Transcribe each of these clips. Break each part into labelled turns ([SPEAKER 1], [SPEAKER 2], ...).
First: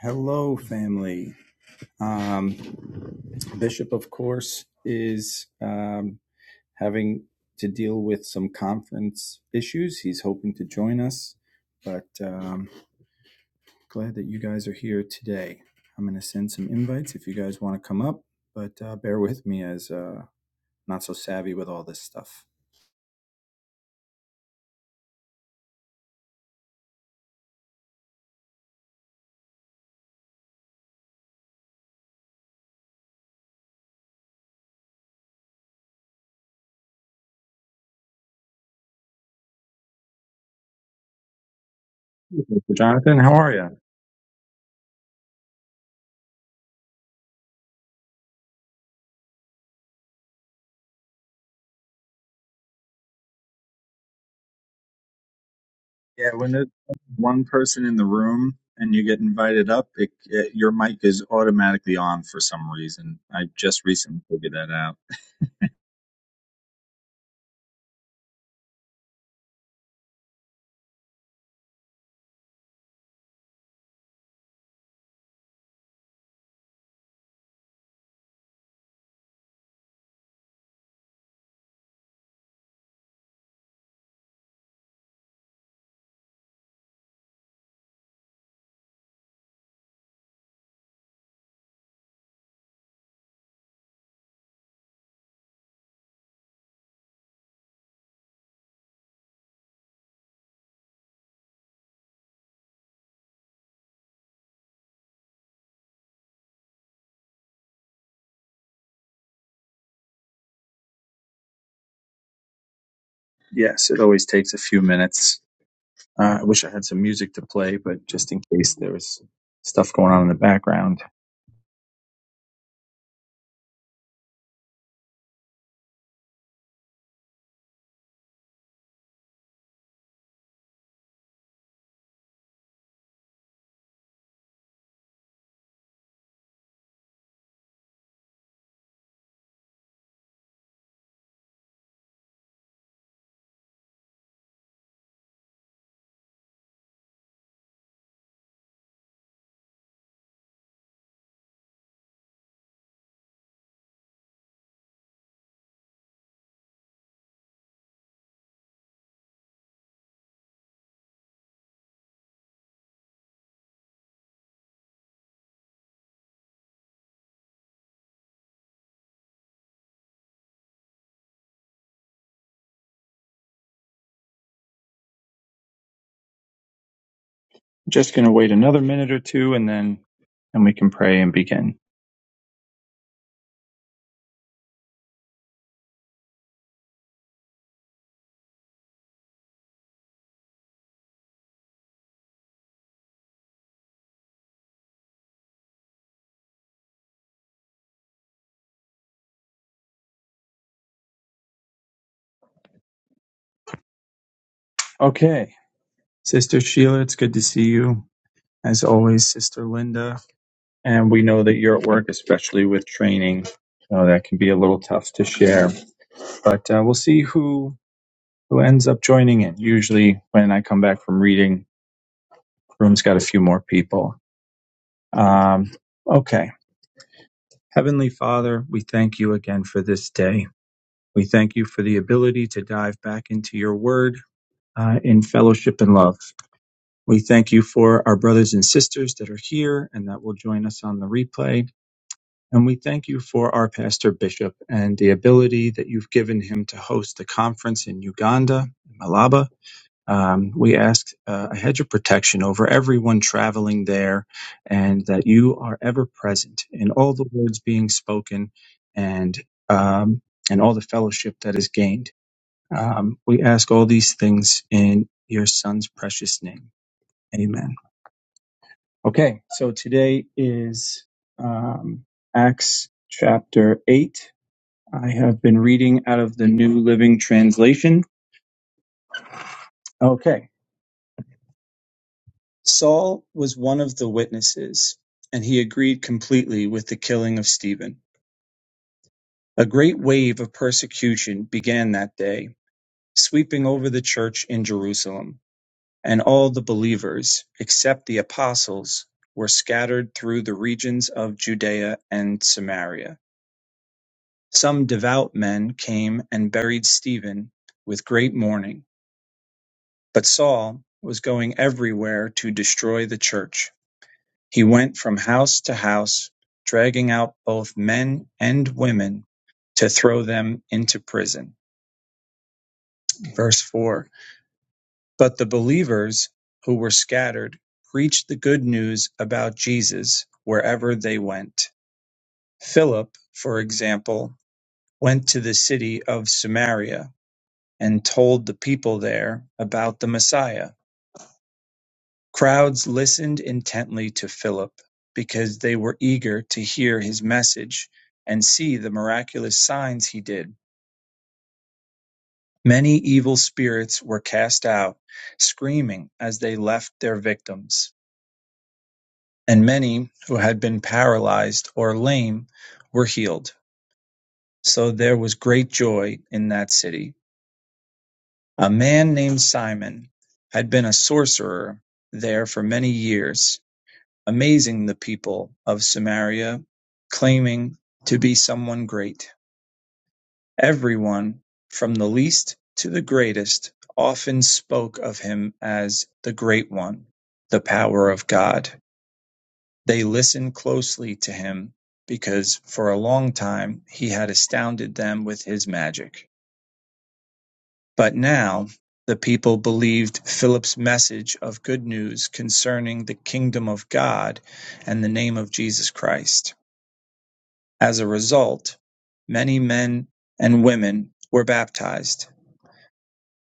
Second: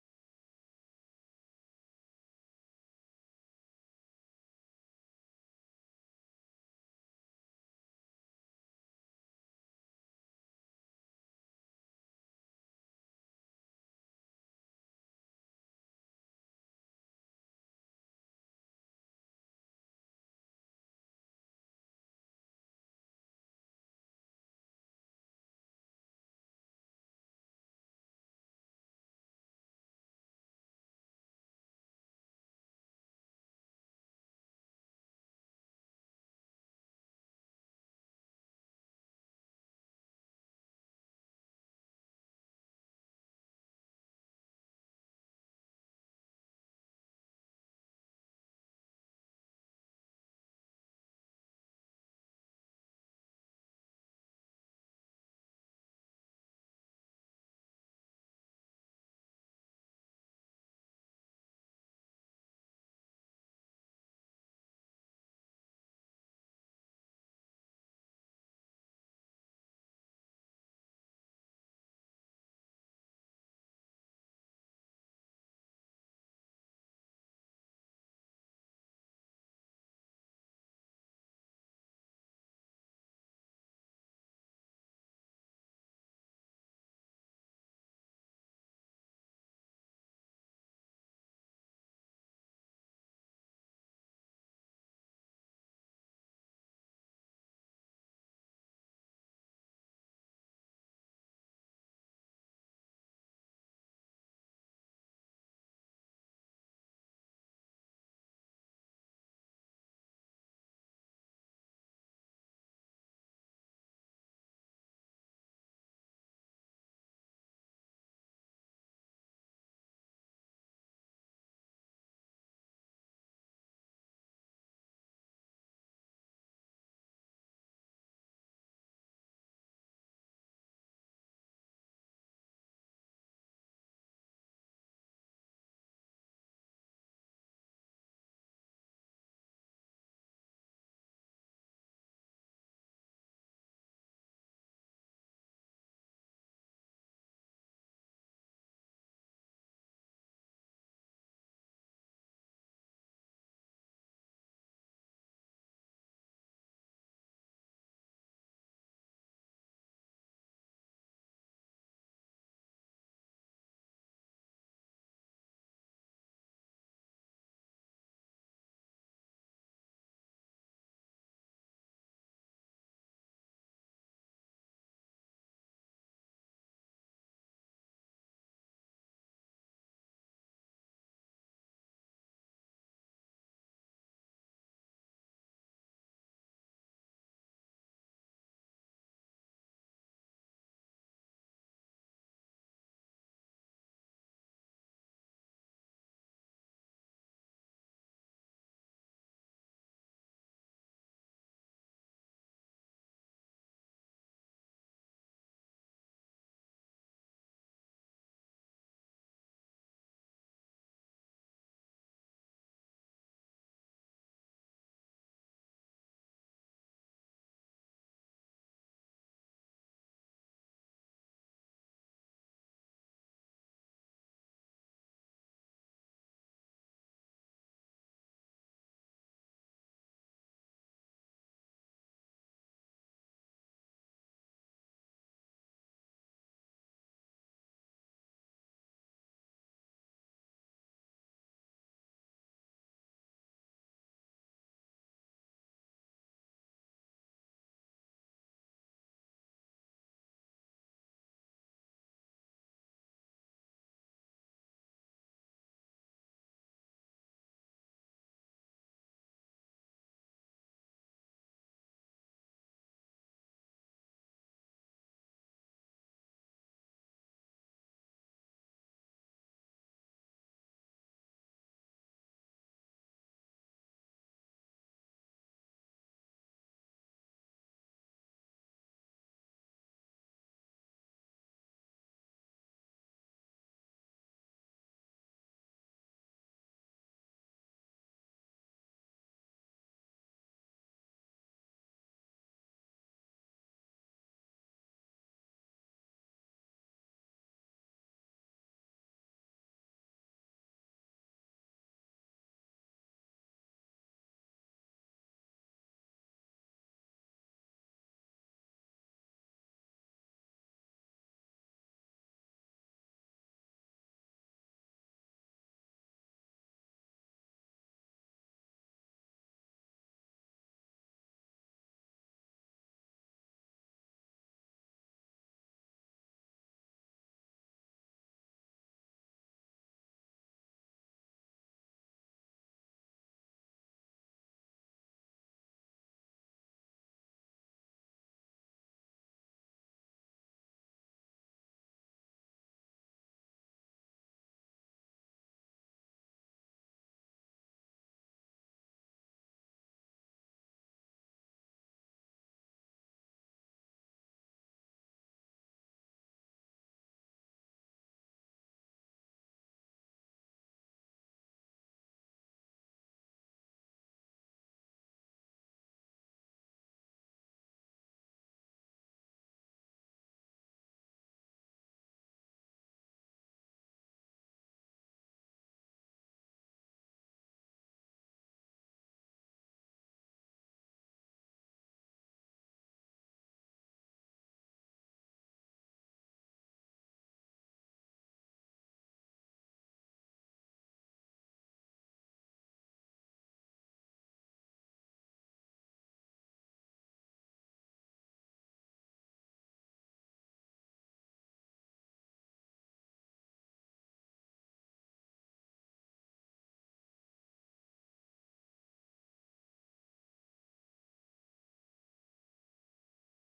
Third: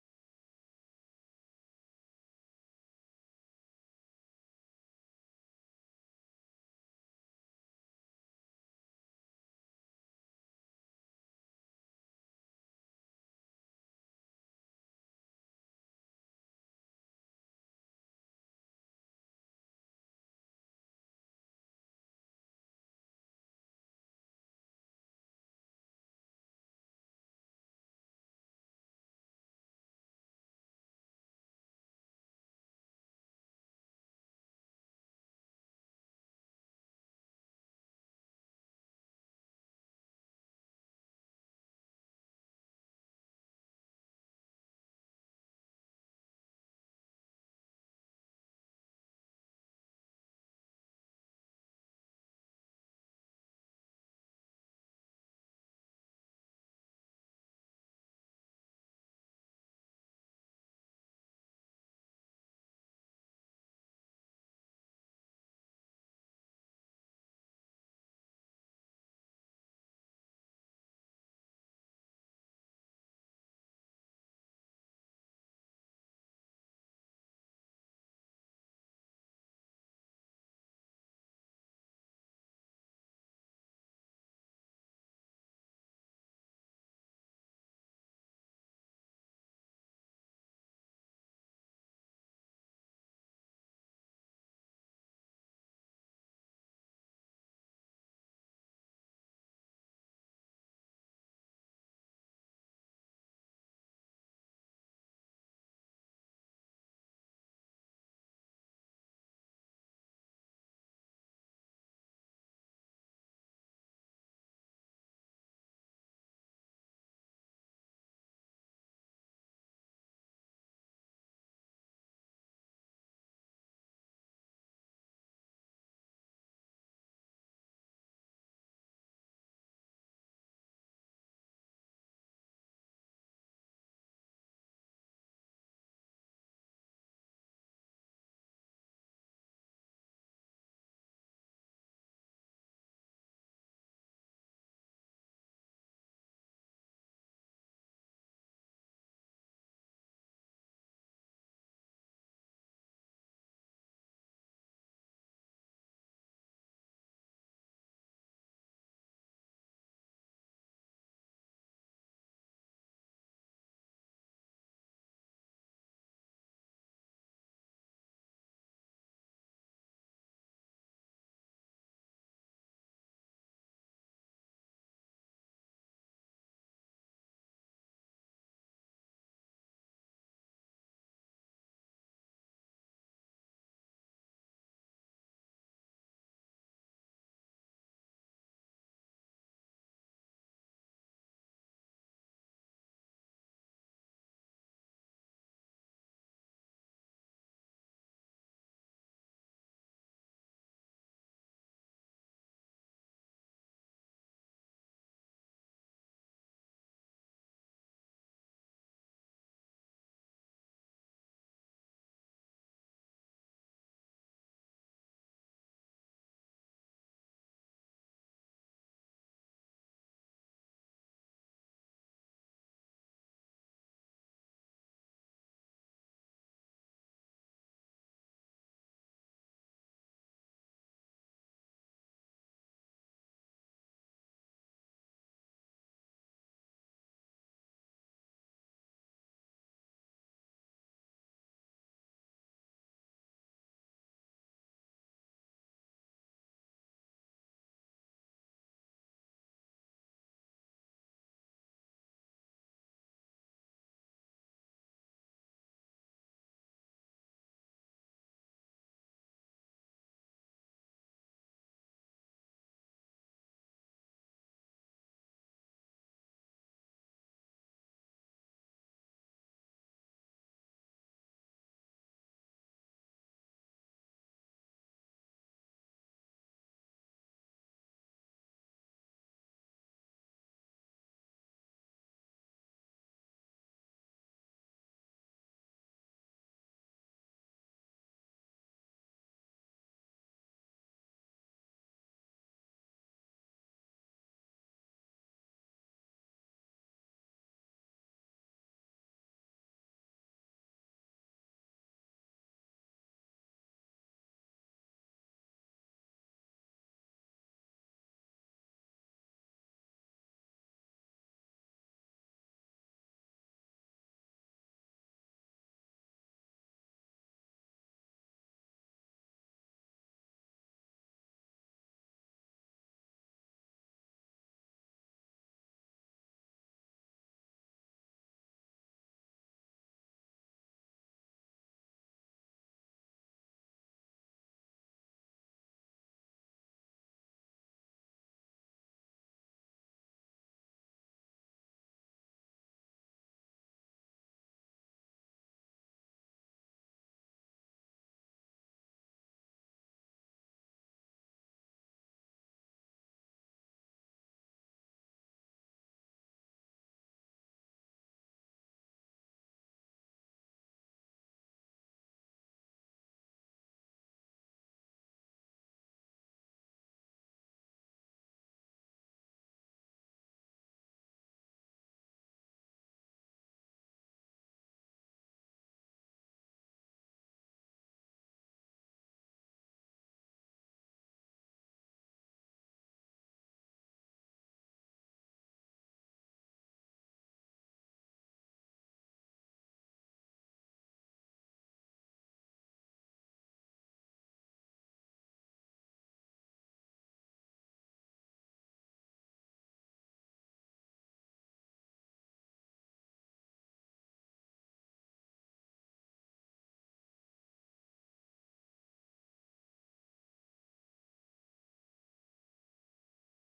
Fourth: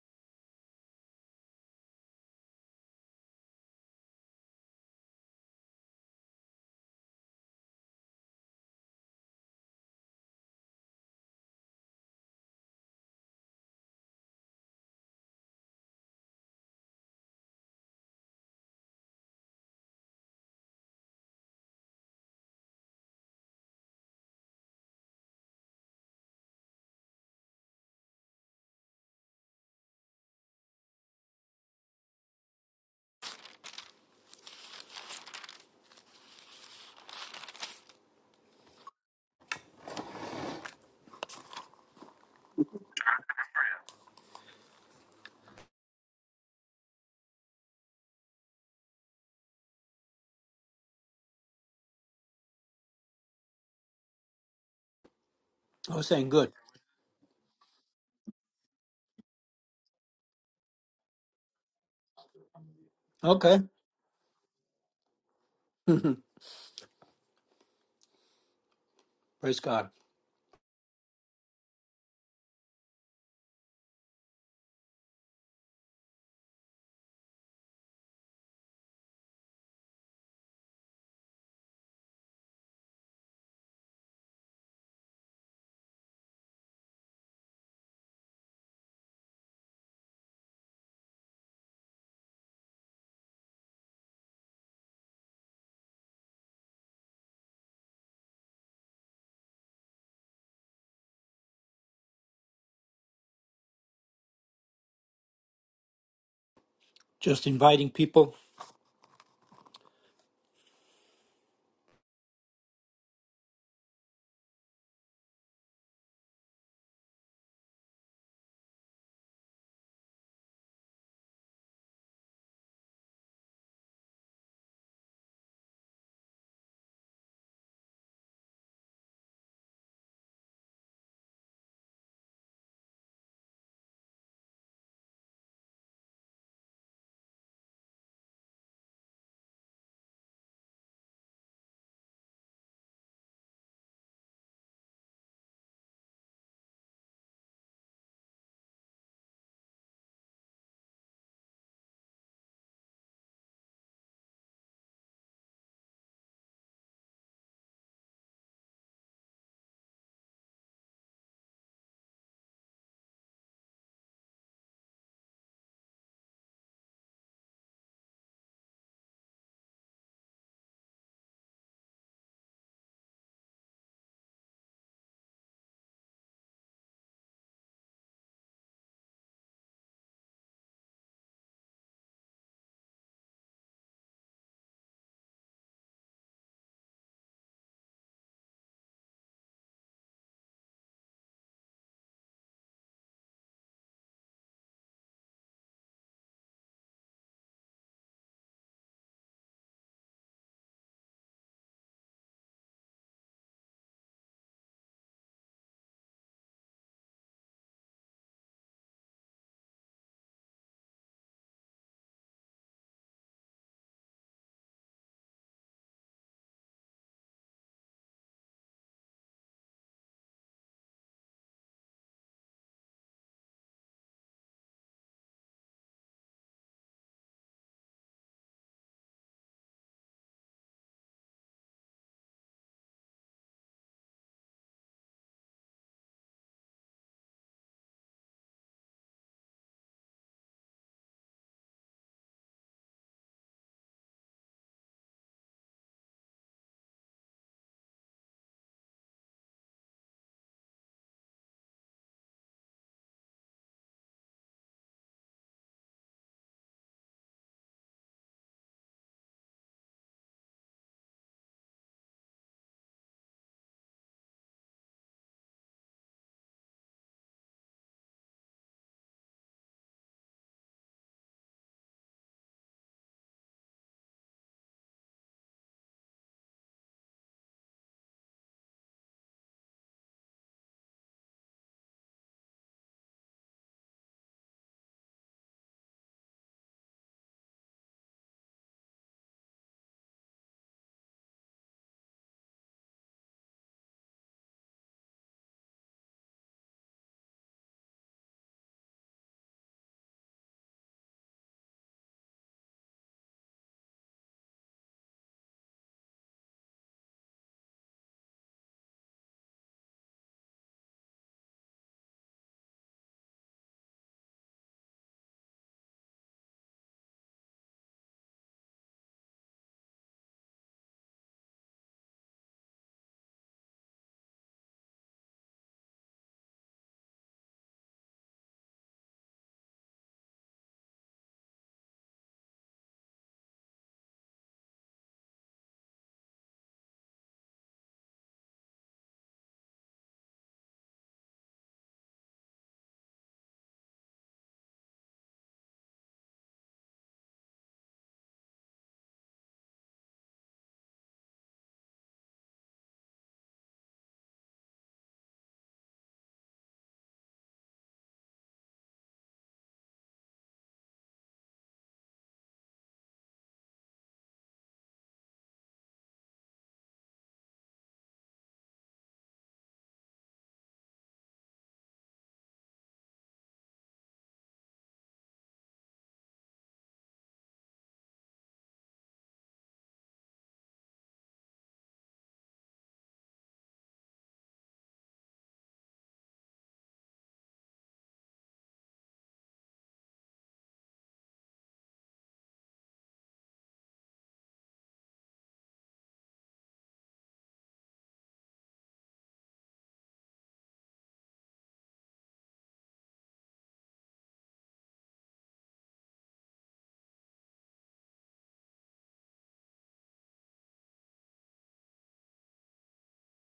[SPEAKER 1] Hello, family. Um, Bishop, of course, is um, having to deal with some conference issues. He's hoping to join us, but um, glad that you guys are here today. I'm going to send some invites if you guys want to come up, but uh, bear with me as uh, not so savvy with all this stuff. Jonathan, how are you?
[SPEAKER 2] I was saying
[SPEAKER 1] Yeah, when
[SPEAKER 2] good.
[SPEAKER 1] there's one person in the room and you get invited up, it, it, your mic is automatically on for some reason. I
[SPEAKER 2] Okay.
[SPEAKER 1] just recently figured that out.
[SPEAKER 2] Praise God. Just inviting people.
[SPEAKER 1] Yes, it always takes a few minutes. Uh, I wish I had some music to play, but just in case there was stuff going on in the background. Just going to wait another minute or two and then and we can pray and begin. Okay. Sister Sheila, it's good to see you. as always, Sister Linda. And we know that you're at work, especially with training. So that can be a little tough to share. But uh, we'll see who who ends up joining in. Usually, when I come back from reading, room's got a few more people. Um, okay. Heavenly Father, we thank you again for this day. We thank you for the ability to dive back into your word uh, in fellowship and love. We thank you for our brothers and sisters that are here and that will join us on the replay. And we thank you for our pastor bishop and the ability that you've given him to host a conference in Uganda, Malaba. Um, we ask uh, a hedge of protection over everyone traveling there and that you are ever present in all the words being spoken and, um, and all the fellowship that is gained. Um, we ask all these things in your son's precious name. Amen. Okay, so today is um, Acts chapter 8 I have been reading out of the New Living Translation. Okay. Saul was one of the witnesses, and he agreed completely with the killing of Stephen. A great wave of persecution began that day, sweeping over the church in Jerusalem, and all the believers, except the apostles, were scattered through the regions of Judea and Samaria. Some devout men came and buried Stephen with great mourning. But Saul was going everywhere to destroy the church. He went from house to house, dragging out both men and women to throw them into prison. Verse 4 But the believers who were scattered preached the good news about Jesus wherever they went. Philip, for example, went to the city of Samaria and told the people there about the Messiah Crowds listened intently to Philip, because they were eager to hear his message and see the miraculous signs he did. Many evil spirits were cast out, screaming as they left their victims, and many who had been paralyzed or lame were healed. So there was great joy in that city. A man named Simon had been a sorcerer there for many years amazing the people of Samaria, claiming to be someone great. Everyone, from the least to the greatest, often spoke of him as the Great One, the power of God. They listened closely to him because for a long time he had astounded them with his magic. But now the people believed Philip's message of good news concerning the kingdom of God and the name of Jesus Christ. As a result, many men and women were baptized.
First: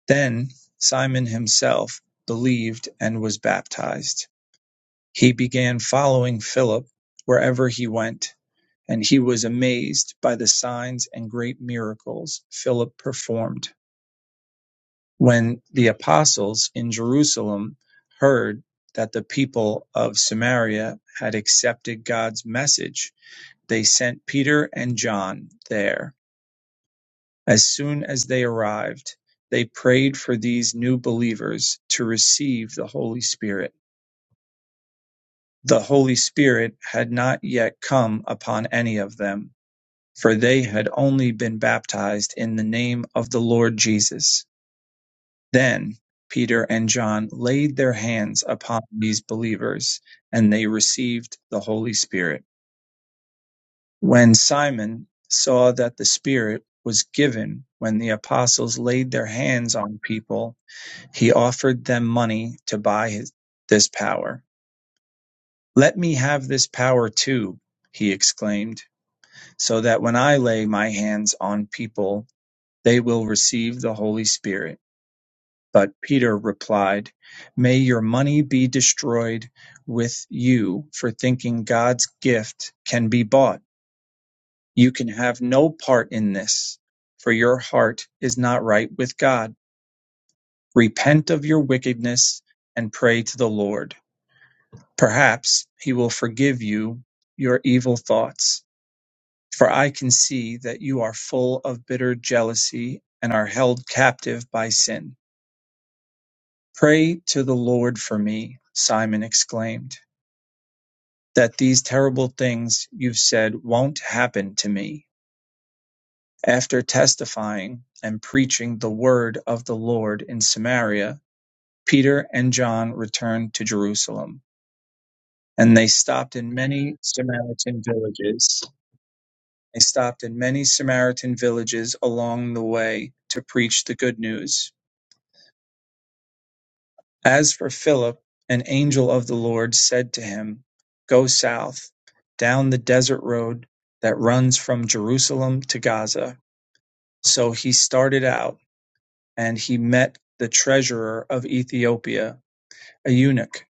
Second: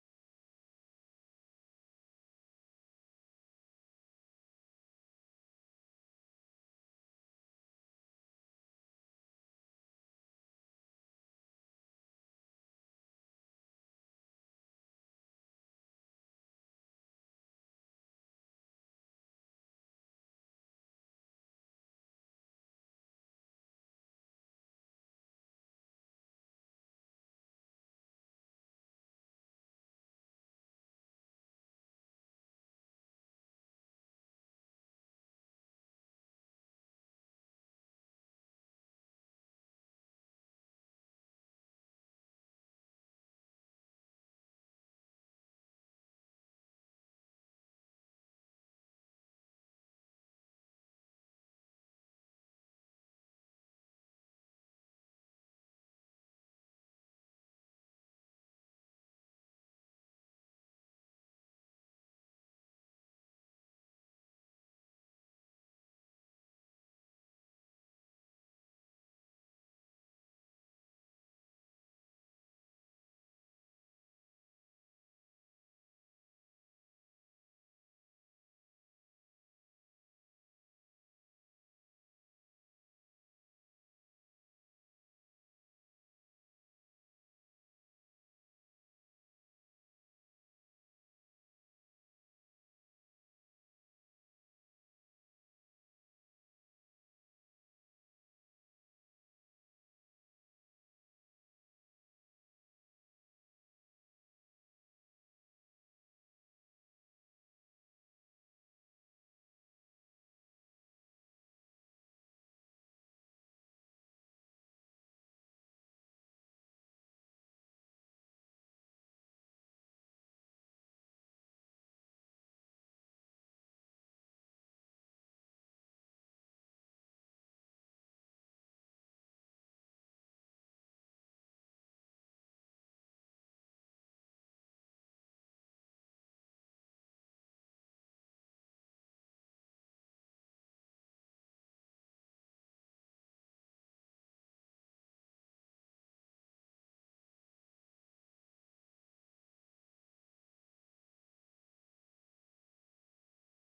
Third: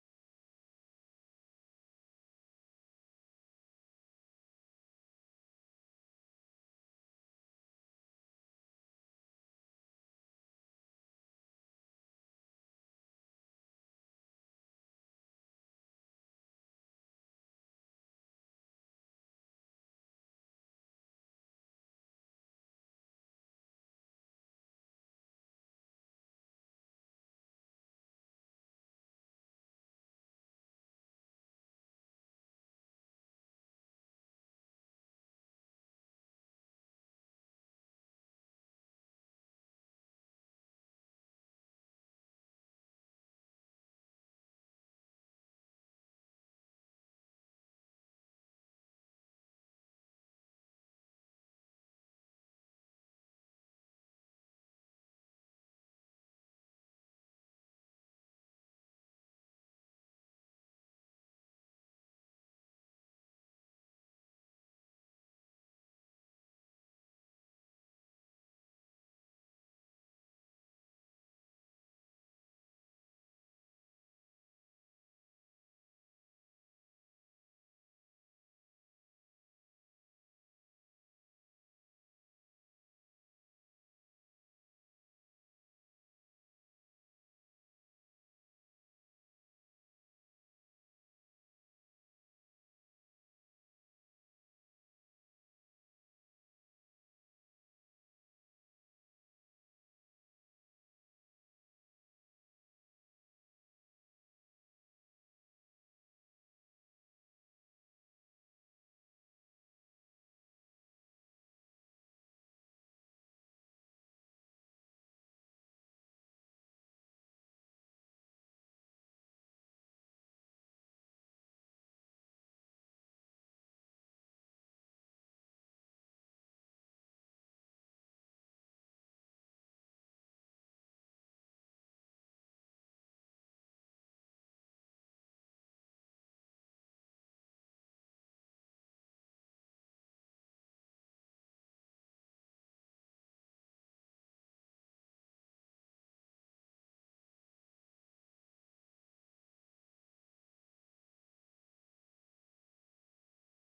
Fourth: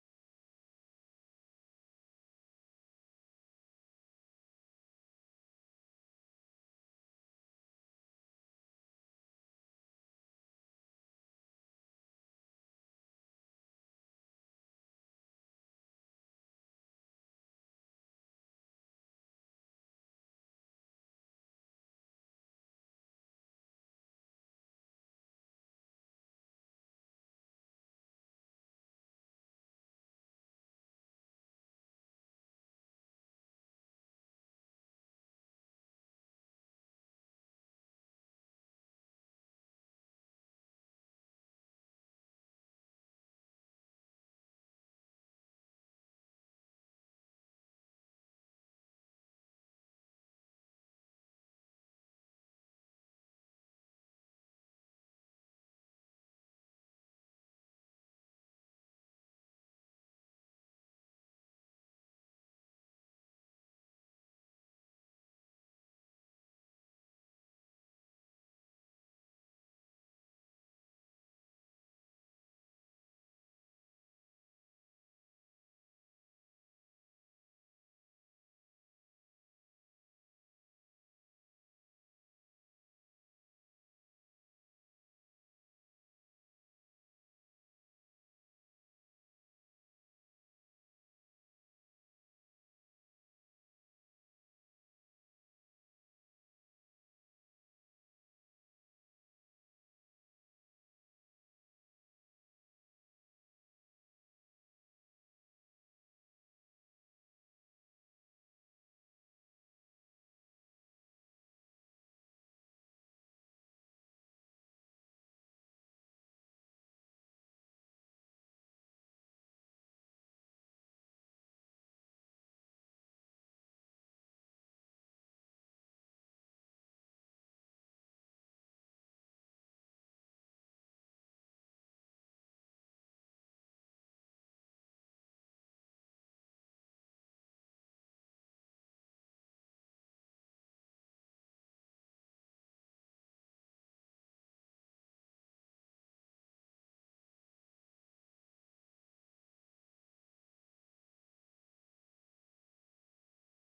[SPEAKER 1] Then Simon himself believed and was baptized. He began following Philip wherever he went, and he was amazed by the signs and great miracles Philip performed. When the apostles in Jerusalem heard that the people of Samaria had accepted God's message, they sent Peter and John there As soon as they arrived, they prayed for these new believers to receive the Holy Spirit. The Holy Spirit had not yet come upon any of them, for they had only been baptized in the name of the Lord Jesus. Then Peter and John laid their hands upon these believers, and they received the Holy Spirit. When Simon saw that the Spirit was given when the apostles laid their hands on people, He offered them money to buy his, this power. Let me have this power too, he exclaimed, so that when I lay my hands on people, they will receive the Holy Spirit. But Peter replied, May your money be destroyed with you for thinking God's gift can be bought. You can have no part in this, for your heart is not right with God. Repent of your wickedness and pray to the Lord Perhaps he will forgive you your evil thoughts, for I can see that you are full of bitter jealousy and are held captive by sin. Pray to the Lord for me, Simon exclaimed, that these terrible things you've said won't happen to me. After testifying and preaching the word of the Lord in Samaria, Peter and John returned to Jerusalem, and they stopped in many Samaritan villages They stopped in many Samaritan villages along the way to preach the good news. As for Philip, an angel of the Lord said to him, Go south, down the desert road that runs from Jerusalem to Gaza. So he started out, and he met the treasurer of Ethiopia, a eunuch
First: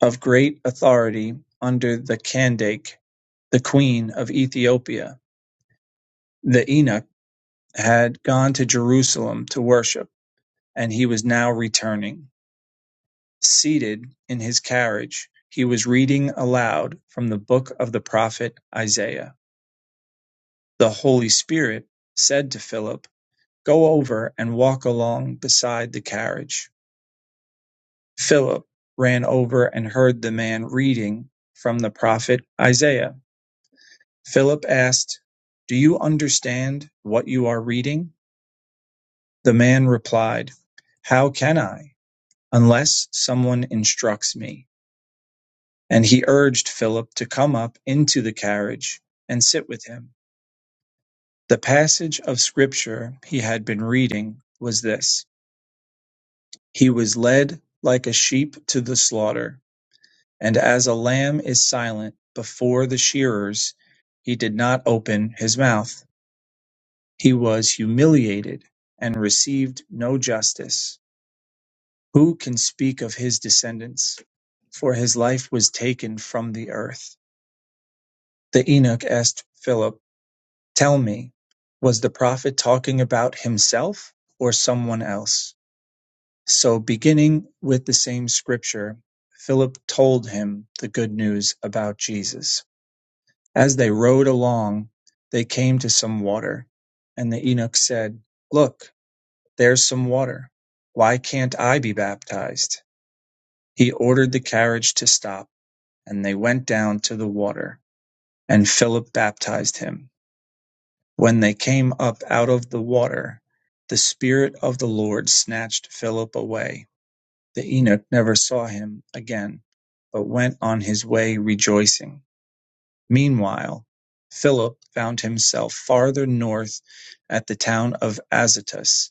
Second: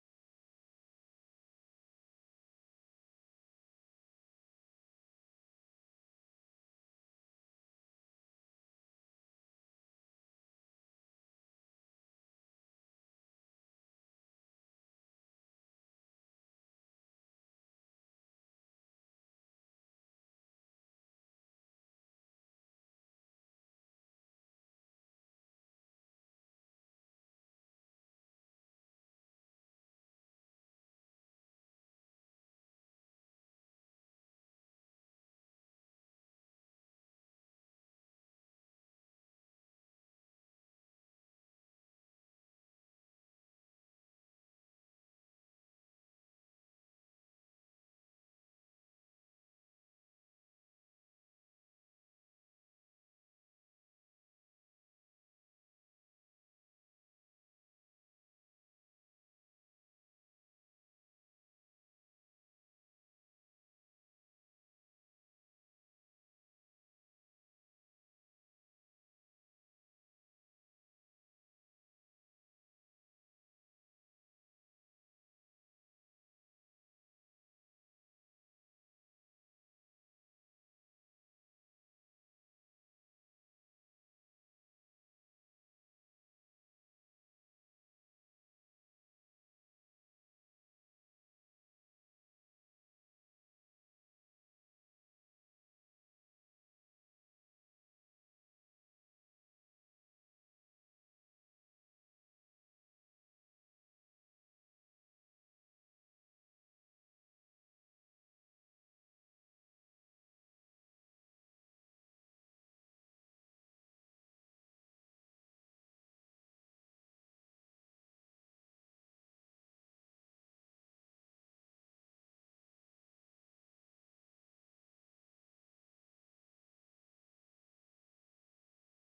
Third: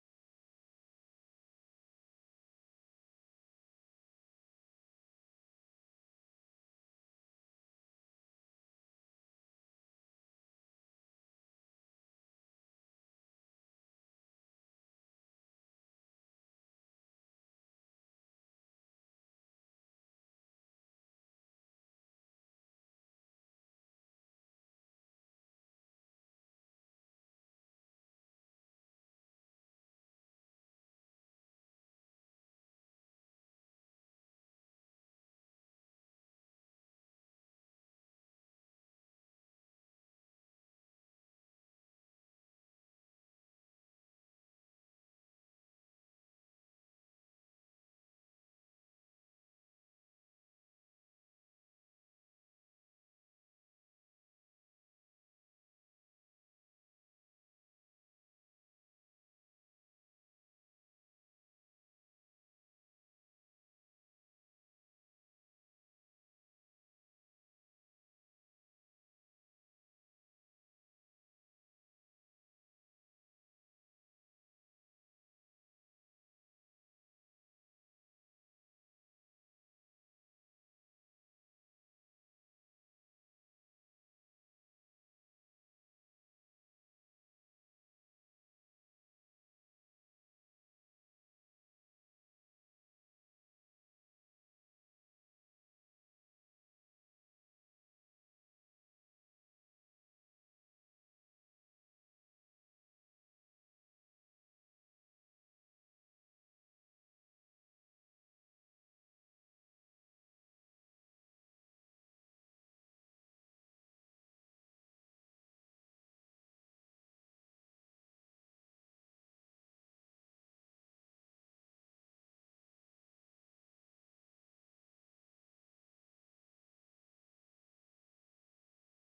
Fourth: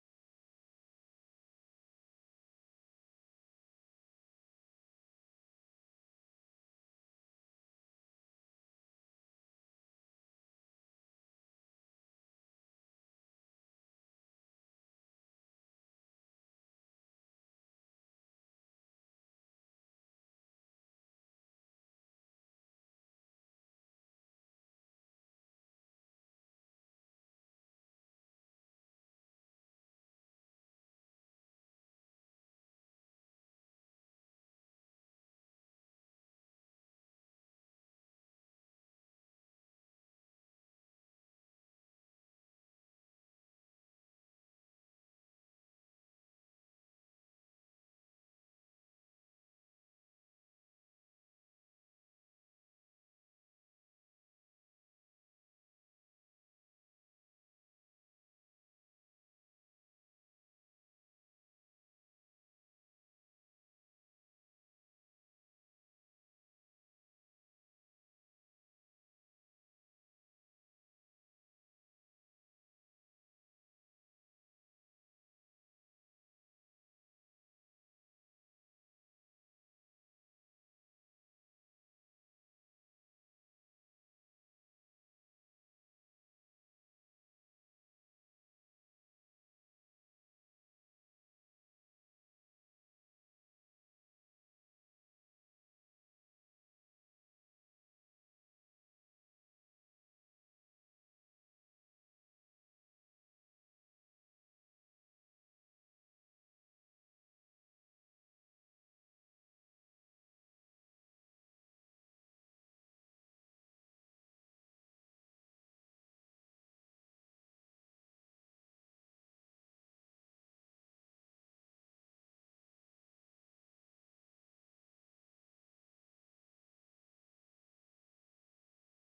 [SPEAKER 1] of great authority under the Candake, the queen of Ethiopia. The eunuch had gone to Jerusalem to worship And he was now returning. Seated in his carriage, he was reading aloud from the book of the prophet Isaiah. The Holy Spirit said to Philip, Go over and walk along beside the carriage. Philip ran over and heard the man reading from the prophet Isaiah. Philip asked, Do you understand what you are reading? The man replied, How can I, unless someone instructs me? And he urged Philip to come up into the carriage and sit with him. The passage of scripture he had been reading was this He was led like a sheep to the slaughter, and as a lamb is silent before the shearers, he did not open his mouth. He was humiliated and received no justice. Who can speak of his descendants? For his life was taken from the earth. The eunuch asked Philip, Tell me, was the prophet talking about himself or someone else? So, beginning with the same scripture, Philip told him the good news about Jesus. As they rode along, they came to some water, and the eunuch said, Look, there's some water. Why can't I be baptized? He ordered the carriage to stop, and they went down to the water, and Philip baptized him. When they came up out of the water, the Spirit of the Lord snatched Philip away. The eunuch never saw him again, but went on his way rejoicing. Meanwhile, Philip found himself farther north at the town of Azotus.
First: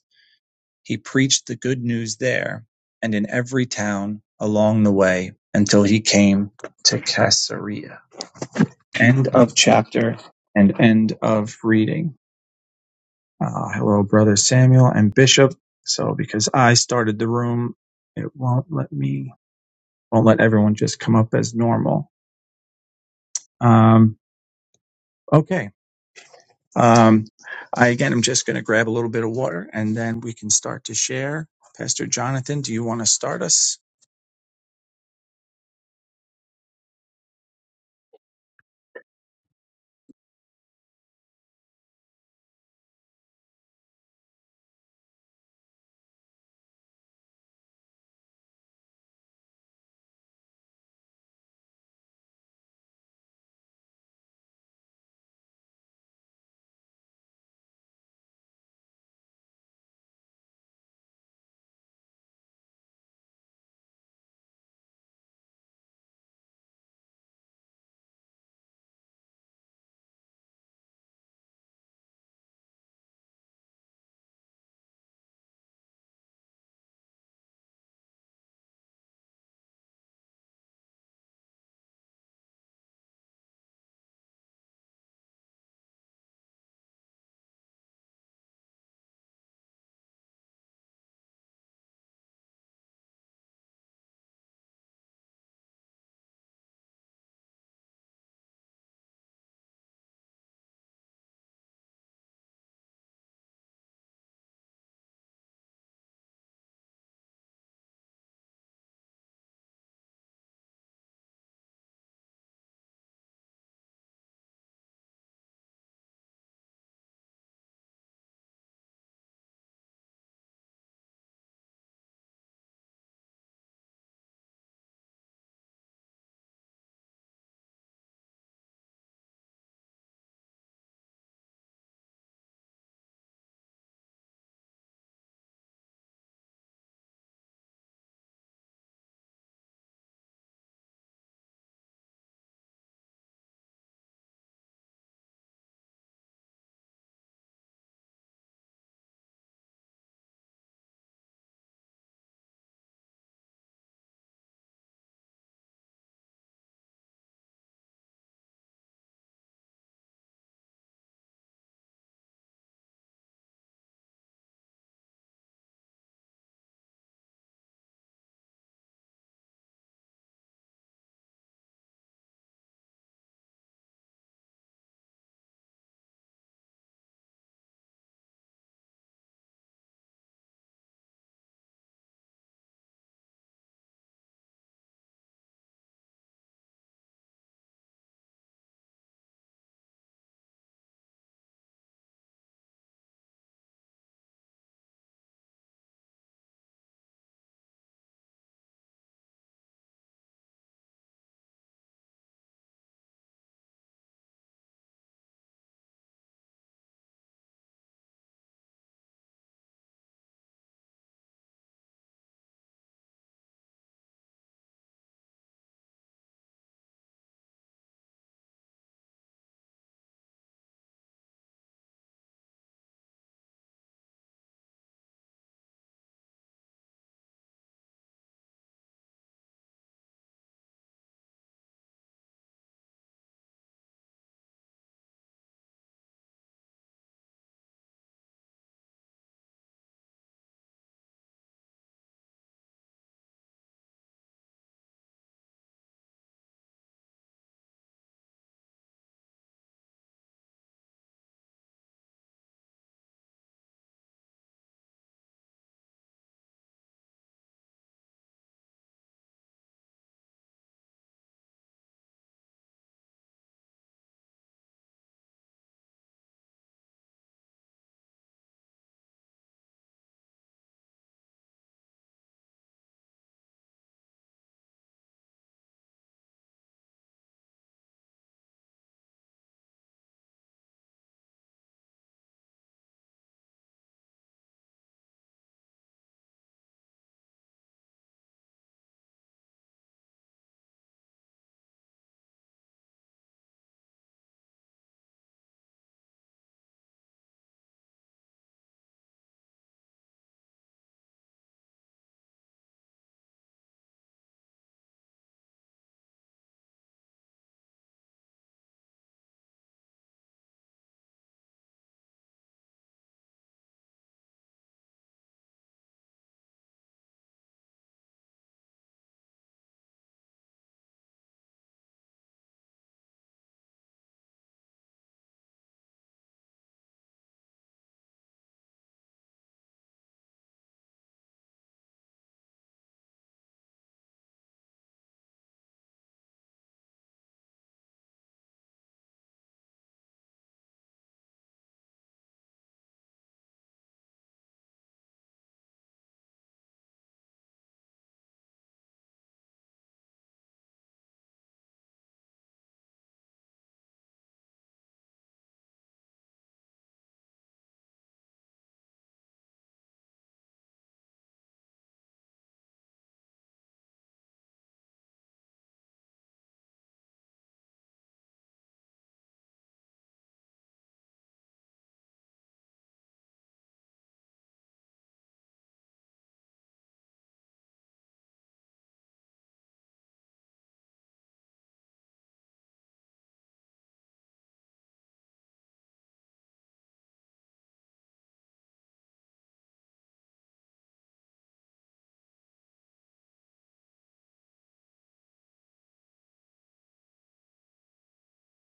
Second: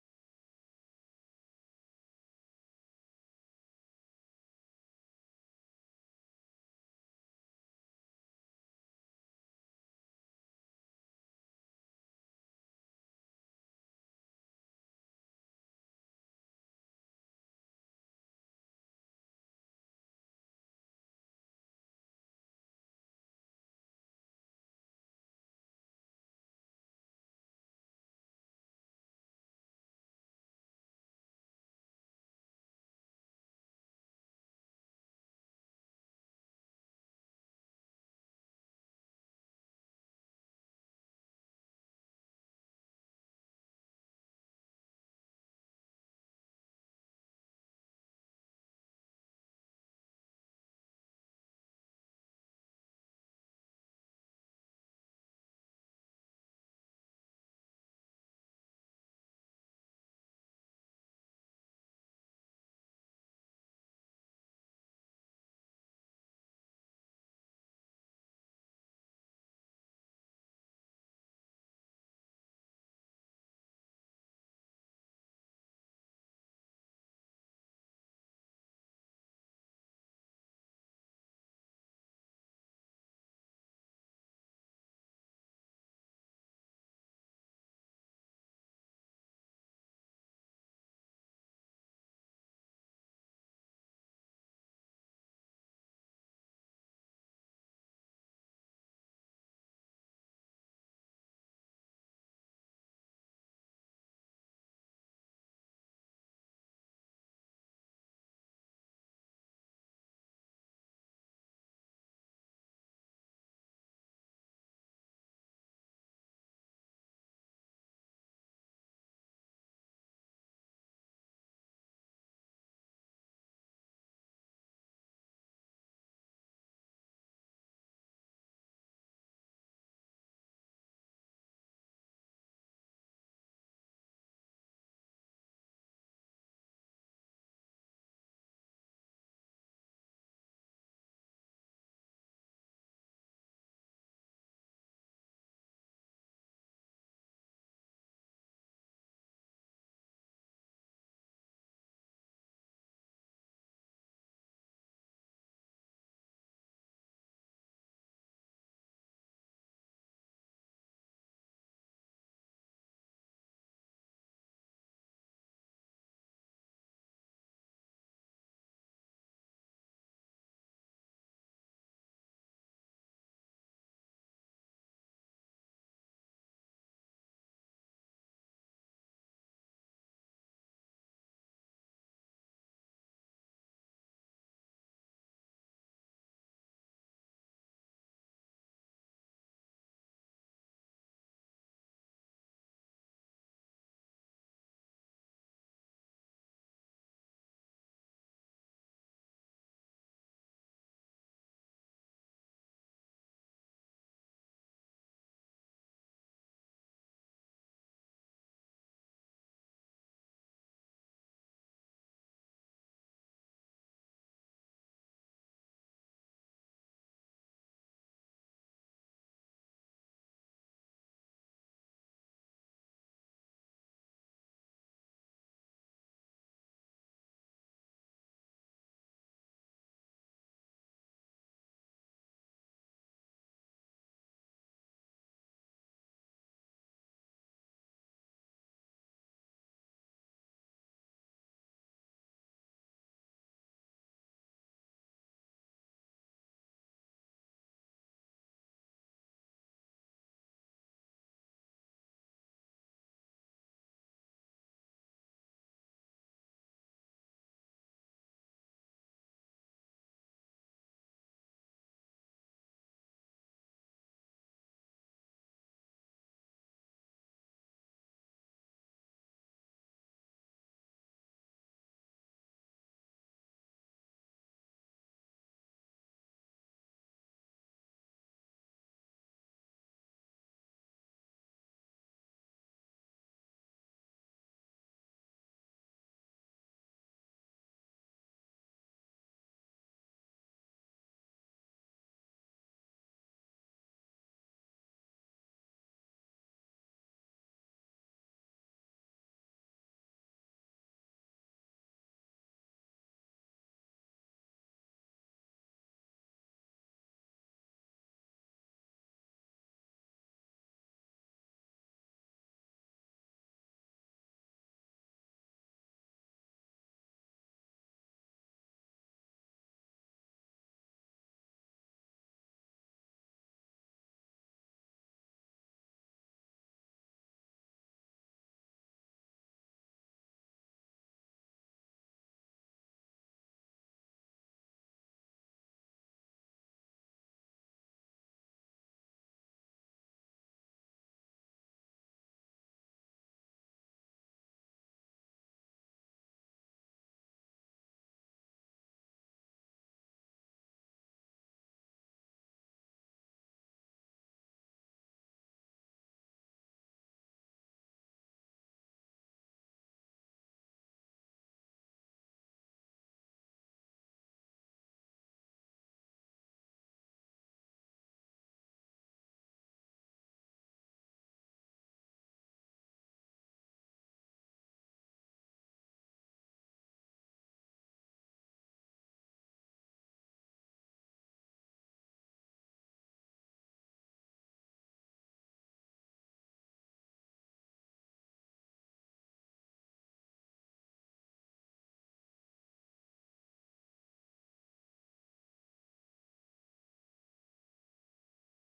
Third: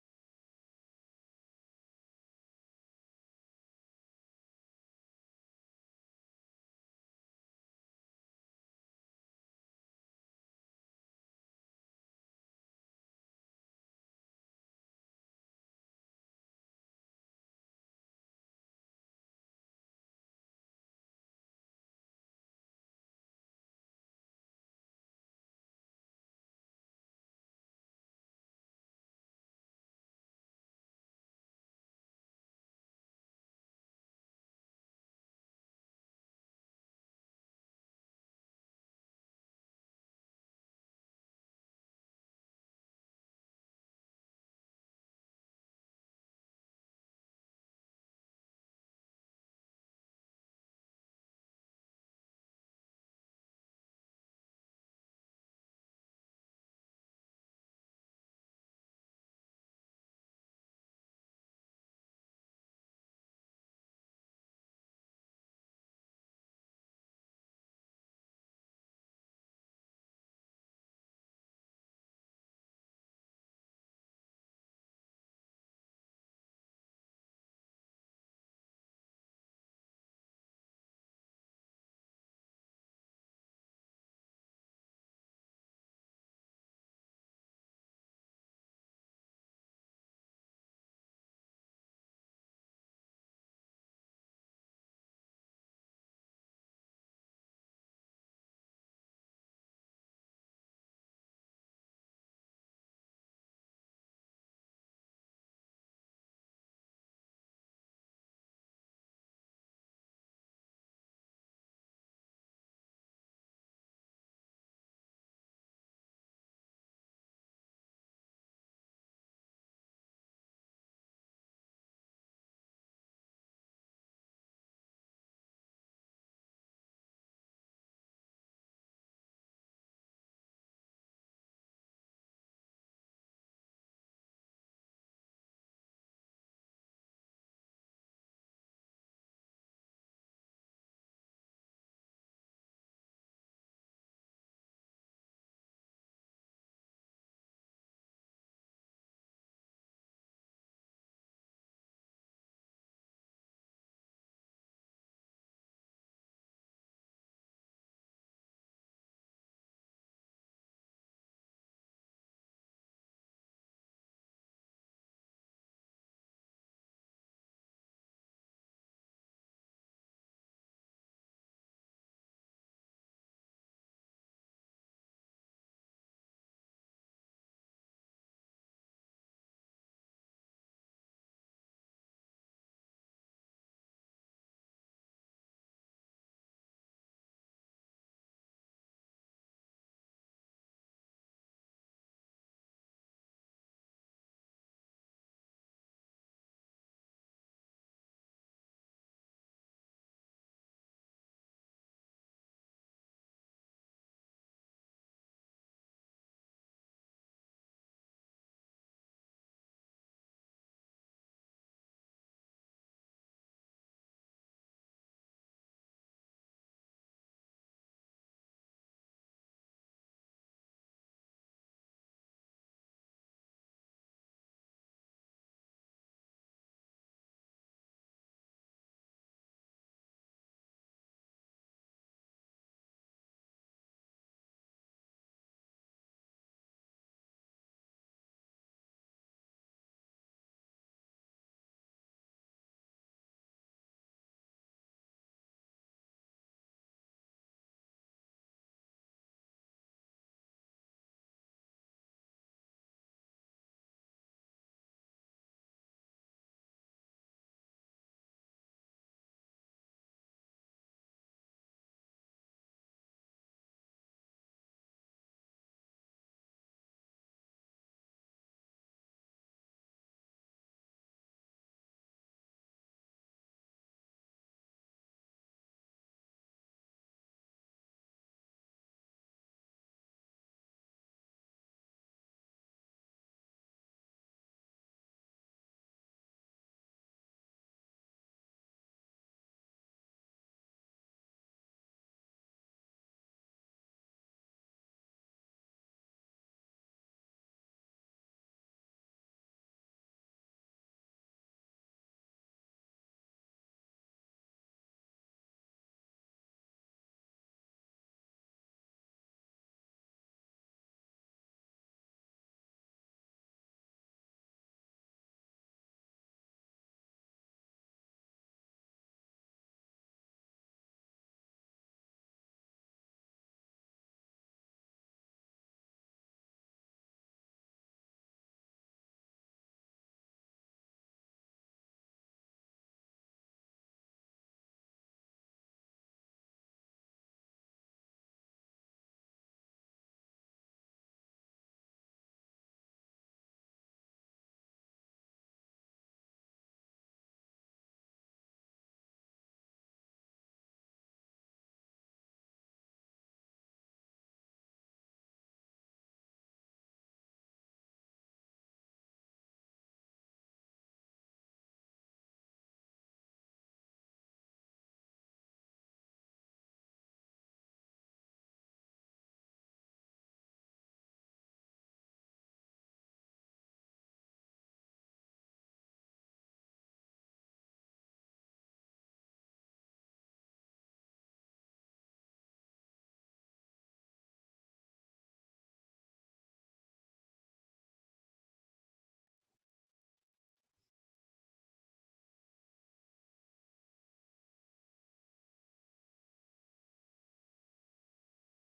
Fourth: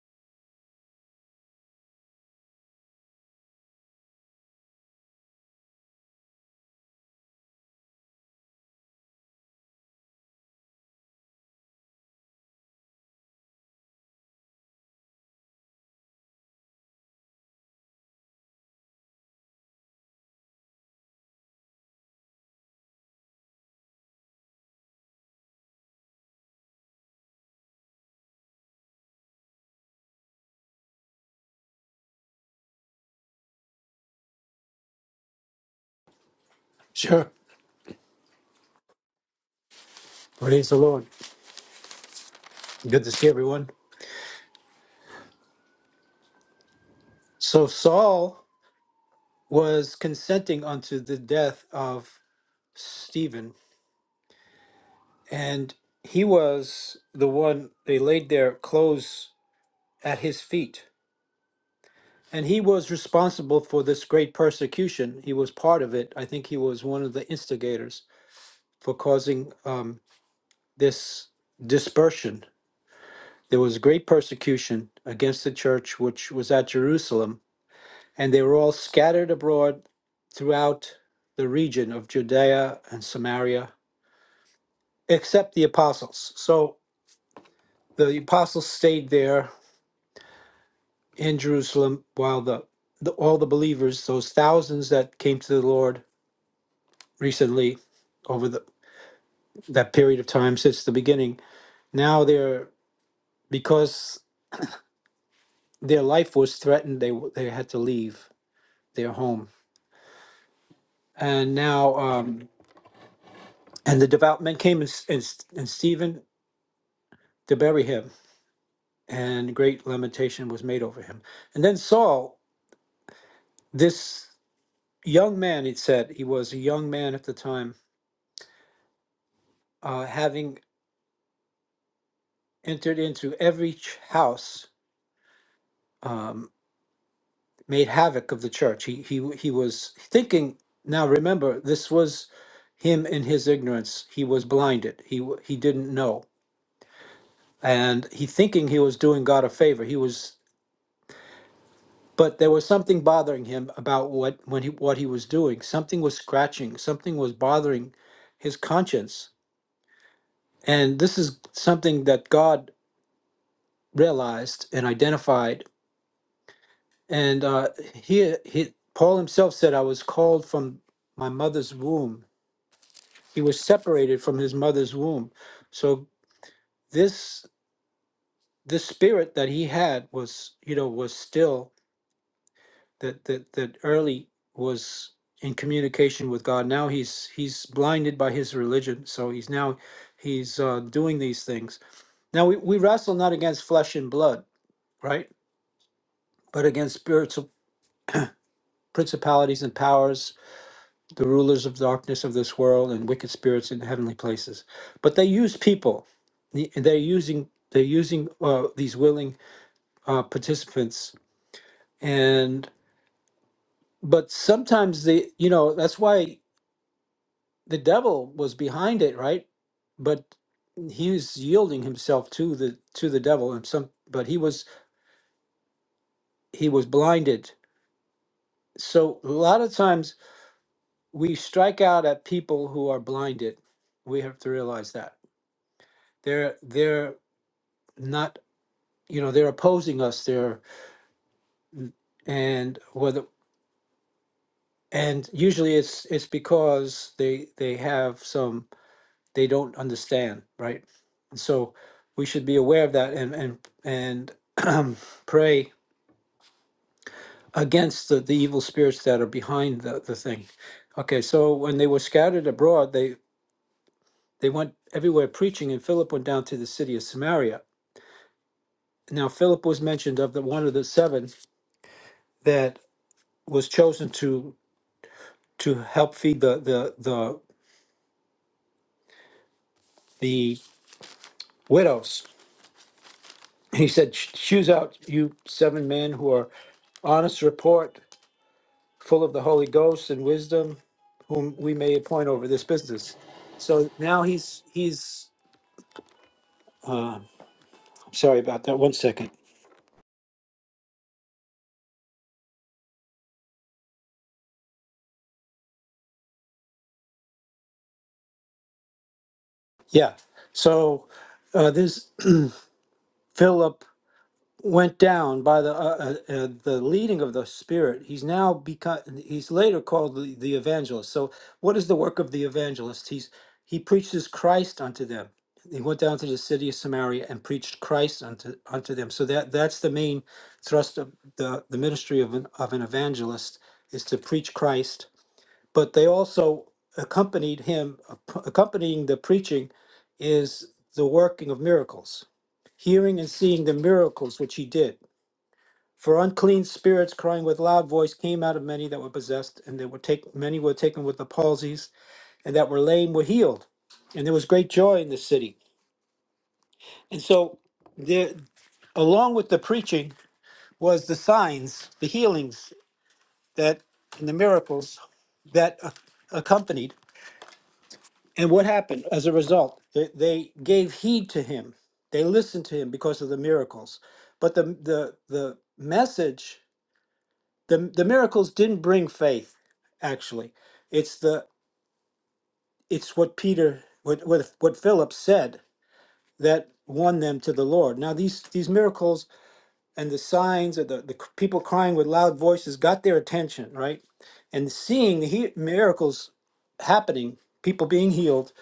[SPEAKER 1] He preached the good news there and in every town along the way until he came to Caesarea. End of chapter and end of reading. Uh, hello, Brother Samuel and Bishop. So, because I started the room, it won't let me, won't let everyone just come up as normal. Um, okay. Um, I again, I'm just going to grab a little bit of water and then we can start to share. Pastor Jonathan, do you want to start us?
[SPEAKER 2] Sure. Praise the Lord. Good to see everyone. So Saul was consenting unto the death of Stephen, and he was the one they laid their clothes at his feet. And he was responsible for this great persecution. He was part of it. I think he was one of the instigators for causing um, this dispersion There was great persecution against the church which was at Jerusalem, and they were all scattered abroad throughout the region of Judea and Samaria, except the apostles. So the apostles stayed there in Jerusalem while the, the all the believers, those thousands that came to the Lord recently over the, that period of time since the beginning, now they're because their life was threatened, they they had to leave their home, and now. Um, And the devout men came and, and, and Stephen to bury him, and great lamentation was made over him. And then Saul, this young man, it said, he was a young man at the time, uh, having entered into every ch- house, um, made havoc of the church. He, he, he was thinking, now remember, this was him in his ignorance. He was blinded, he, w- he didn't know. And he thinking he was doing God a favor. He was but there was something bothering him about what when he what he was doing something was scratching something was bothering his conscience and this is something that god realized and identified and uh he, he paul himself said i was called from my mother's womb he was separated from his mother's womb so this this spirit that he had was you know was still that that that early was in communication with God. Now he's he's blinded by his religion, so he's now he's uh, doing these things. Now we, we wrestle not against flesh and blood, right, but against spiritual principalities and powers, the rulers of darkness of this world, and wicked spirits in heavenly places. But they use people. The- They're using they're using uh, these willing uh, participants, and but sometimes they you know that's why the devil was behind it, right? But he was yielding himself to the to the devil and some but he was he was blinded. So a lot of times we strike out at people who are blinded. We have to realize that. They're they're not you know, they're opposing us. They're and whether and usually it's it's because they they have some they don't understand, right? And so we should be aware of that and and and pray against the, the evil spirits that are behind the, the thing. Okay, so when they were scattered abroad, they they went everywhere preaching, and Philip went down to the city of Samaria. Now Philip was mentioned of the one of the seven that was chosen to to help feed the the the the widows. He said, "Sh- "Choose out you seven men who are honest report full of the Holy Ghost and wisdom, whom we may appoint over this business. So now he's he's sorry about that. One second. Yeah. So uh, this Philip went down by the uh, uh, uh, the leading of the spirit he's now become he's later called the, the evangelist so what is the work of the evangelist he's he preaches christ unto them he went down to the city of samaria and preached christ unto unto them so that that's the main thrust of the the ministry of an, of an evangelist is to preach christ but they also accompanied him accompanying the preaching is the working of miracles hearing and seeing the miracles which he did for unclean spirits crying with loud voice came out of many that were possessed, and that were take, many were taken with the palsies, and that were lame were healed. And there was great joy in the city. And so there along with the preaching was the signs, the healings that and the miracles that a- accompanied. And what happened as a result? They, they gave heed to him. They listened to him because of the miracles. But the the the message the the miracles didn't bring faith actually it's the it's what peter what what, what philip said that won them to the lord now these these miracles and the signs or the, the c- people crying with loud voices got their attention right and seeing the he- miracles happening people being healed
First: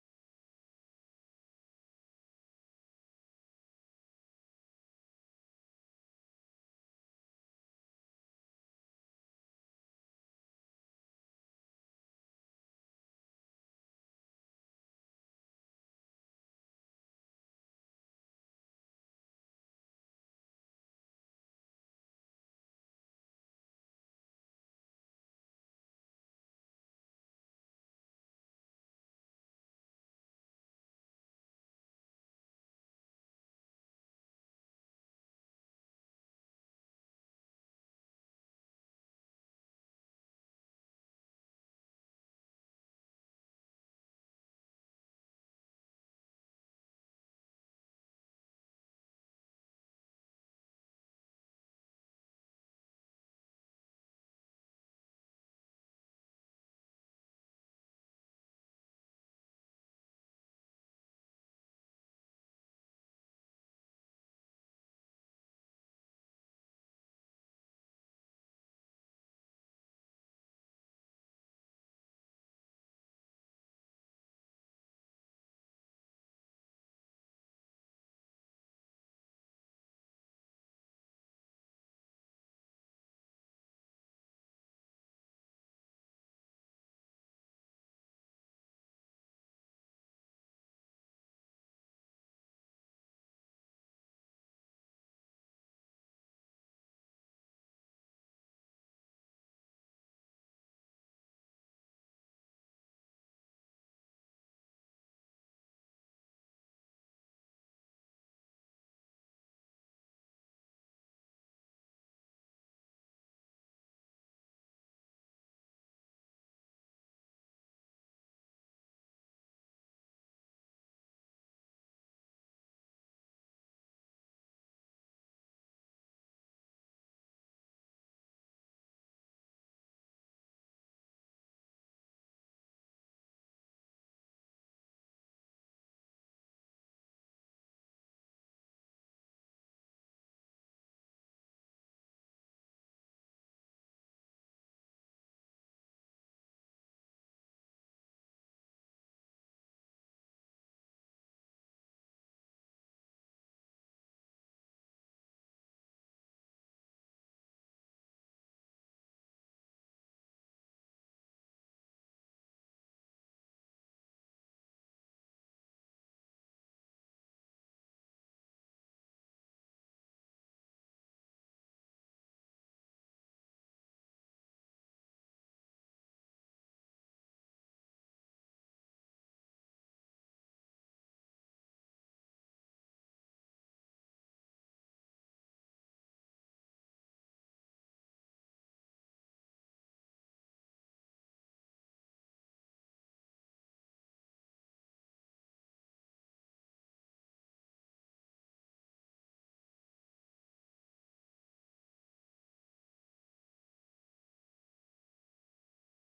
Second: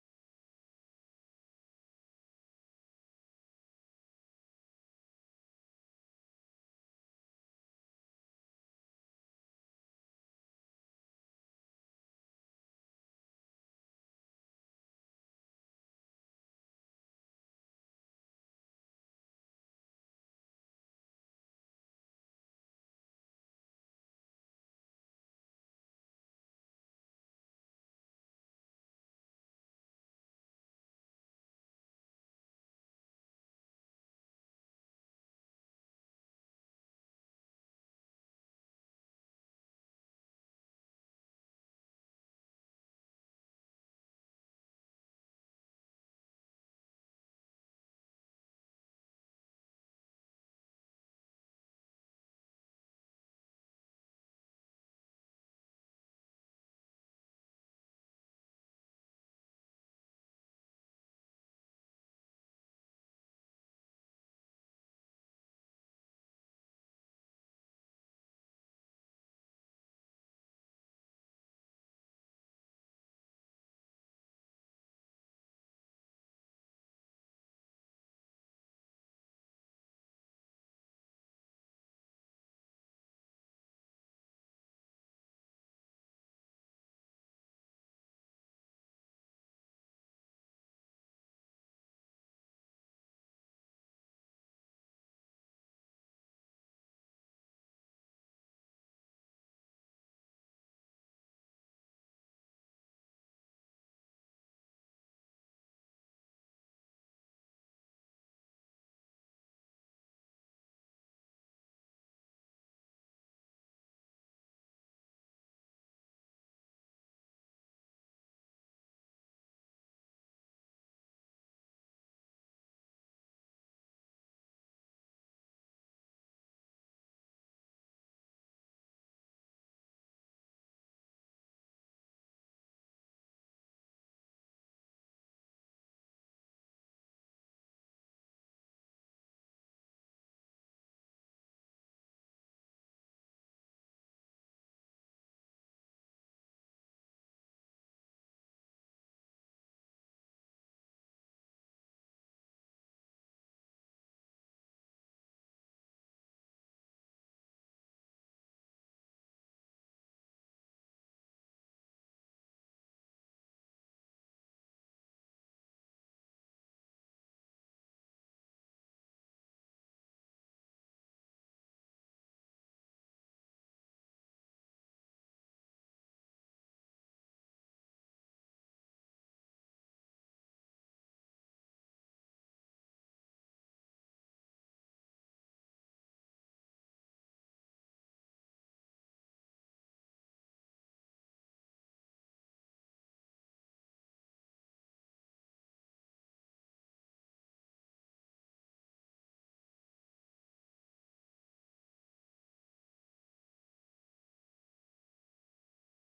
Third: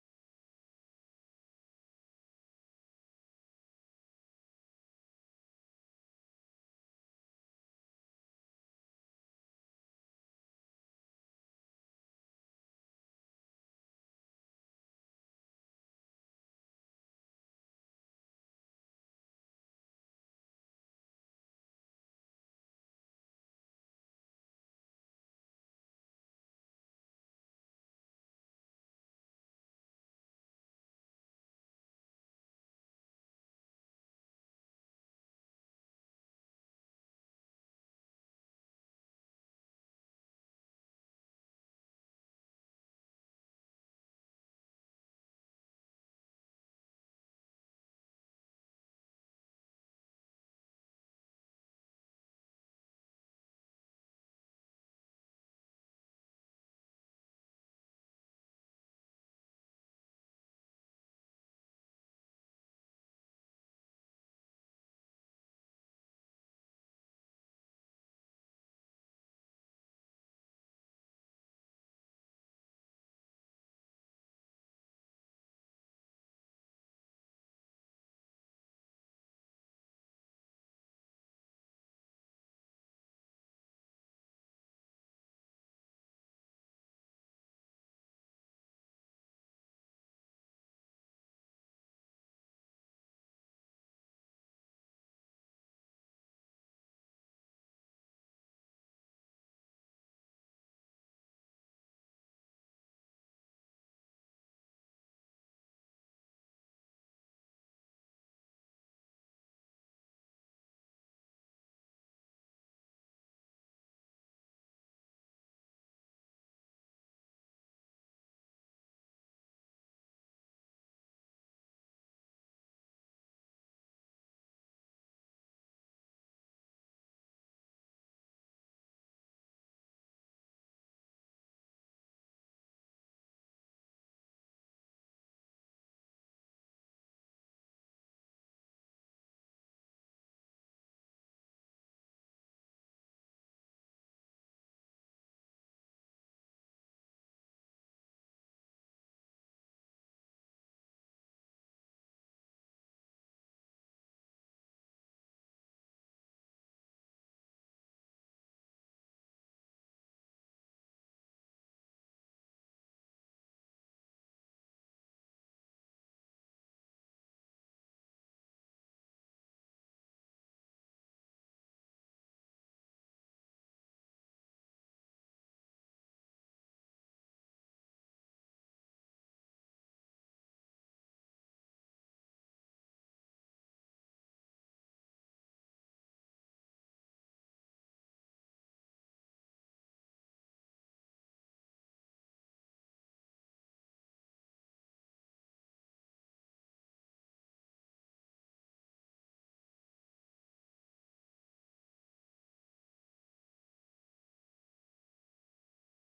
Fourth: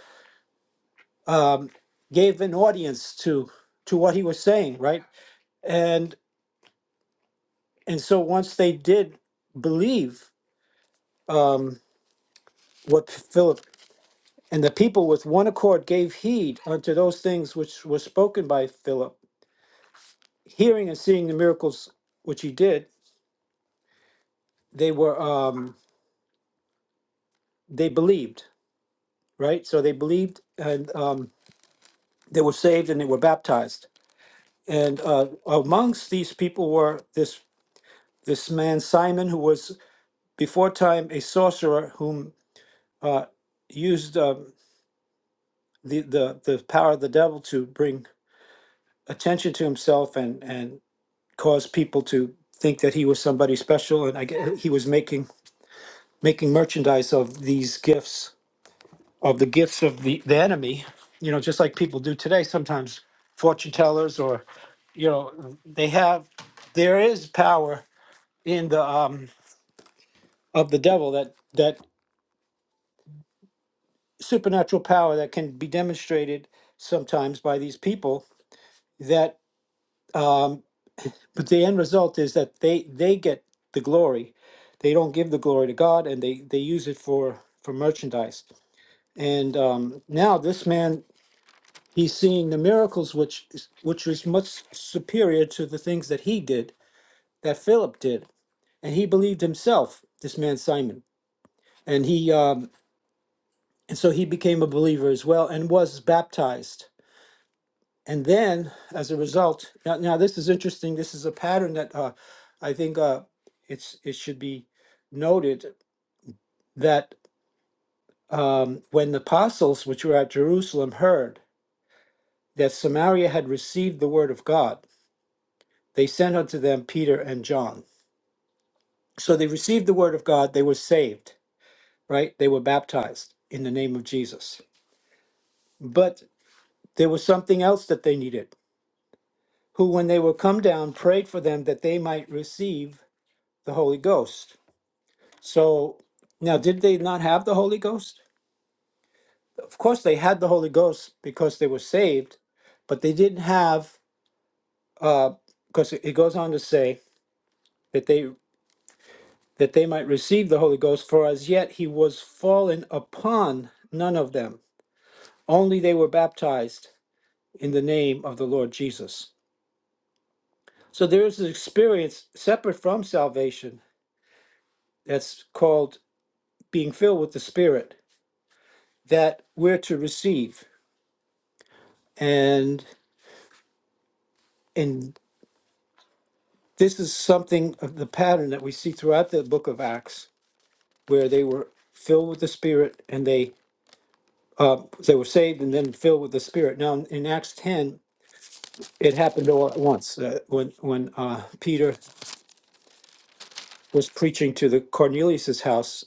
[SPEAKER 2] gave an audience to to what he was saying right and and so once they did believe um, what philip And the people with one accord gave heed unto those things which were spoken by Philip, hearing and seeing the miracles which he did. They were um, they believed, right? So they believed, and um, they were saved, and they were baptized. And uh, amongst these people were this this man Simon, who was before time a sorcerer, whom uh, used um, the, the the power of the devil to bring attention to himself and and caused people to think that he was somebody special, and I guess he was making making merchandise of these gifts of the gifts of the the enemy. You know, just like people do today. Sometimes fortune tellers, or you know, they have there is power in the um of the devil that that supernatural power that can be demonstrated sometimes by these people that. but the end result is that they they get the glory they don't give the glory to god and they they use it for for merchandise and um now this man he's seeing the miracles which is- which was much superior to the things that he did that philip did and he believed himself this man simon and he um and so he became a believer as well and was baptized And then, as a result, now, now this is interesting. This is a pattern that uh, I think uh, it's it should be noted that um, when the apostles, which were at Jerusalem, heard that Samaria had received the word of God, they sent unto them Peter and John. So they received the word of God. They were saved, right? They were baptized in the name of Jesus. But there was something else that they needed. Who, when they were come down, prayed for them that they might receive the Holy Ghost So now, did they not have the Holy Ghost? Of course, they had the Holy Ghost because they were saved, but they didn't have, because it it goes on to say that they that they might receive the Holy Ghost. For as yet he was fallen upon none of them; only they were baptized in the name of the Lord Jesus. So there is an experience separate from salvation that's called being filled with the Spirit that we're to receive, and in this is something of the pattern that we see throughout the book of acts where they were filled with the spirit and they they were saved and then filled with the spirit now in, in acts 10 it happened all at once uh, when when uh, peter was preaching to the cornelius's house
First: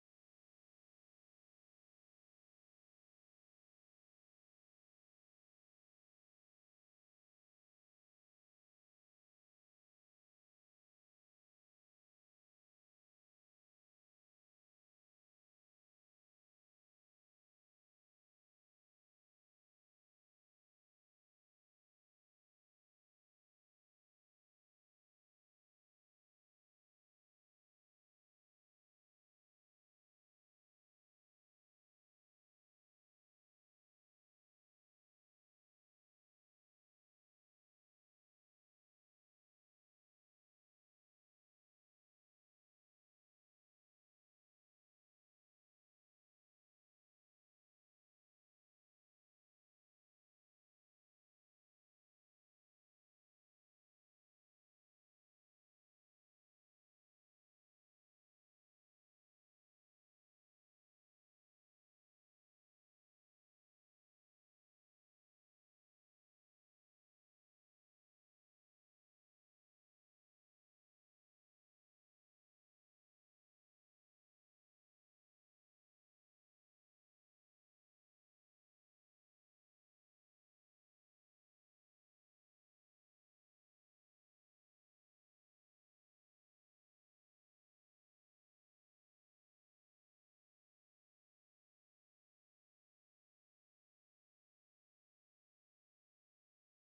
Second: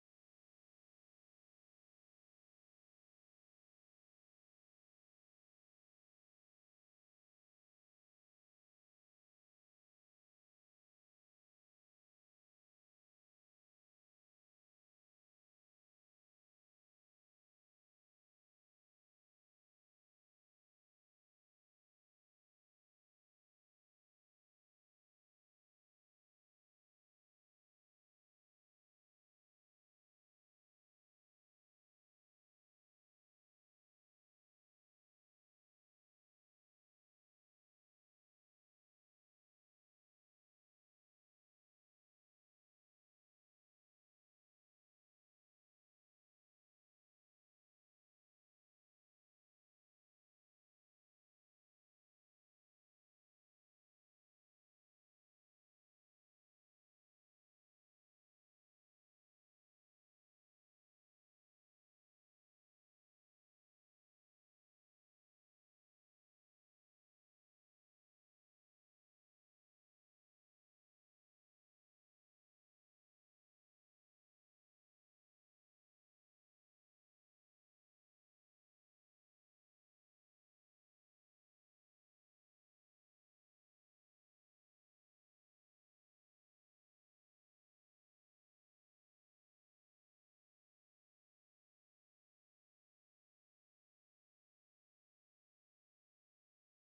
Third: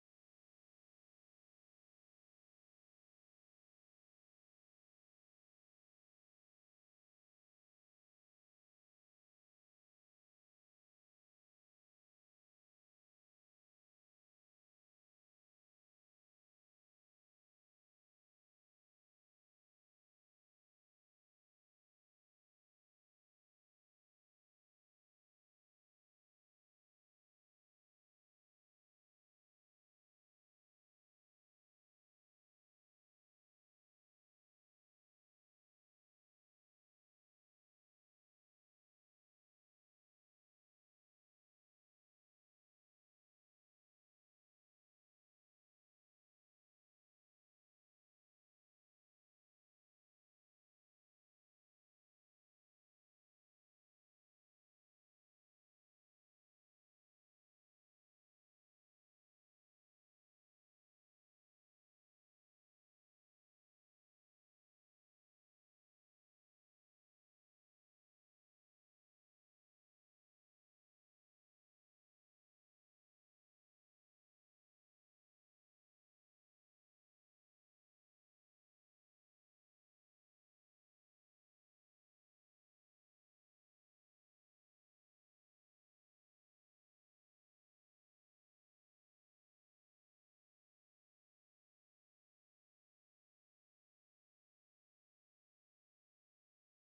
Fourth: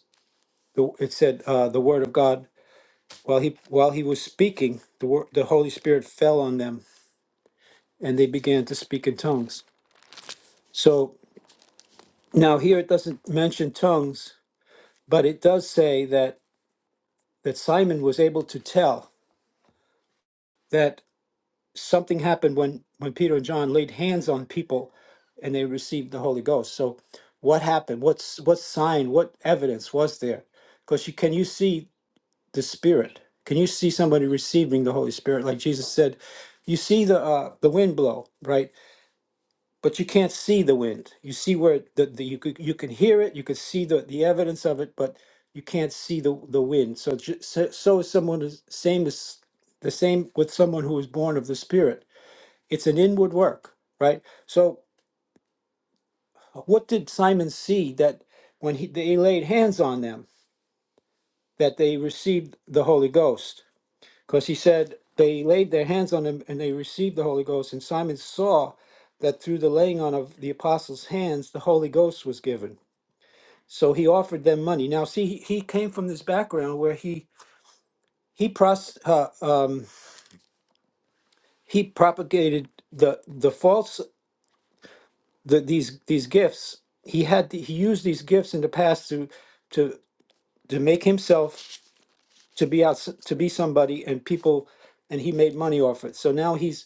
[SPEAKER 2] the, it said uh, the word of god while he while he was speaking the word the holy spirit fell on them and they began to speak in tongues so now here it doesn't mention tongues but it does say that that simon was able to tell that something happened when when Peter and John laid hands on people and they received the Holy Ghost. So what happened? What's what sign, what evidence was there? Because you can you see the Spirit? Can you see somebody receiving the Holy Spirit? Like Jesus said, you see the uh, the wind blow, right? But you can't see the wind. You see where it- the, the you could, you can hear it, you could see the the evidence of it, but you can't see the the wind. So ju- so, so is someone is same as the same with someone who is born of the Spirit it's an inward work, right? So what did Simon see that when he, they laid hands on them, that they received the Holy Ghost? Because he said they laid their hands on them and they received the Holy Ghost. And Simon saw that through the laying on of the apostles' hands, the Holy Ghost was given. So he offered them money. Now, see, he, he came from this background where he he pros, uh, um, he propagated the the false the, these these gifts he had he used these gifts in the past to to to make himself to be out to be somebody and people and he made money off it so now he's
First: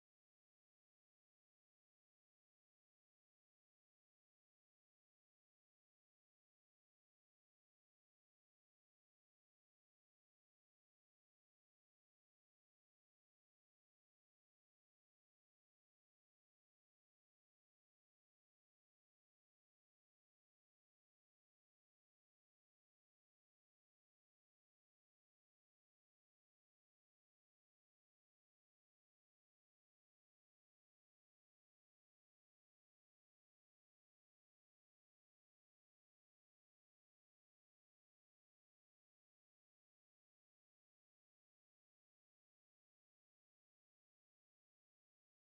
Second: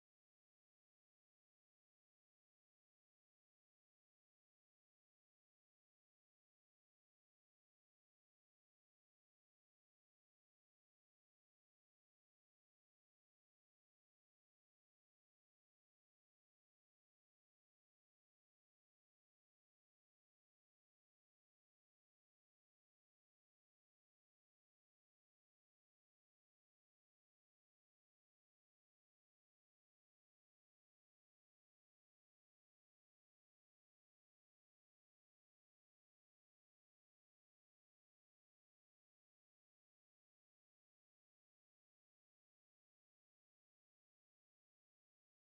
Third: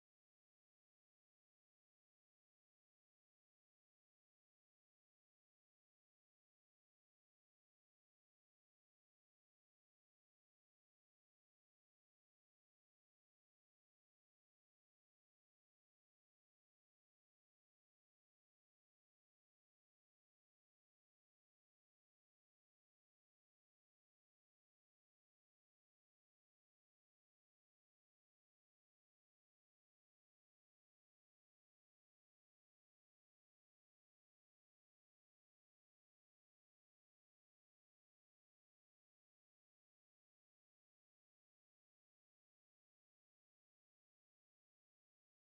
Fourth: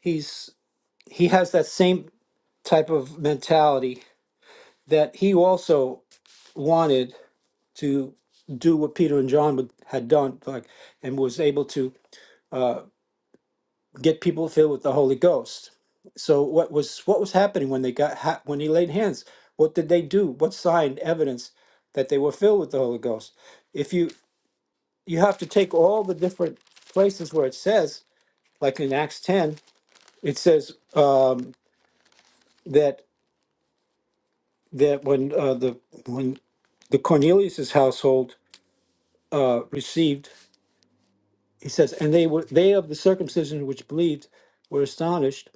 [SPEAKER 2] he's he has that same type of mentality that he also wanted to do what peter and john would, had done like and was able to get people filled with the Holy Ghost. So what was what was happening when they got ha- when he laid hands? What did they do? What sign evidence that they were filled with the Holy Ghost? If you you have to take all the different places where it says, like in Acts ten, it says uh, that that when uh, the when the Cornelius's household uh, received, he says, and they were they of the circumcision which believed were astonished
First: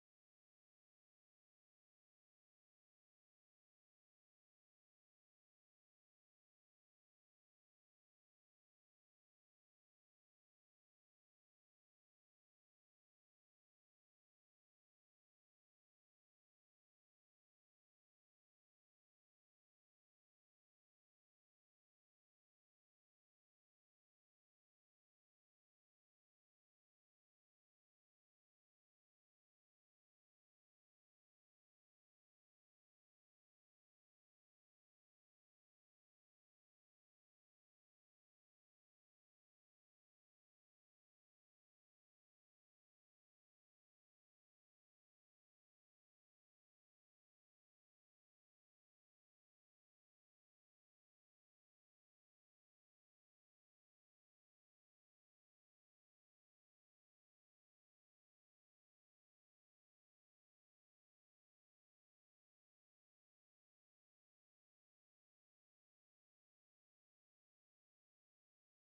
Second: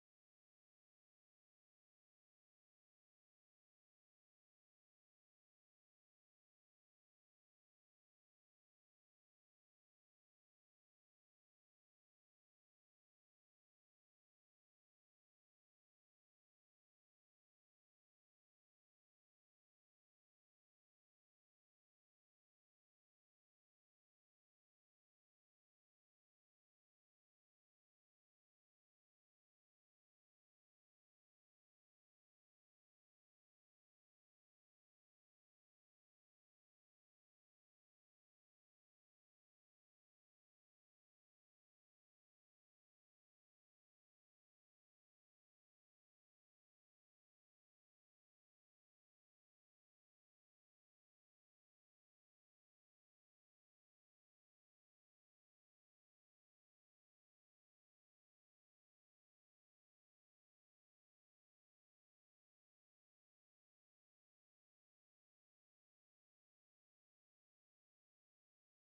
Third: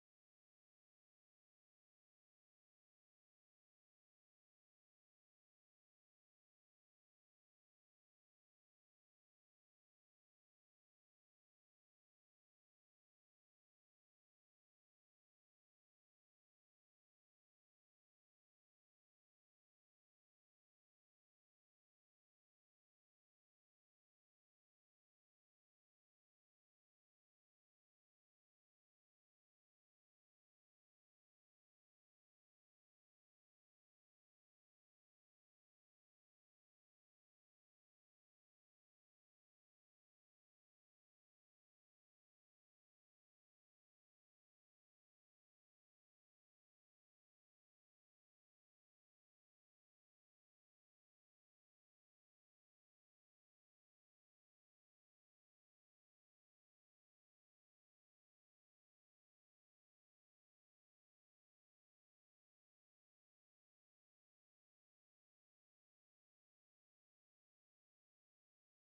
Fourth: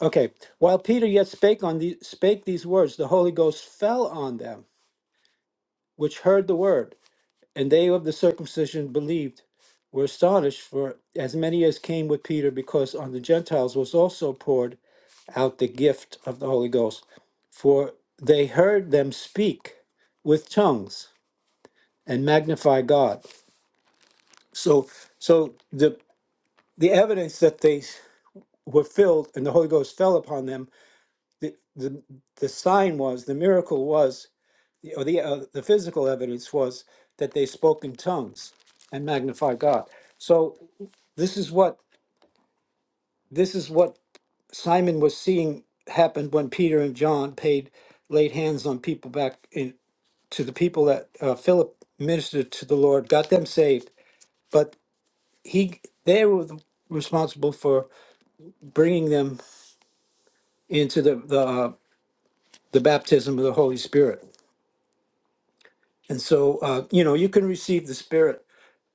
[SPEAKER 2] Okay. While Peter yet spake on the, spake these words, the Holy Ghost fell on them which heard the word, and they of the circumcision believed were astonished for as many as came with Peter, because on the Gentiles was also poured out the gift of the Holy Ghost. For they heard them speak with tongues and magnify God. So so the the evidence that they were filled and the Holy Ghost fell upon them, the, the the sign was, the miracle was or the uh, the physical evidence was that they spoke in tongues and magnified God. So this is what this is what Simon was seeing happen when Peter and John paid laid hands on people back in to the people that uh, Philip ministered to the Lord, got them saved, but he they were the- responsible for bringing them into the the, uh, the baptism of the Holy Spirit. And so uh, you know you can receive the Spirit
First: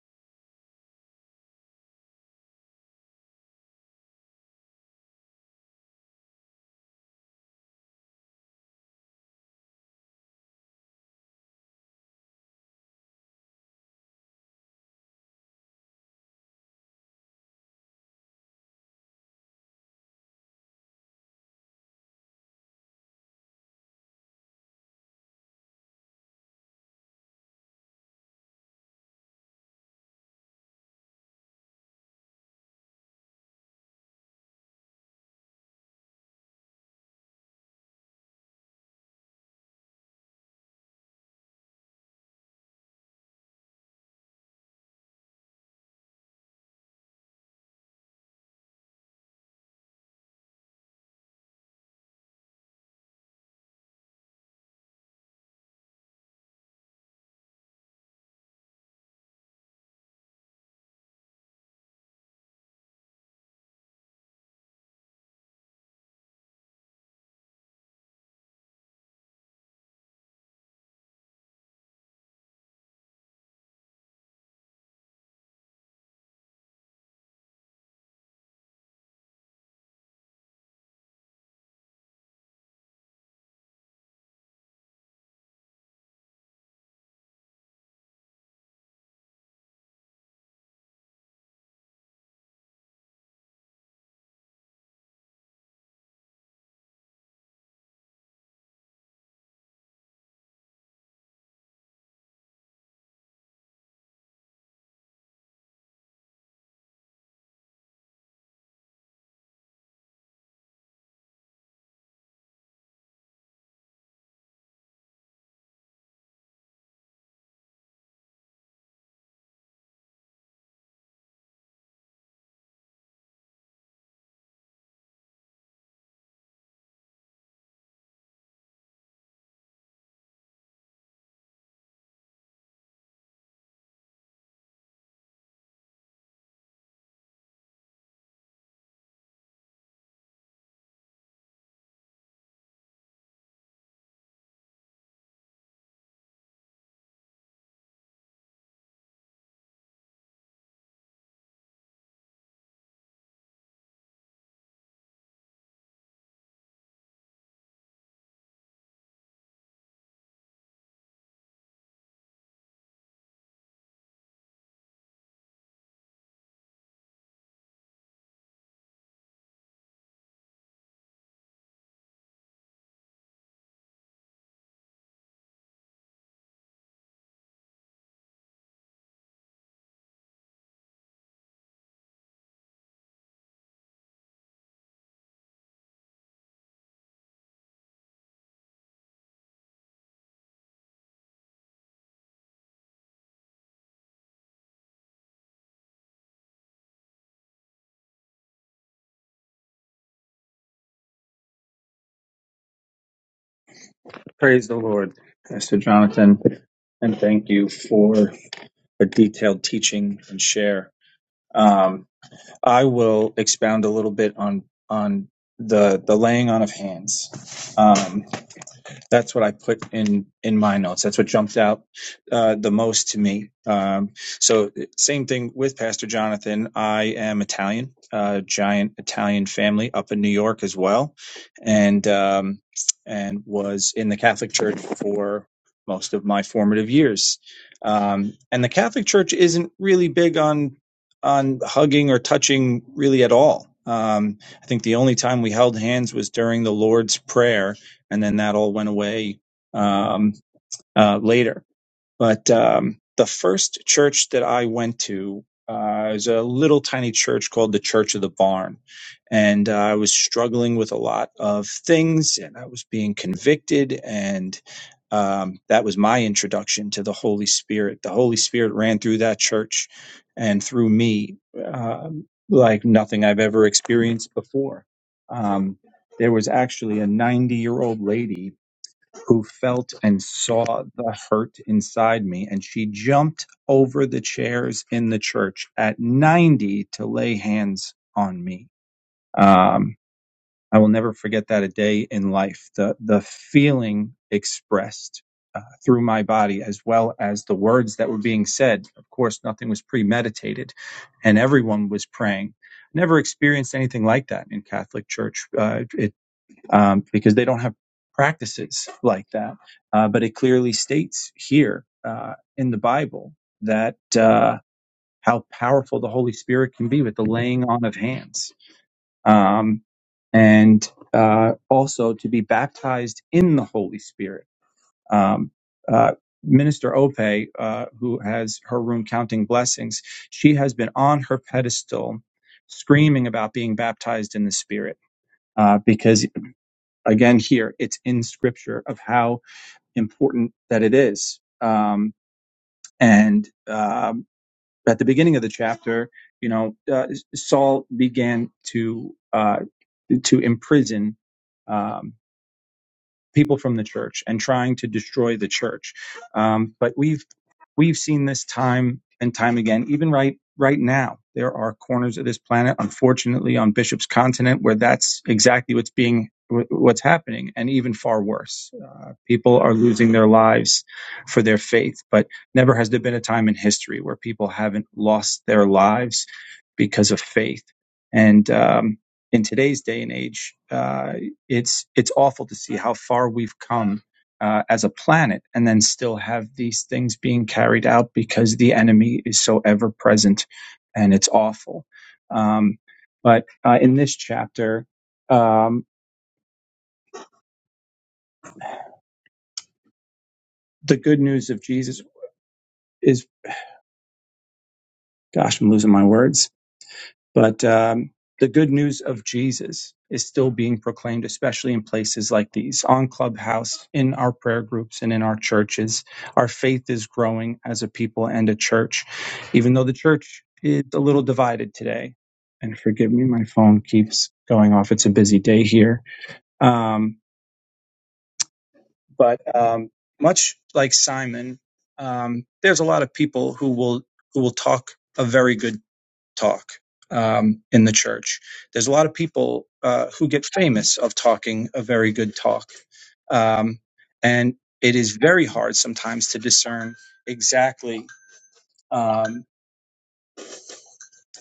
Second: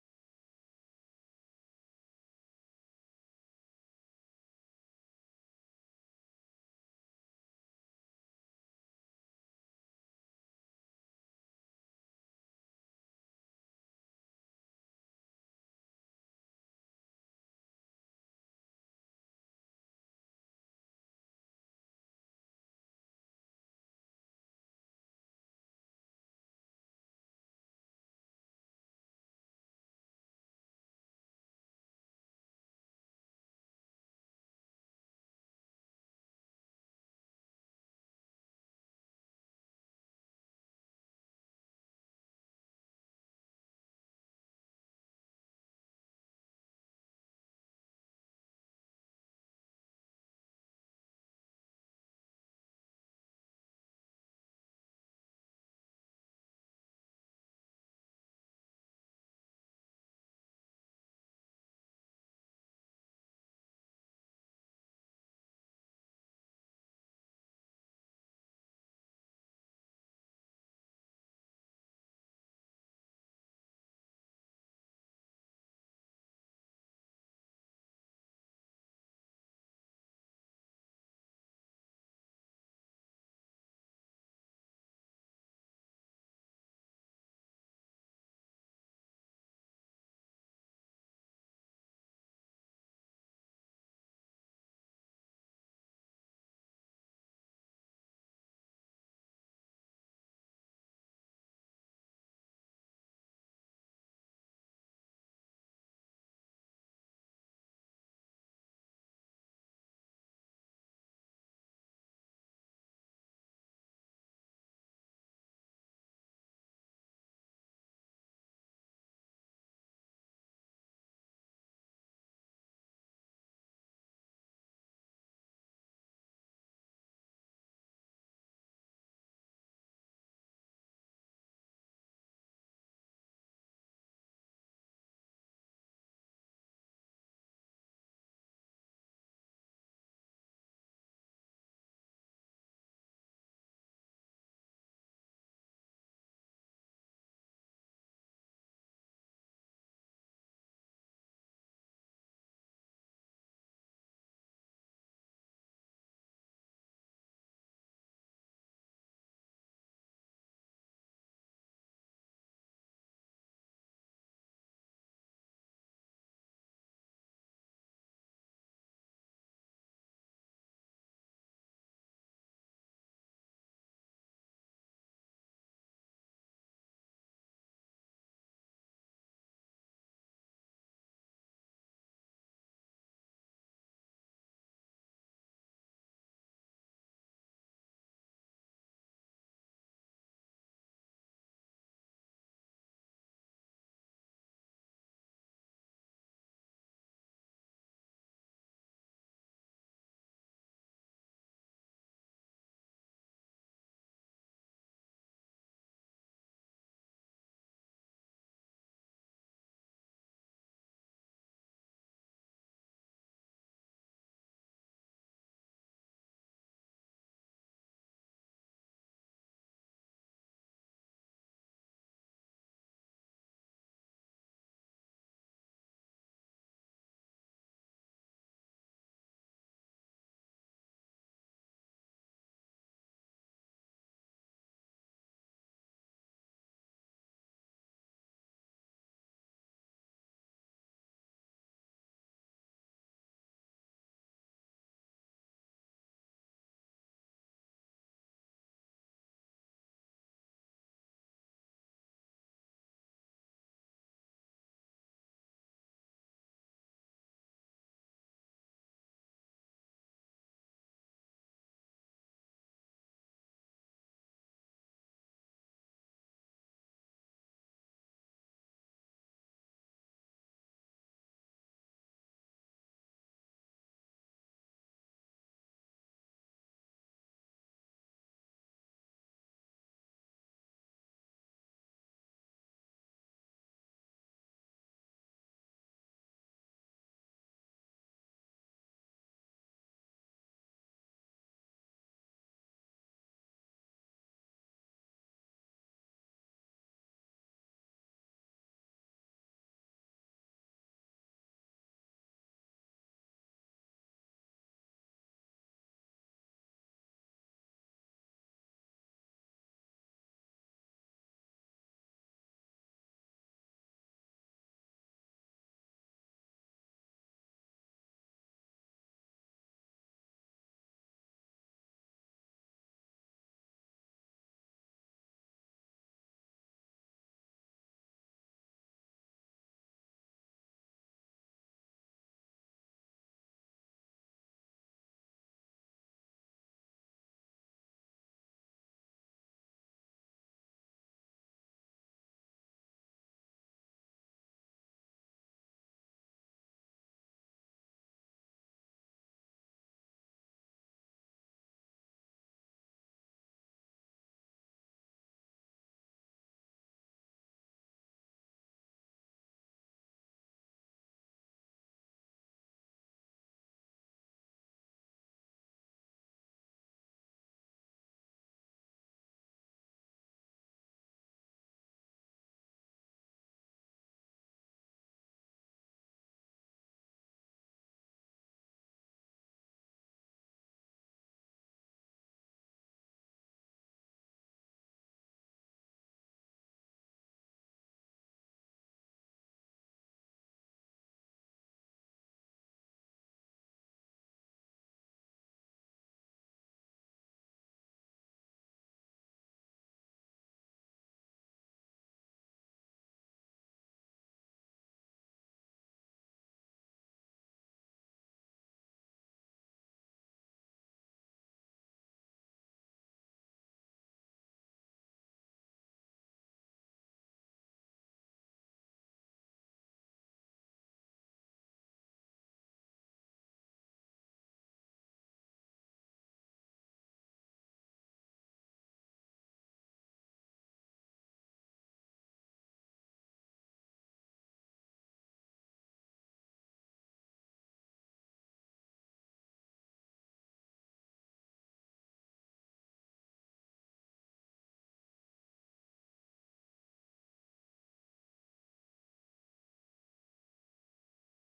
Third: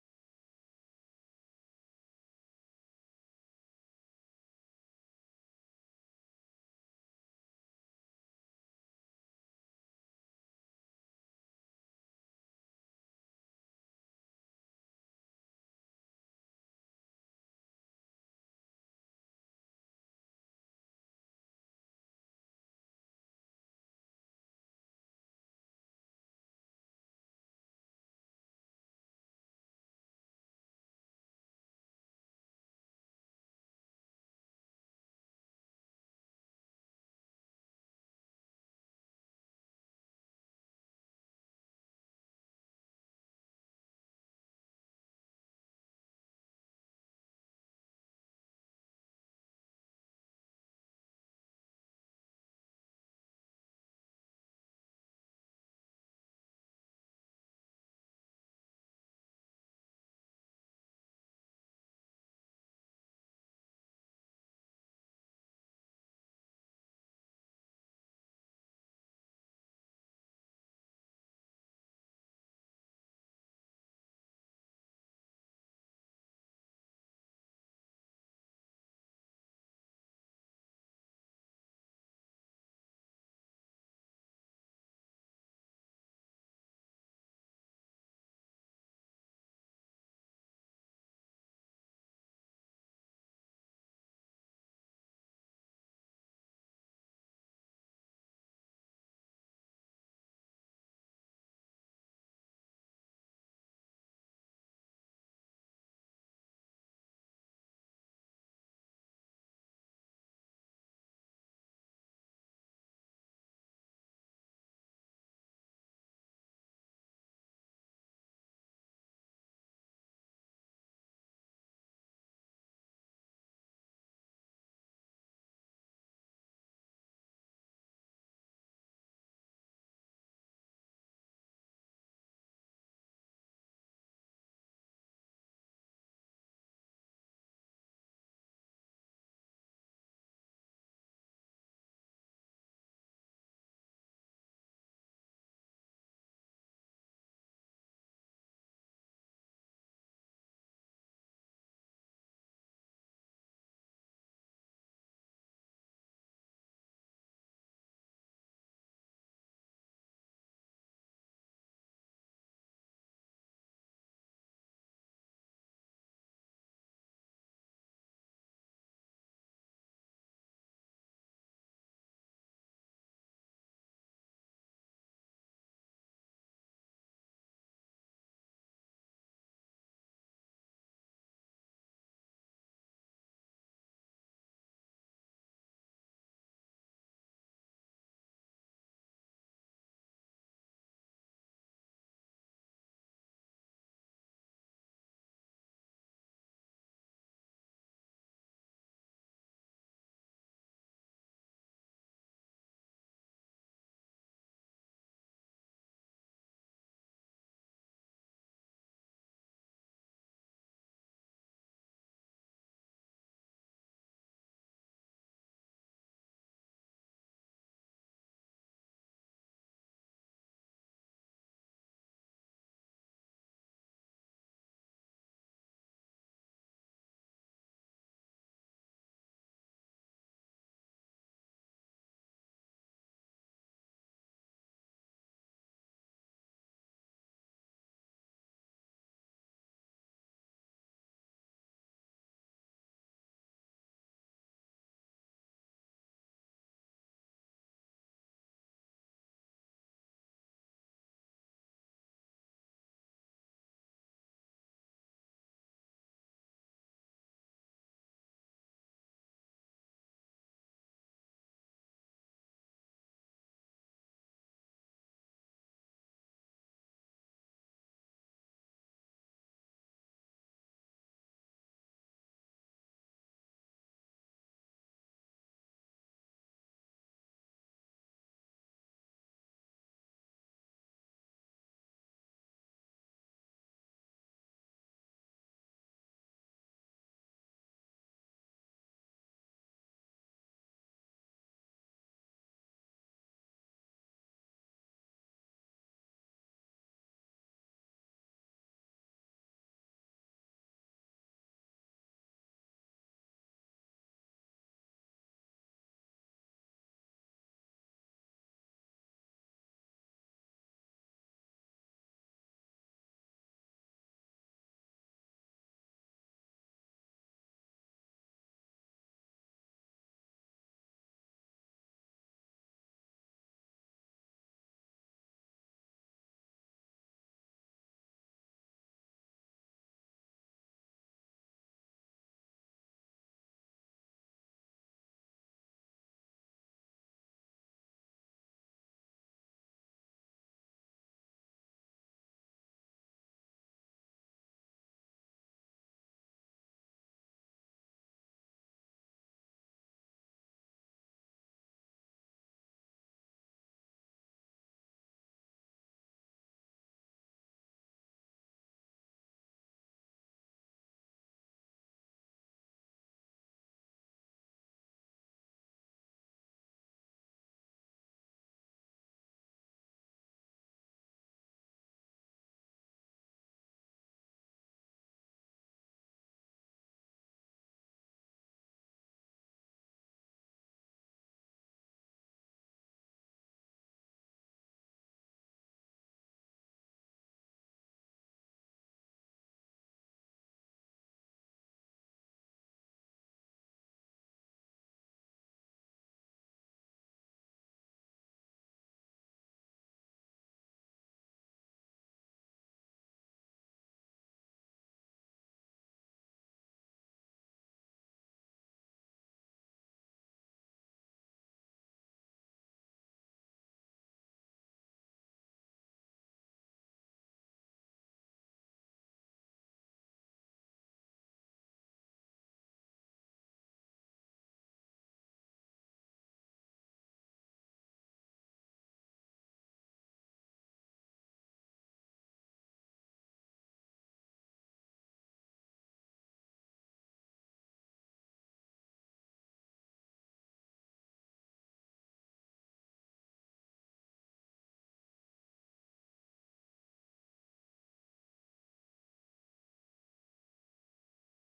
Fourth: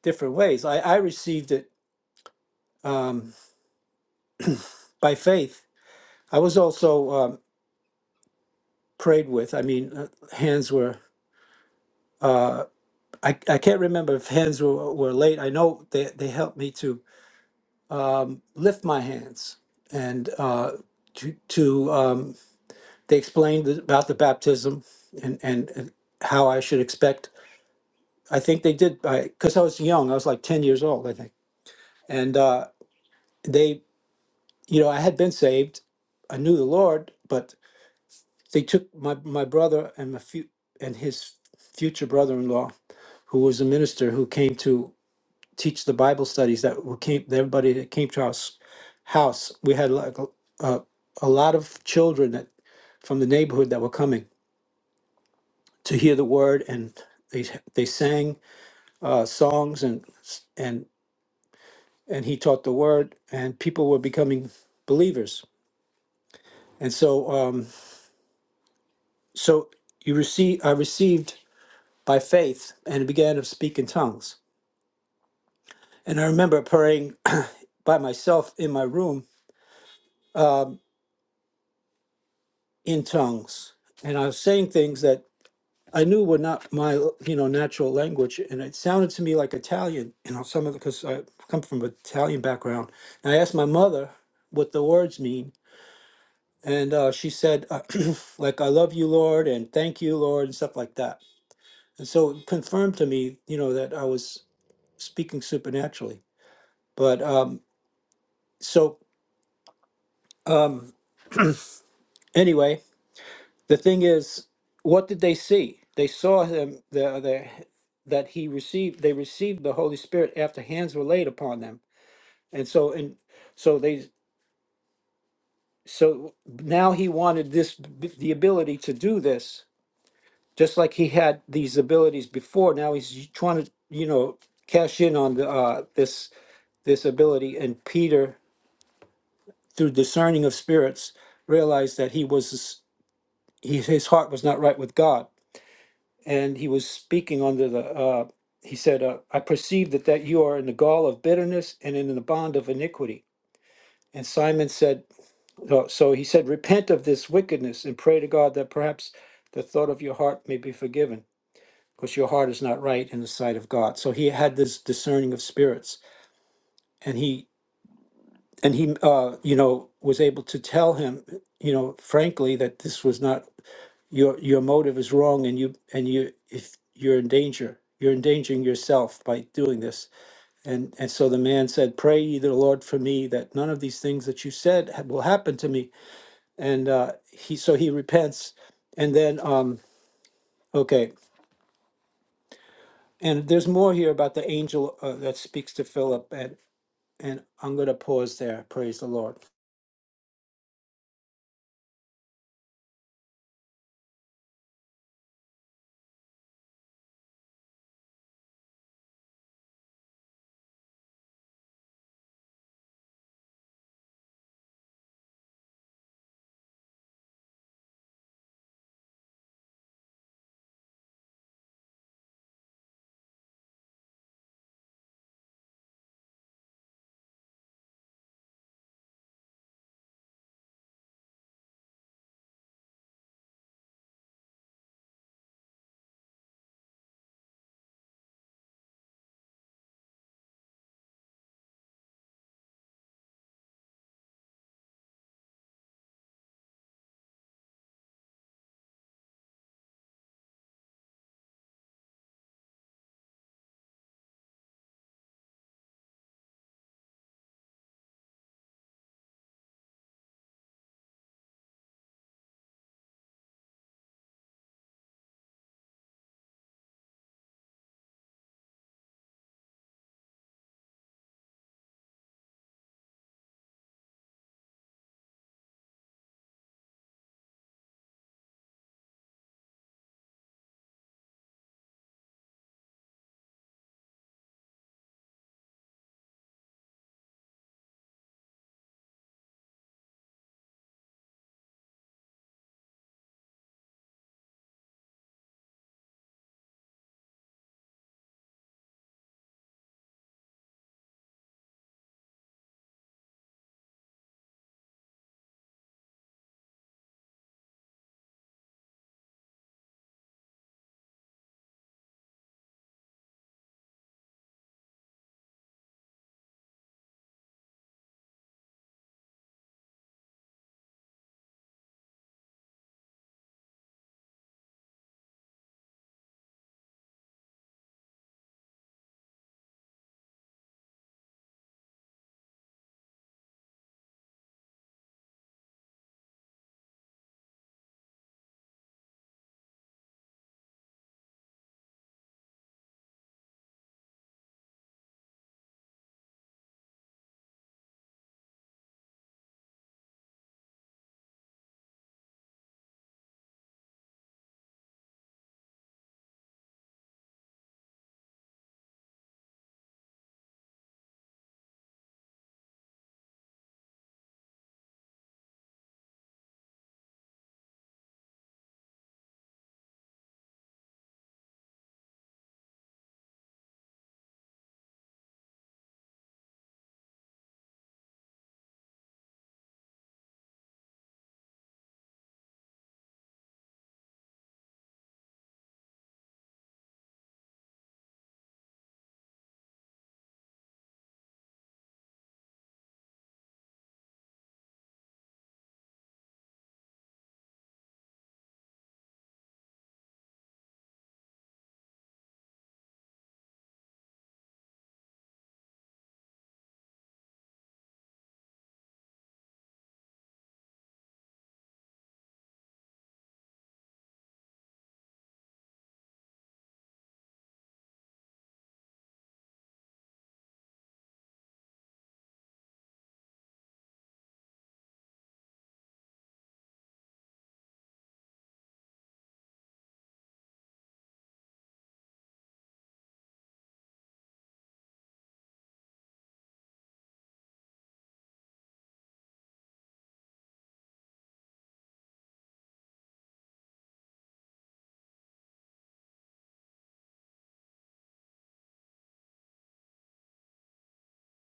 [SPEAKER 2] different ways. I, I received it um, by faith. I was also um, prayed with. I mean, uh, hands were. I, I can't remember if hands were, were laid. I know they, they helped me to um, lift my hands and uh, to, to um, they explained about the baptism and, and, and how I should expect. I think they did because I was young. I was like ten years old, I think. And uh, they, you know, I had been saved. I knew the Lord, but. they took my my brother and my few and his future brother-in-law, who was a minister who came to teach the Bible studies that who came that everybody that came to our s- house. We had like a, a, a lot of children that from the neighborhood that were coming to hear the word, and they they sang uh, songs and and and he taught the word, and people were becoming believers. And so um, so you receive I received. by faith and began to speak in tongues. And I remember praying by myself in my room in tongues. And I was saying things that I knew were not my, you know, natural language. And it sounded to me like Italian, you know, some of the, because I come from an Italian background. And I asked my mother what the words mean. And uh, she said, uh, like, I love you, Lord, and thank you, Lord, and stuff like that. And so it confirmed to me, you know, that I was speaking supernaturally. But um, so, um, Anyway, the thing is, what did they see? They saw him the, the that he received they received the Holy Spirit after hands were laid upon them. And so and so they so now he wanted this the ability to do this just like he had these abilities before. Now he's trying to, you know, cash in on the uh this this ability and Peter through discerning of spirits realized that he was he his heart was not right with God and he was speaking under the uh, he said uh, i perceive that that you are in the gall of bitterness and in the bond of iniquity and simon said uh, so he said repent of this wickedness and pray to god that perhaps the thought of your heart may be forgiven because your heart is not right in the sight of god so he had this discerning of spirits and he and he uh, you know was able to tell him you know frankly that this was not your your motive is wrong and you and you if you're in danger you're endangering yourself by doing this and and so the man said pray ye the lord for me that none of these things that you said ha- will happen to me and uh he so he repents and then um okay and there's more here about the angel uh, that speaks to philip and and i'm going to pause there praise the lord
[SPEAKER 1] Praise the Lord, Pastor Jonathan. And thank you for a detailed teaching and share. Um, I will expound a little bit on on the the laying on of hands. Um, that's what I put in in my notes. That's what jumped out uh, the most to me. Um, so same thing with Pastor Jonathan. I am Italian, uh, giant Italian family up in New York as well, and um, and was in the Catholic Church for most of my formative years. Um, and the Catholic Church isn't really big on on hugging or touching really at all. Um, I think the only time we held hands was during the Lord's Prayer, and then that all went away um, uh, later. But um, the first church that I went to uh, is a little tiny church called the Church of the Barn, and uh, I was struggling with a lot of things, and I was being convicted, and um, that was my introduction to the Holy Spirit. The Holy Spirit ran through that church and through me um like nothing I've ever experienced before. Um, there was actually a 90 year old lady who felt and saw the hurt inside me. And she jumped over the chairs in the church at 90 to lay hands on me. Um, I will never forget that a day in life. The, the feeling expressed uh, through my body, as well as the words that were being said. Of course, nothing was premeditated, and everyone was praying. Never experienced anything like that in Catholic Church. Uh, it um, because they don't have practices like that. Uh, but it clearly states here uh, in the Bible that uh, how powerful the Holy Spirit can be with the laying on of hands, um, and uh, also to be baptized in the Holy Spirit. Um, uh, Minister Ope, uh, who has her room counting blessings, she has been on her pedestal screaming about being baptized in the Spirit. Uh, because again here it's in scripture of how important that it is um, and um, at the beginning of the chapter you know uh, saul began to uh, to imprison um, people from the church and trying to destroy the church. Um, but we've we've seen this time and time again. Even right right now, there are corners of this planet, unfortunately, on Bishop's continent, where that's exactly what's being what's happening, and even far worse. Uh, people are losing their lives for their faith. But never has there been a time in history where people haven't lost their lives because of faith. And um, in today's day and age. Uh, it's it's awful to see how far we've come uh, as a planet, and then still have these things being carried out because the enemy is so ever present, and it's awful. Um, but uh, in this chapter, um, the good news of Jesus is, gosh, I'm losing my words But um, the good news of Jesus is still being proclaimed, especially in places like these, on Clubhouse, in our prayer groups, and in our churches. Our faith is growing as a people and a church, even though the church is a little divided today. And forgive me, my phone keeps going off. It's a busy day here. Um, but um, much like Simon, um, there's a lot of people who will who will talk a very good talk um, in the church. There's a lot of people uh, who get famous of talking a very good talk. Um, and it is very hard sometimes to discern exactly. Um,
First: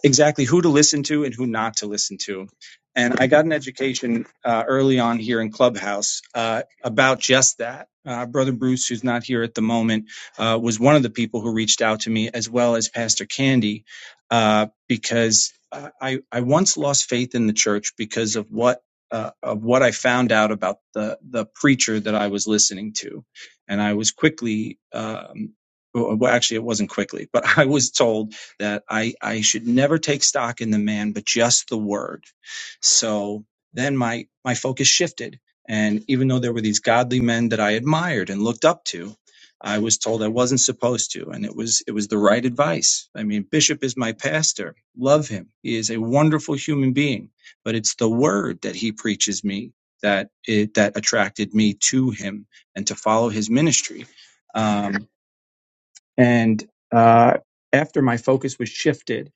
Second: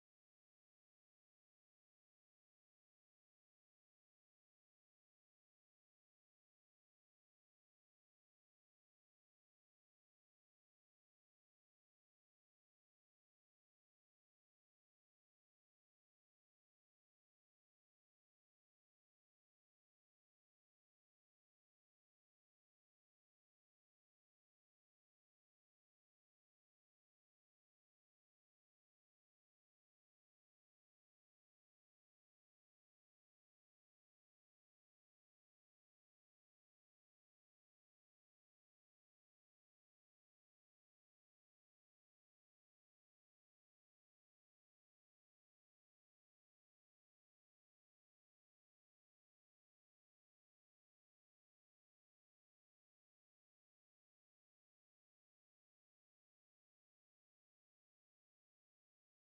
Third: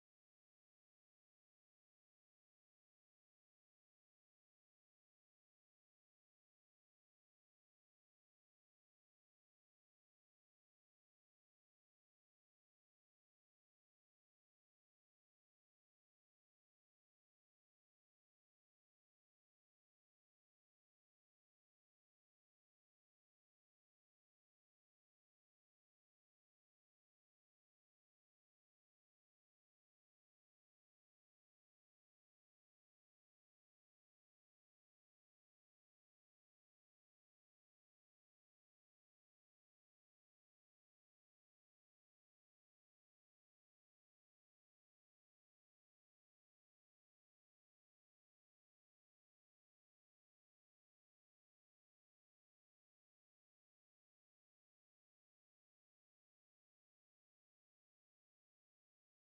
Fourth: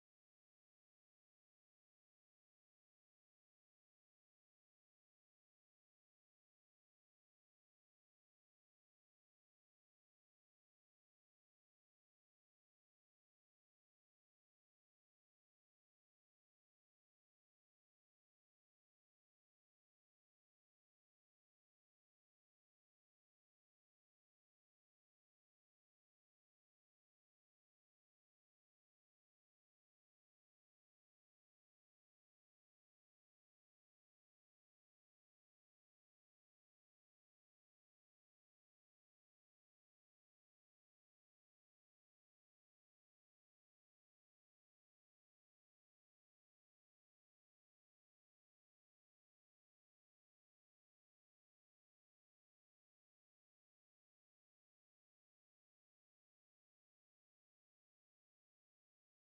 [SPEAKER 1] exactly who to listen to and who not to listen to. And I got an education uh, early on here in Clubhouse uh, about just that. Uh, Brother Bruce, who's not here at the moment, uh, was one of the people who reached out to me, as well as Pastor Candy, uh, because uh, I, I once lost faith in the church because of what uh, of what I found out about the the preacher that I was listening to, and I was quickly, um, well, well, actually, it wasn't quickly, but I was told that I, I should never take stock in the man, but just the word. So then my, my focus shifted. And even though there were these godly men that I admired and looked up to, I was told I wasn't supposed to. And it was, it was the right advice. I mean, Bishop is my pastor. Love him. He is a wonderful human being, but it's the word that he preaches me that it, that attracted me to him and to follow his ministry. Um, and uh, after my focus was shifted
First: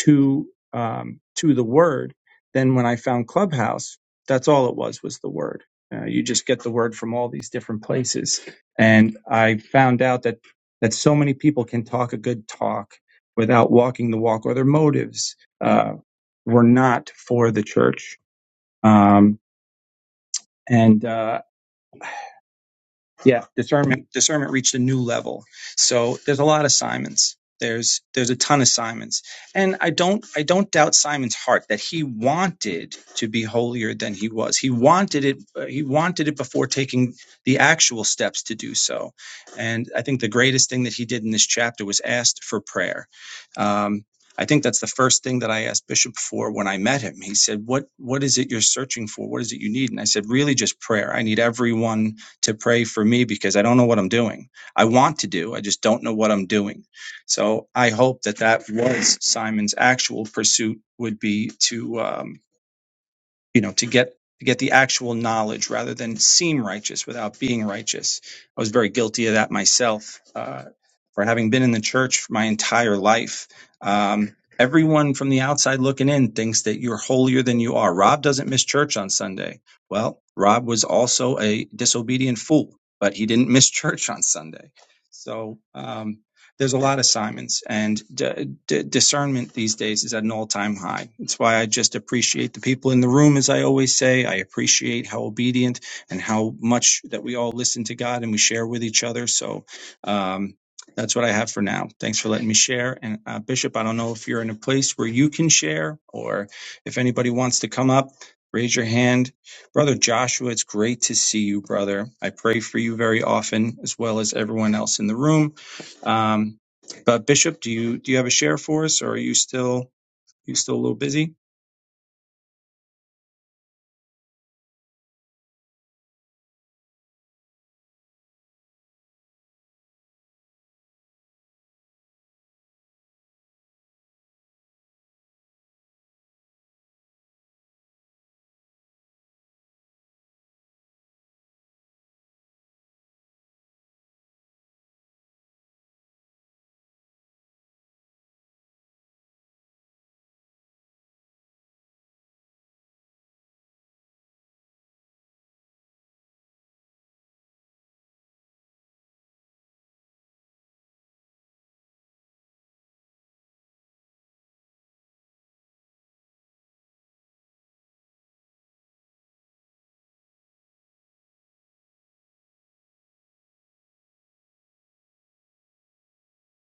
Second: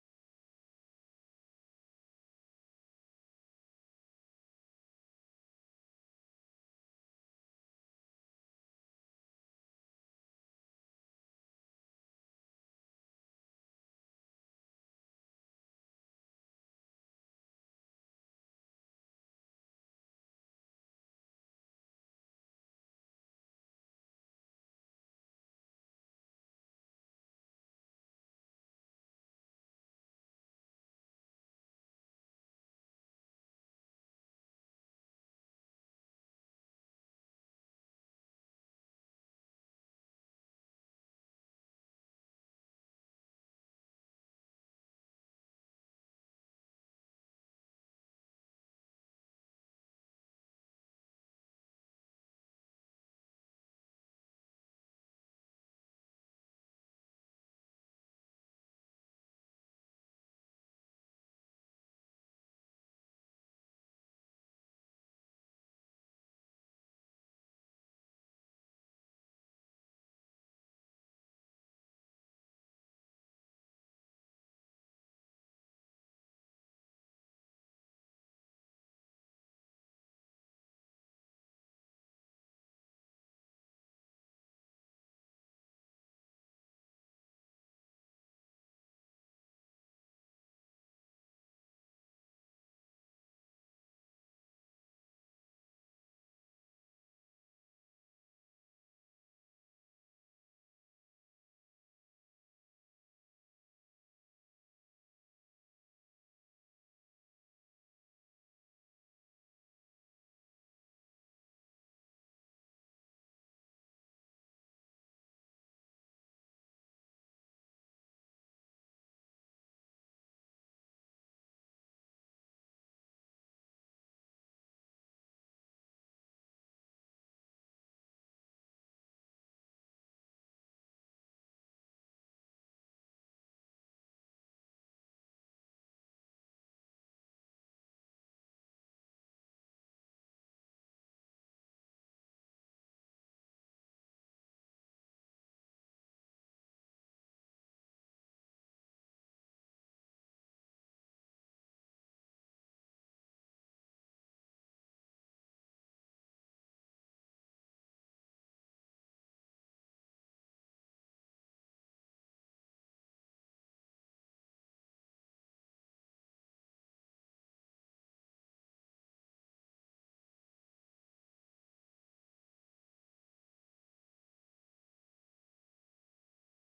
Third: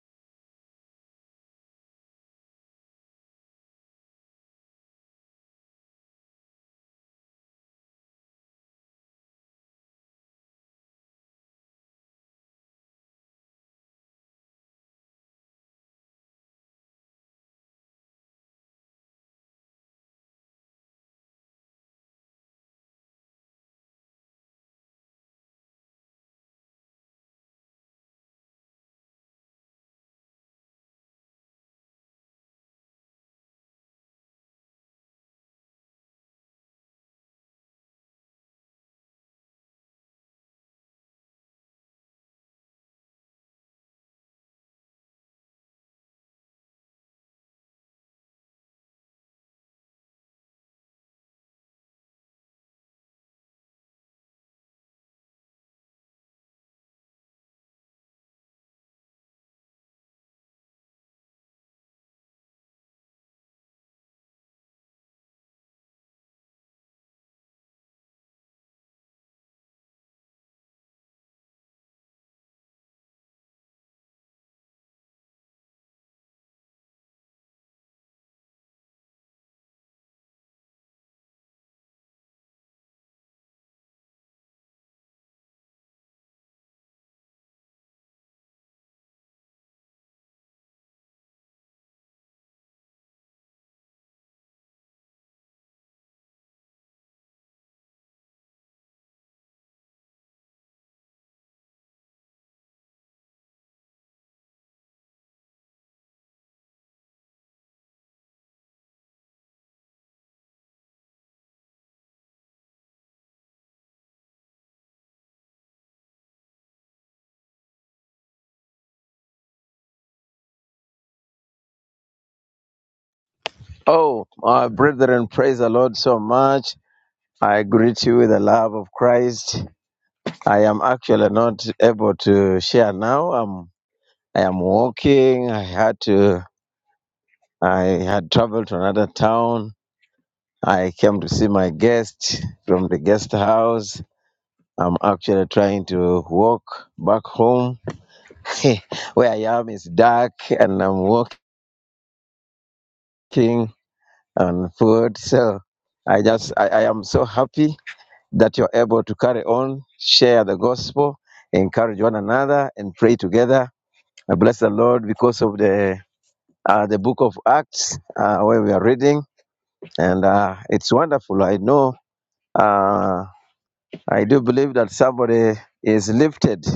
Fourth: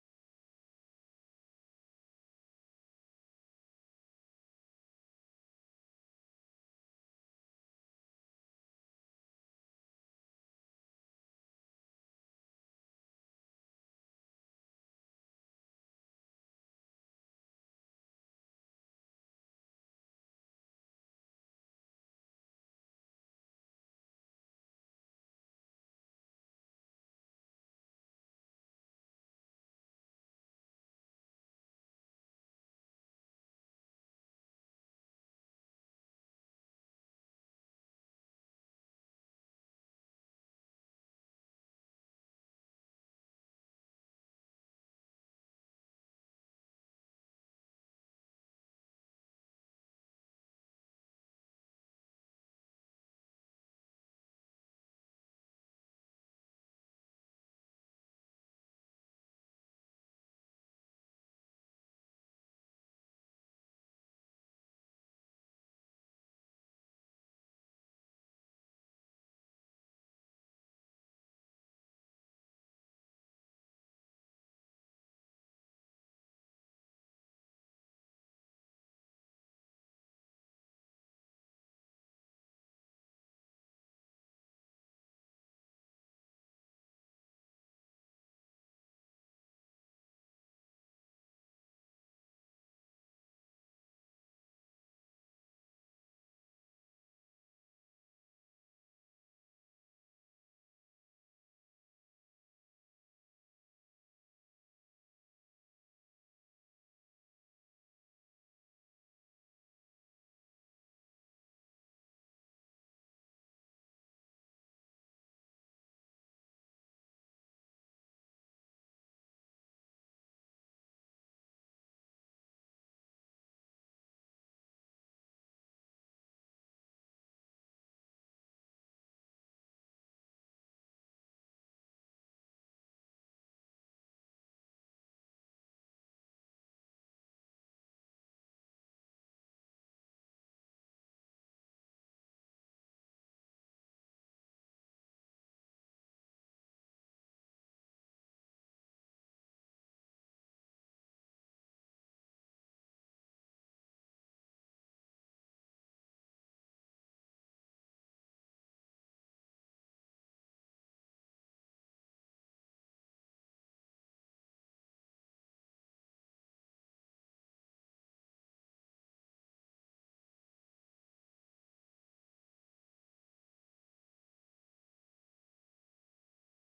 [SPEAKER 1] to um, to the word, then when I found Clubhouse, that's all it was was the word. Uh, you just get the word from all these different places, and I found out that that so many people can talk a good talk without walking the walk, or their motives uh, were not for the church. Um, and uh, yeah discernment discernment reached a new level so there's a lot of simons there's there's a ton of simons and i don't i don't doubt simon's heart that he wanted to be holier than he was he wanted it uh, he wanted it before taking the actual steps to do so and i think the greatest thing that he did in this chapter was asked for prayer um, I think that's the first thing that I asked Bishop for when I met him. He said, "What what is it you're searching for? What is it you need?" And I said, "Really, just prayer. I need everyone to pray for me because I don't know what I'm doing. I want to do, I just don't know what I'm doing. So I hope that that was Simon's actual pursuit would be to um, you know to get to get the actual knowledge rather than seem righteous without being righteous i was very guilty of that myself uh, for having been in the church for my entire life um, everyone from the outside looking in thinks that you're holier than you are rob doesn't miss church on sunday well rob was also a disobedient fool but he didn't miss church on sunday so um, there's a lot of Simons, and d- d- discernment these days is at an all time high. It's why I just appreciate the people in the room, as I always say. I appreciate how obedient and how much that we all listen to God and we share with each other. So um, that's what I have for now. Thanks for letting me share. And uh, Bishop, I don't know if you're in a place where you can share or if anybody wants to come up. Raise your hand. Brother Joshua, it's great to see you, brother. I pray for you very often, as well as everyone else in the room. Um, but Bishop, do you do you have a share for us, or are you still you still a little busy?
[SPEAKER 3] Oh, my brethren, praise the Lord so much. I greet you with the love of Christ. I am actually not able to share now. I'm, I am walking. I had to, I had traveled to another town. I came to see my guest from the guest house. I'm actually trying to walk back home. Where I am is dark and I'm walking on foot. So I just, I, I am so happy that you're able to carry on, share the gospel, encourage one another, and pray together. I bless the Lord because of the uh, the book of Acts uh, where we are reading, and uh, it's wonderful. I know, uh, I do believe that somebody is lifted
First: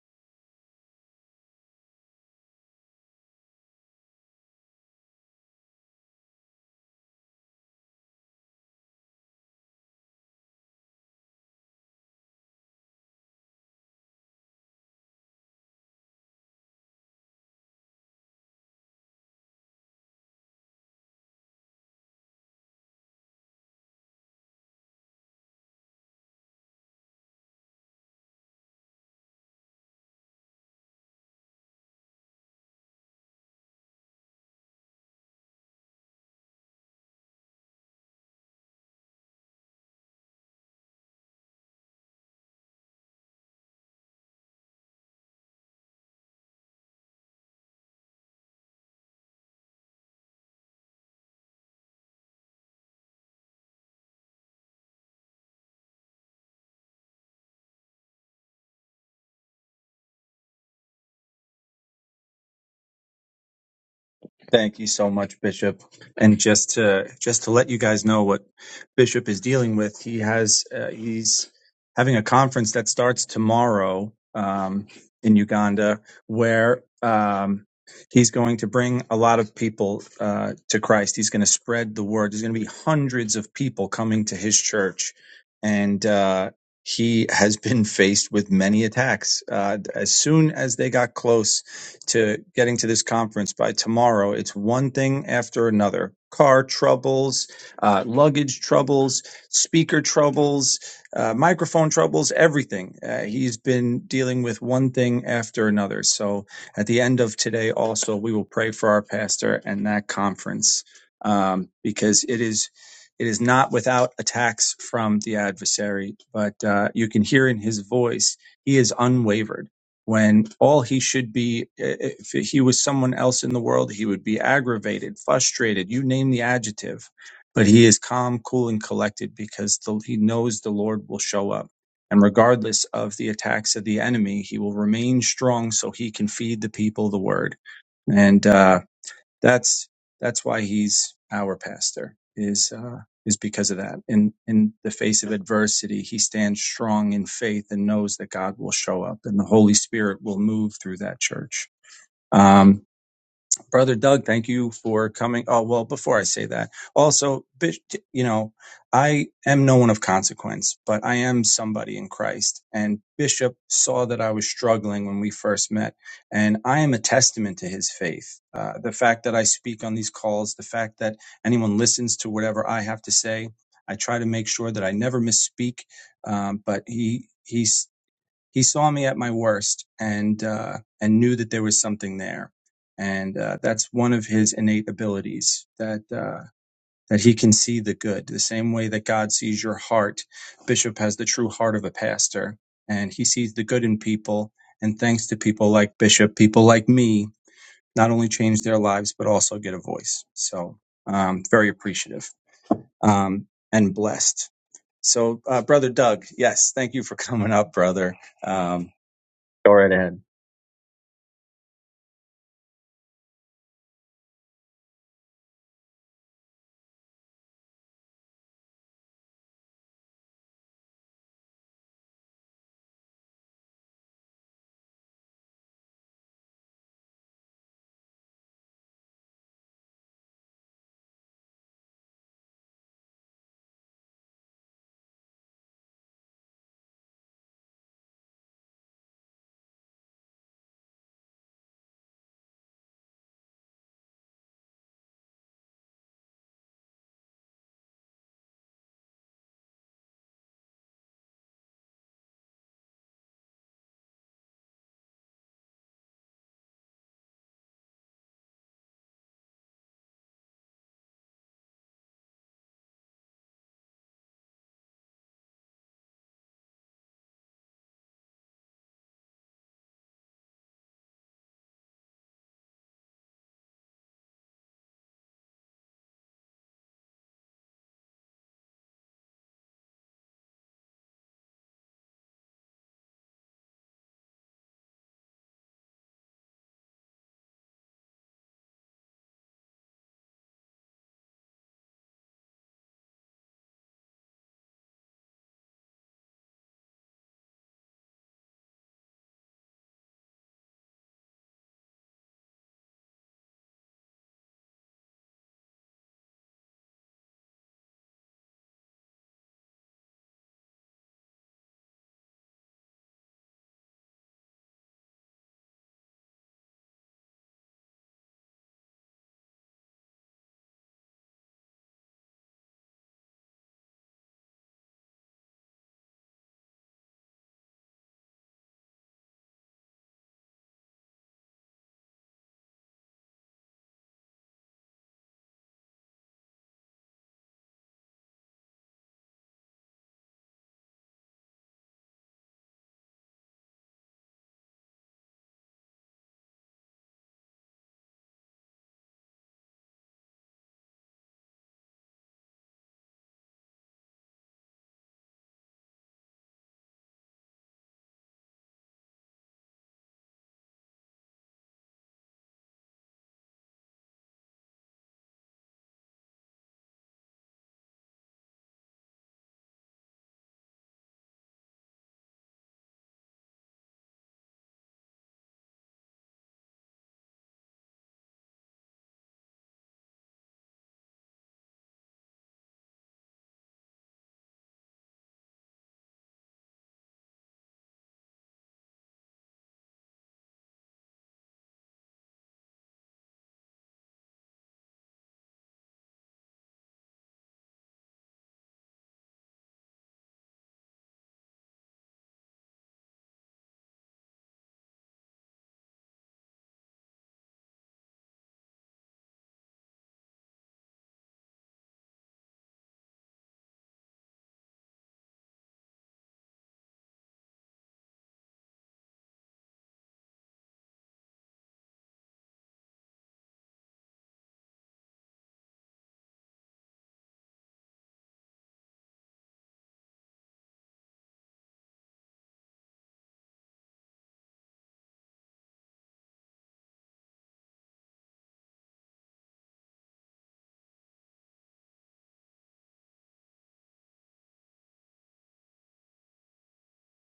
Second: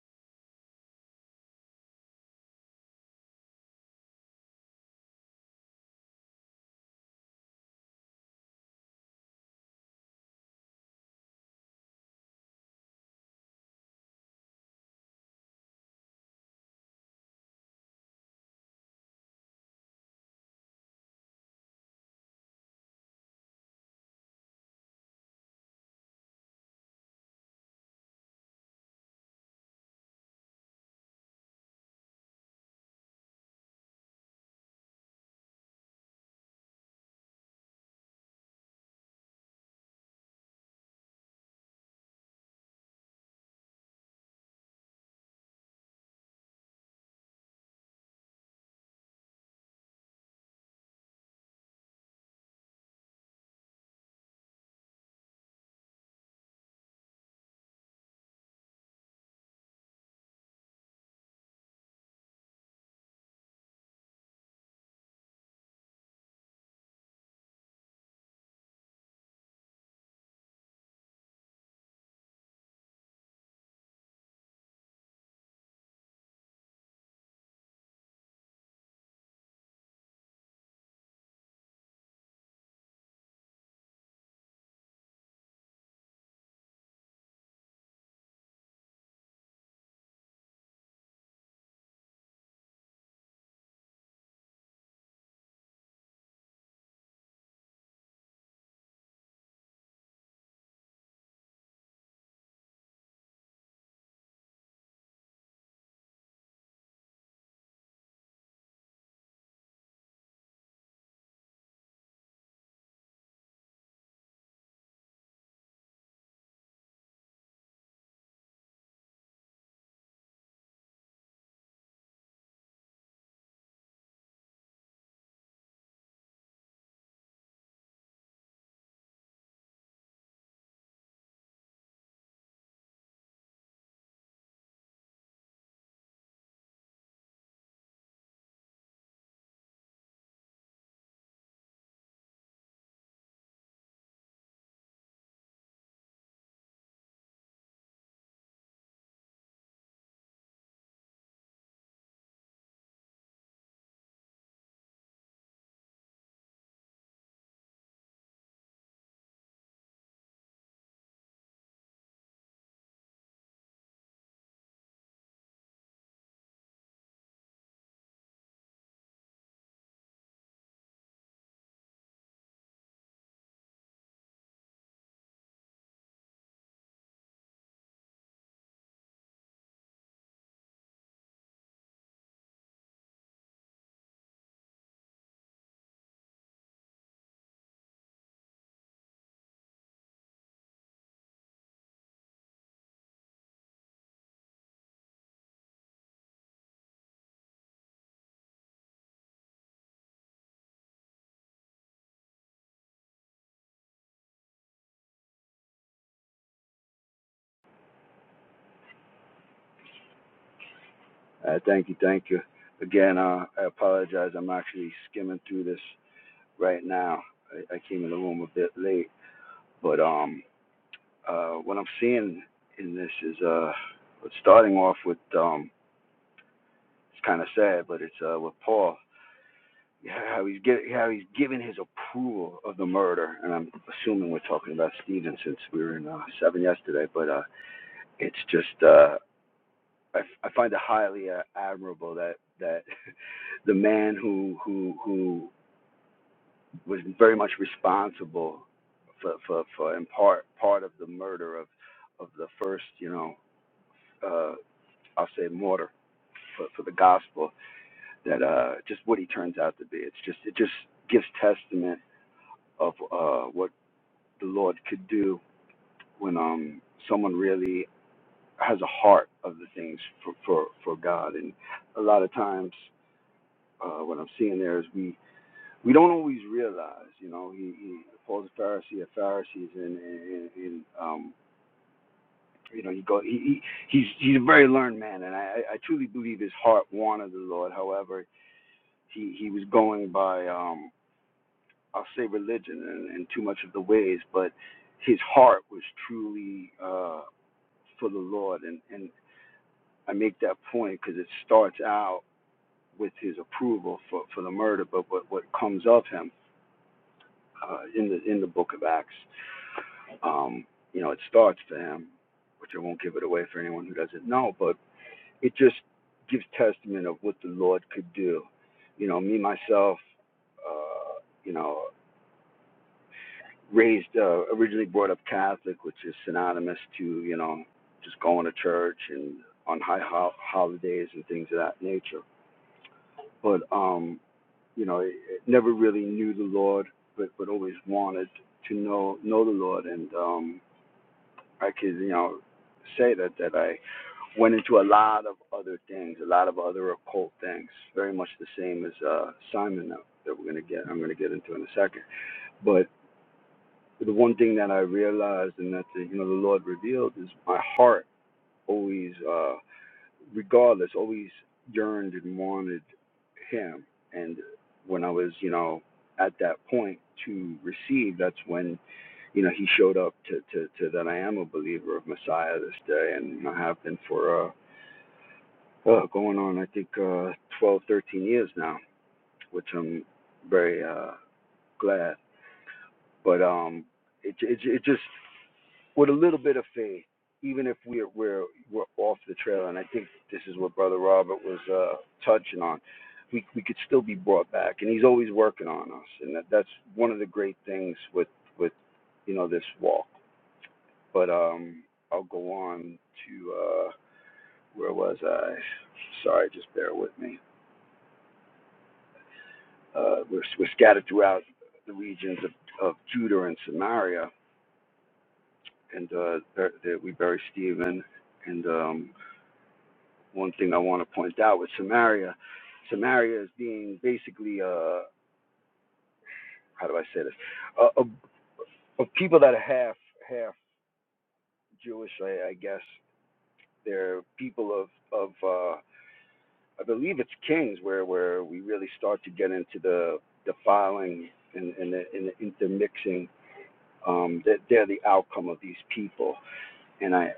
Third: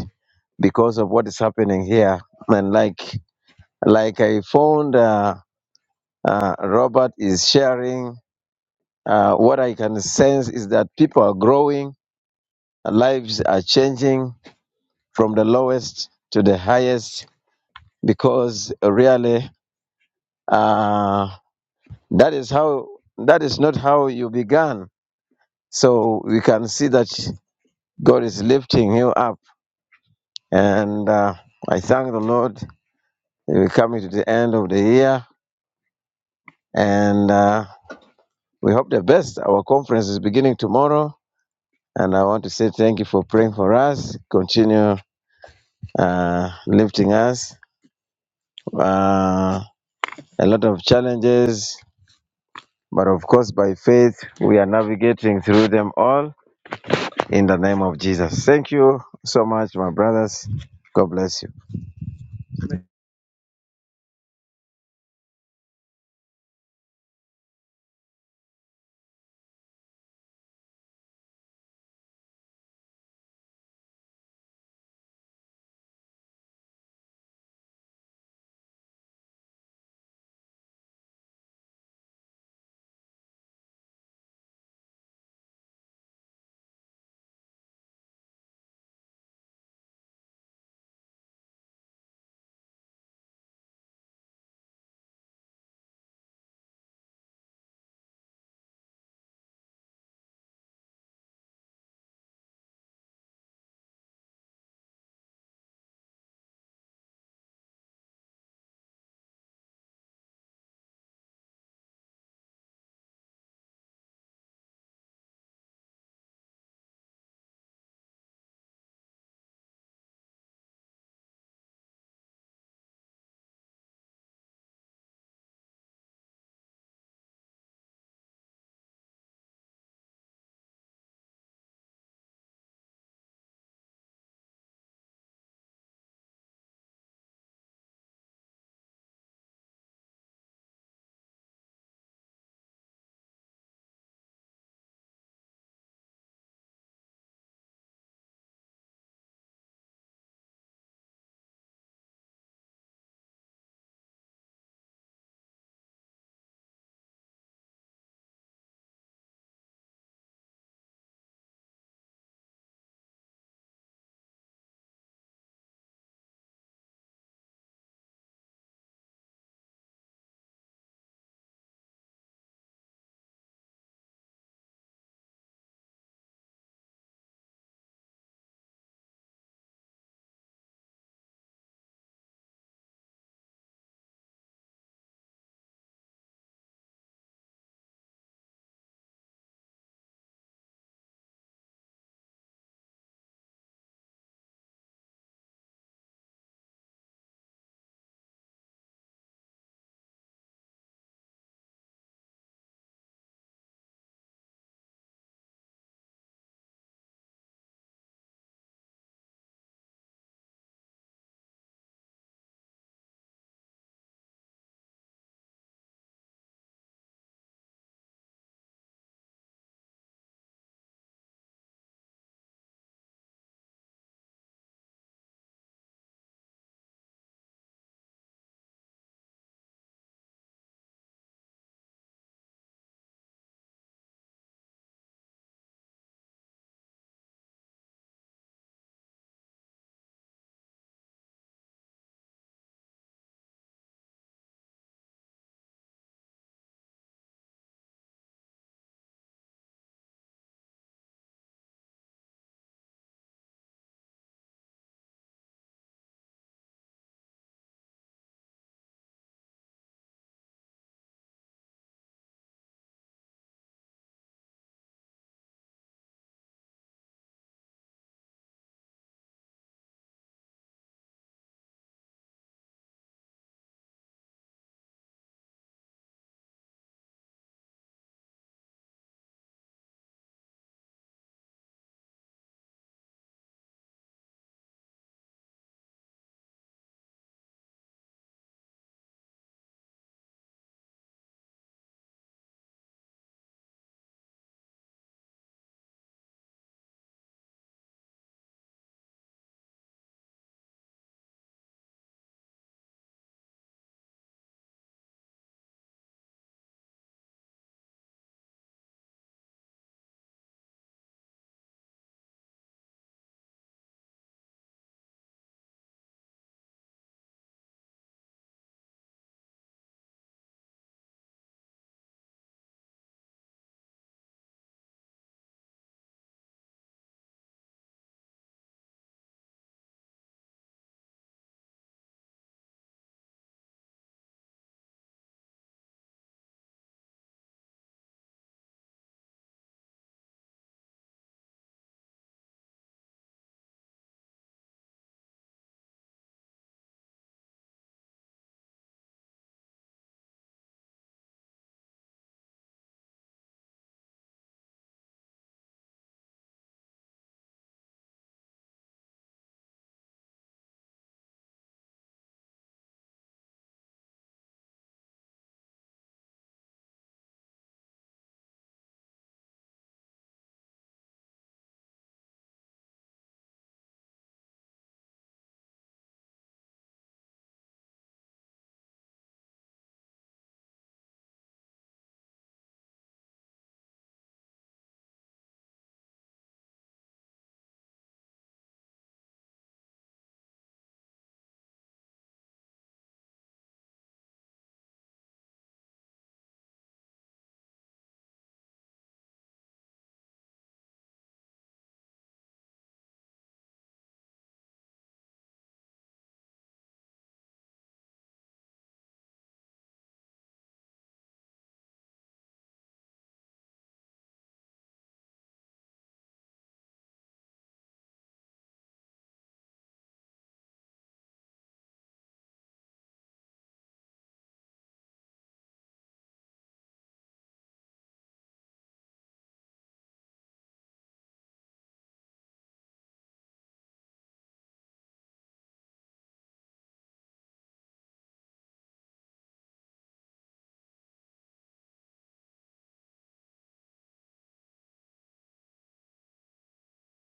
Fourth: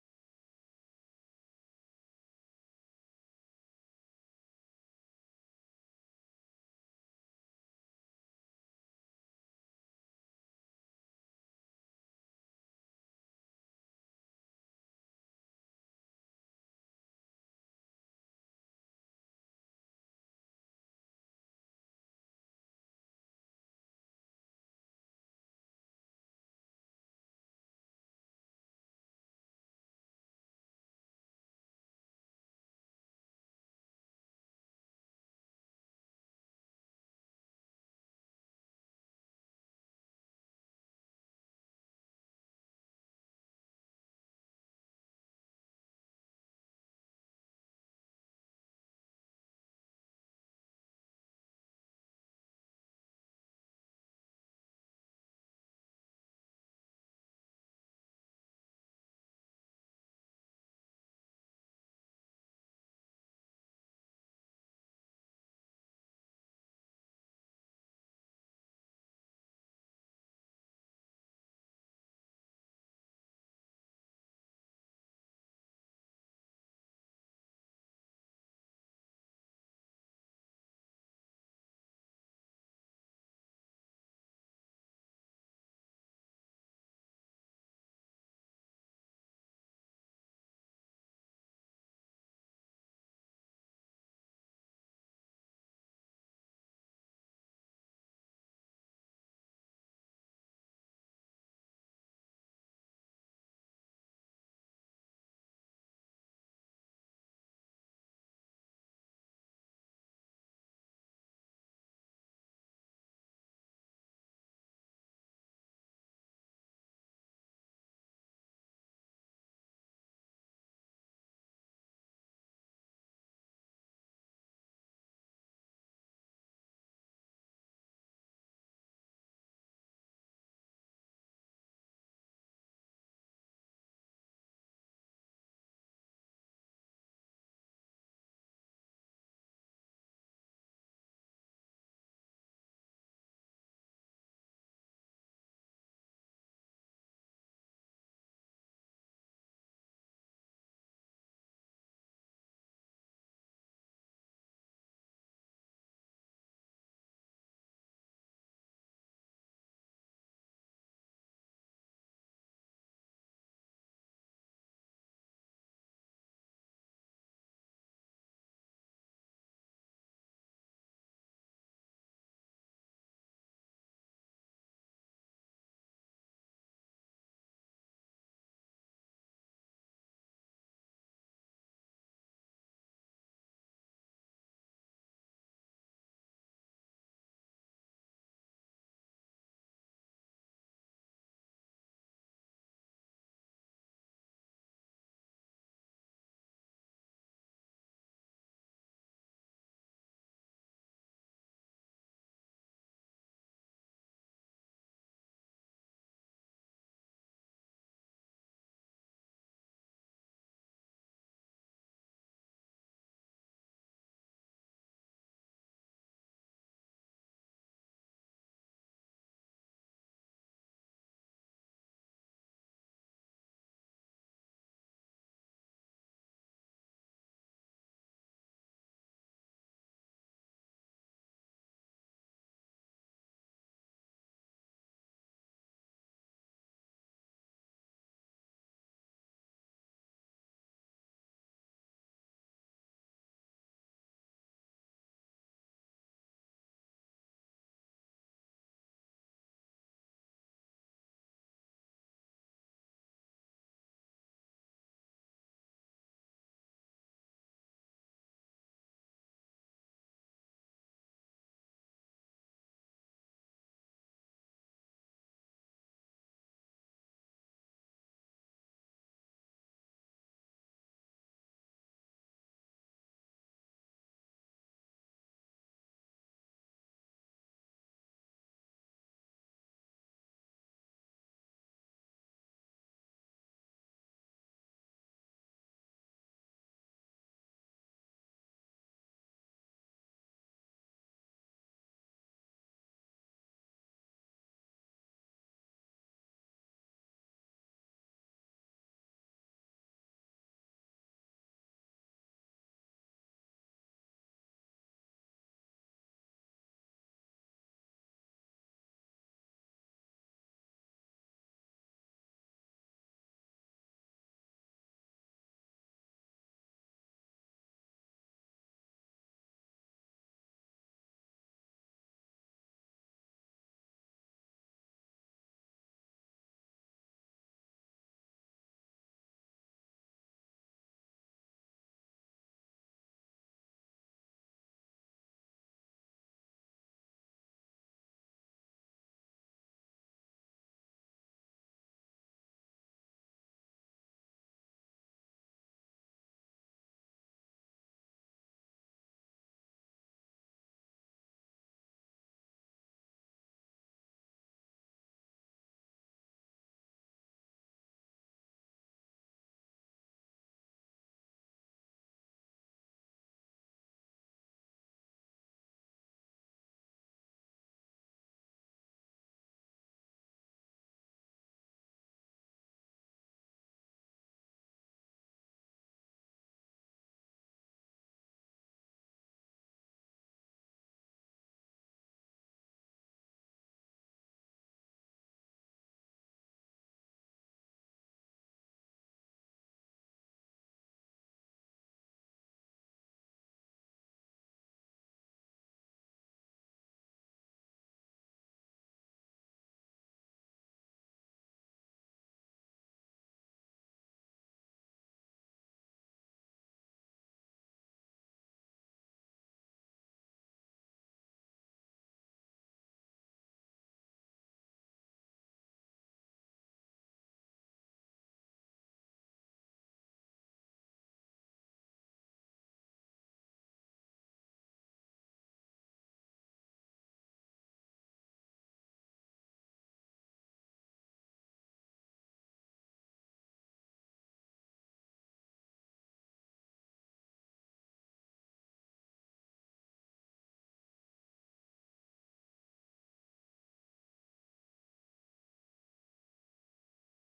[SPEAKER 3] because of what is happening here, and like like I found uh, uh, Robert is sharing. Uh, what I can sense is that people are growing, lives are changing, from the lowest to the highest because really uh, that is how that is not how you began so we can see that god is lifting you up and uh, i thank the lord we're coming to the end of the year and uh, we hope the best our conference is beginning tomorrow and i want to say thank you for praying for us continue uh, lifting us uh, a lot of challenges But of course, by faith, we are navigating through them all in the name of Jesus. Thank you so much, my brothers. God bless you.
[SPEAKER 1] Thank you so much, Bishop. And just to just to let you guys know what Bishop is dealing with, he has uh, he's having a conference that starts tomorrow um, in Uganda, where um, he's going to bring a lot of people uh, to Christ. He's going to spread the word. There's going to be hundreds of people coming to his church, and uh, he has been faced with many attacks. Uh, as soon as they got close to getting to this conference by tomorrow. It's one thing after another car troubles, uh, luggage troubles, speaker troubles, uh, microphone troubles, everything. Uh, he's been dealing with one thing after another. So at the end of today, also, we will pray for our pastor and that conference um, because it is. It is not without attacks from the adversary, but uh, you can hear in his voice, he is unwavered when all he should be, if he was someone else in the world, he would be aggravated, frustrated, you name the adjective. But he is calm, cool, and collected because the, he knows the Lord will show up. And regardless of the attacks of the enemy, he will remain strong so he can feed the people the word. And uh, that's that's why he's our pastor is uh, is because of that. In in the face of adversity, he stands strong in faith and knows that God will show up and the Holy Spirit will move through that church. Um, Brother Doug, thank you for coming. Oh, well, before I say that, also, Bish- you know, I am no one of consequence, but I am somebody in Christ. And Bishop saw that I was struggling when we first met. And I am a testament to his faith. Uh, the fact that I speak on these calls, the fact that anyone listens to whatever I have to say, I try to make sure that I never misspeak. Um, but he, he's he saw me at my worst and uh, and knew that there was something there, and uh, that's one of his innate abilities that uh, that he can see the good the same way that God sees your heart. Bishop has the true heart of a pastor, and he sees the good in people. And thanks to people like Bishop, people like me not only change their lives but also get a voice. So um, very appreciative um, and blessed. So, uh, brother Doug, yes, thank you for coming up, brother. Um, go right ahead.
[SPEAKER 4] Uh, thank you, thank you. Again, uh, I apologize. I'm actually skimming through this right now. I, I came in the room a bit late, but um, uh, what I'm seeing in this is uh, starting off with um, it's kind of sad, but it's uh, with Paul. Yeah, How he's gi- how he's giving his approval of the murder, and I'm assuming we're talking about Stephen since we were in uh, seven yesterday. But uh, it's just uh, I, I find it highly uh, admirable that that the man who who who was very much responsible for for, for in part part of the murder of of the first you know uh, I'll say martyr for, for the gospel that uh, just what he turns out to be. It's just it just gives testament of uh, what the Lord could do when um someone really has a heart of the things for for, for God. And a lot of times uh, what I'm seeing there is we we don't always realize, you know, he, he Paul's a Pharisee of Pharisees, and, and, and um, you know, he go, he, he he's he's a very learned man, and I, I truly believe his heart wanted the Lord. However, he he was going by um, I'll say religion and, and too much of the ways, but his heart was truly uh, for the Lord, and and I make that point because it starts out with his approval for for the murder, but what what comes of him uh, in the in the book of Acts. um, you know, it starts for him, which I won't give it away for anyone who doesn't know, but it just gives testament of what the Lord could do. You know, me myself, uh, you know, raised uh, originally brought up Catholic, which is synonymous to you know just going to church and on high ho- holidays and things of that nature. But um, you know, it, it never really knew the Lord, but but always wanted to know know the Lord and um I could, you know, say that that I went into a lot of other things, a lot of other occult things, very much the same as uh, Simon that, that we're gonna get. I'm gonna get into in a second. But the one thing that I realized and that the, you know the Lord revealed is my heart always. uh, regardless, always yearned and wanted him. And when I was, you know, at that point to receive, that's when, you know, he showed up to, to, to that I am a believer of Messiah this day. And you know, I have been for, uh, uh going on, I think, uh, 12, thirteen years now, which I'm very, uh, glad. But, um, it, it, it just with a little bit of faith, even if we're we're we're off the trail. And I think this is what Brother Robert was uh, touching on. We we could still be brought back, and he's always working on us, and that, that's one of the great things with with you know this walk. But um, I'll go on to uh, where was I? Sorry, just bear with me. Uh, we're we're scattered throughout the regions of, of Judah and Samaria, and uh, there, there we bury Stephen, and um, one thing I want to point out with Samaria, Samaria is being basically uh how do I say this uh, of, of people that are half half Jewish, I, I guess they're people of of uh, I believe it's Kings where where we really start to get into the defiling and and the, and the intermixing. Um, that they're they're the outcome of these people, and I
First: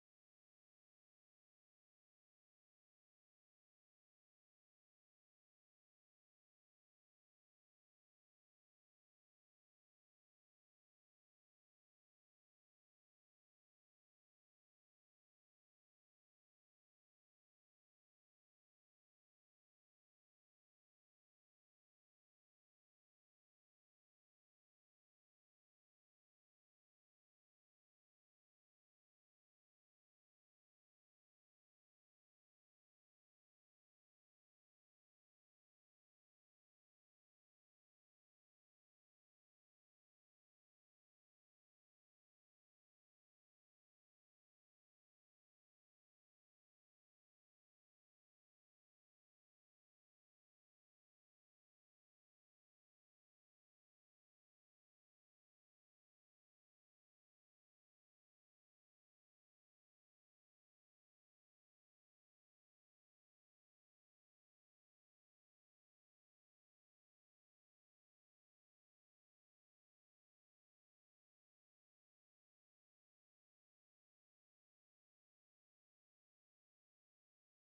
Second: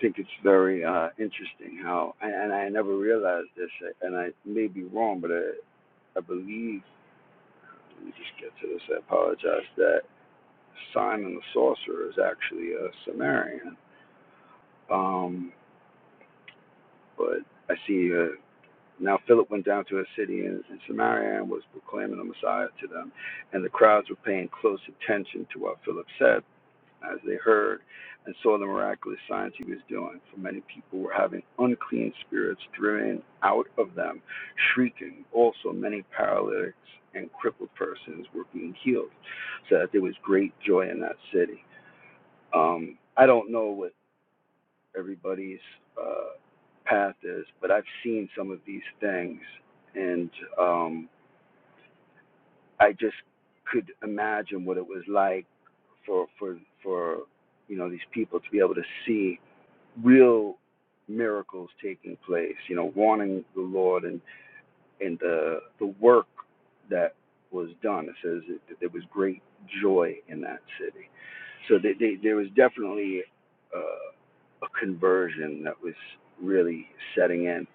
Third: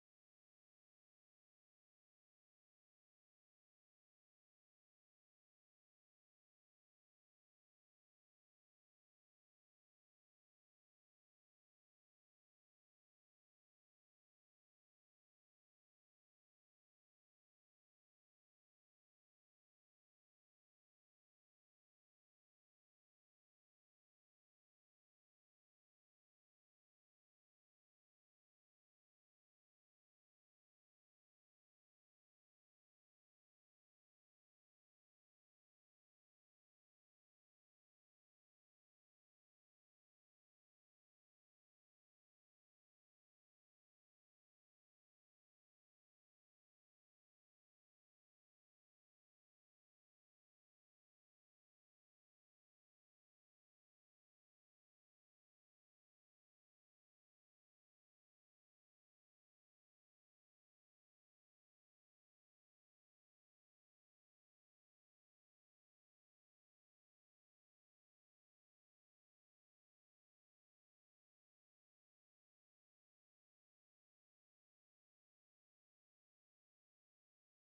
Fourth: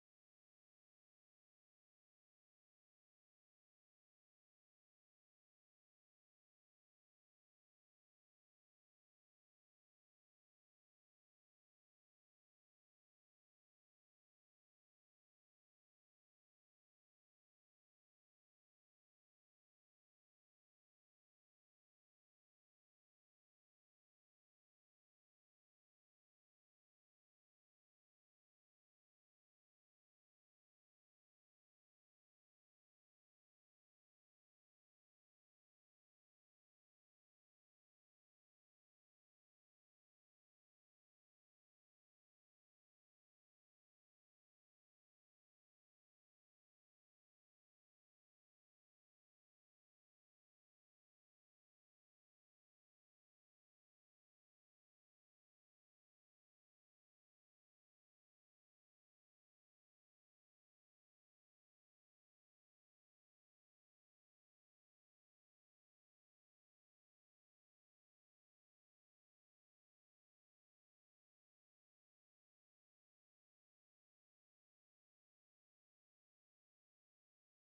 [SPEAKER 4] think it's very uh, interesting how and, and I never realized this, and I may be wrong, but I, I believe Let me just get to this. I apologize. That Simon the sorcerer is actually a Samaritan. Um, but I see uh, now Philip went down to a city in, in Samaria and was proclaiming the Messiah to them, and the crowds were paying close attention to what Philip said as they heard and saw the miraculous signs he was doing. For many people were having unclean spirits driven out of them, shrieking. Also, many paralytics and crippled persons were being healed, so that there was great joy in that city. Um, I don't know what everybody's uh, path is, but I've seen some of these things, and um, I just could imagine what it was like for for for you know these people to be able to see real miracles taking place, you know, wanting the Lord and, and the, the work that was done. It says that there was great joy in that city. So they, they, there was definitely uh, a conversion that was really setting in.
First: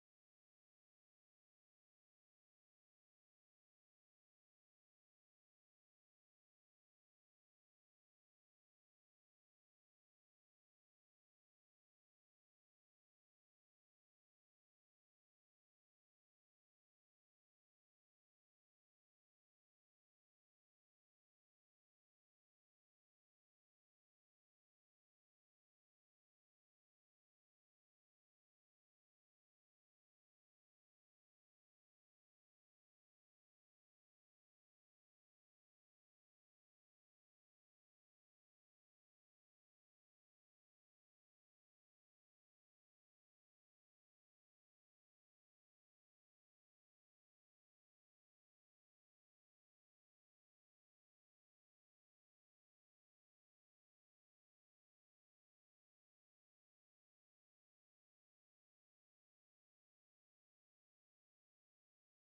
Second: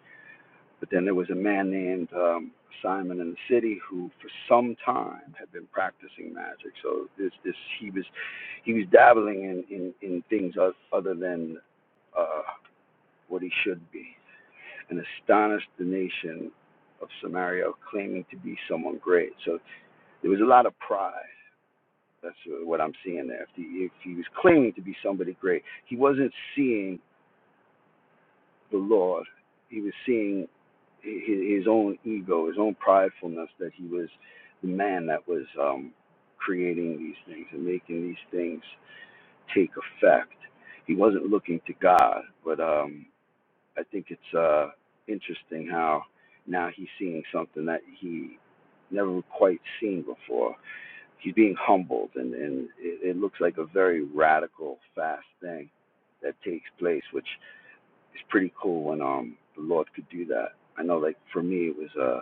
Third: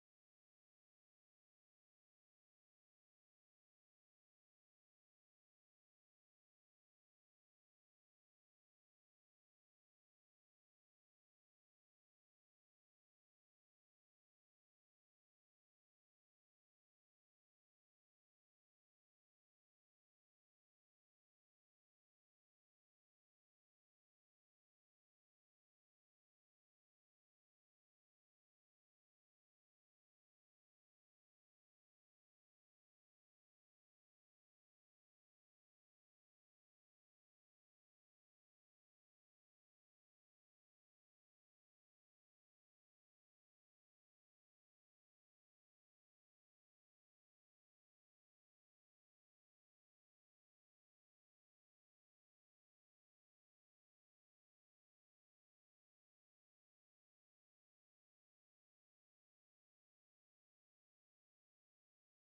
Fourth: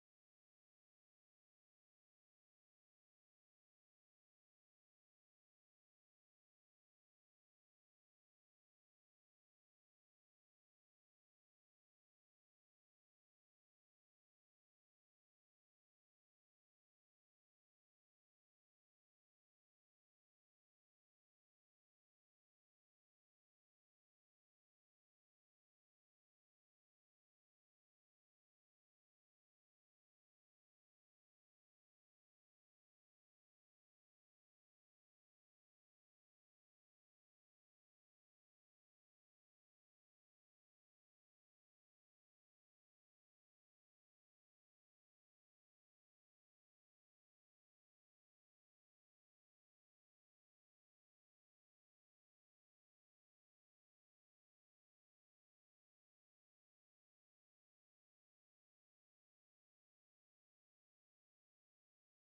[SPEAKER 4] But then there was a man named um, Simon in the city who, for some time, had been practicing magic. So this, this he was, he was dabbling in in, in things other than uh, what he should be, and astonished the nation of Samaria, claiming to be someone great. So there was a lot of pride. That's what I'm seeing there. If he, if he was claiming to be somebody great, he wasn't seeing the Lord. He was seeing his, his own ego, his own pridefulness that he was the man that was um, creating these things and making these things take effect. He wasn't looking to God, but um, I think it's uh, interesting how now he's seeing something that he never quite seen before. He's being humbled, and, and it, it looks like a very radical, fast thing that takes place, which is pretty cool when um, the Lord could do that. I know, like for me, it was uh,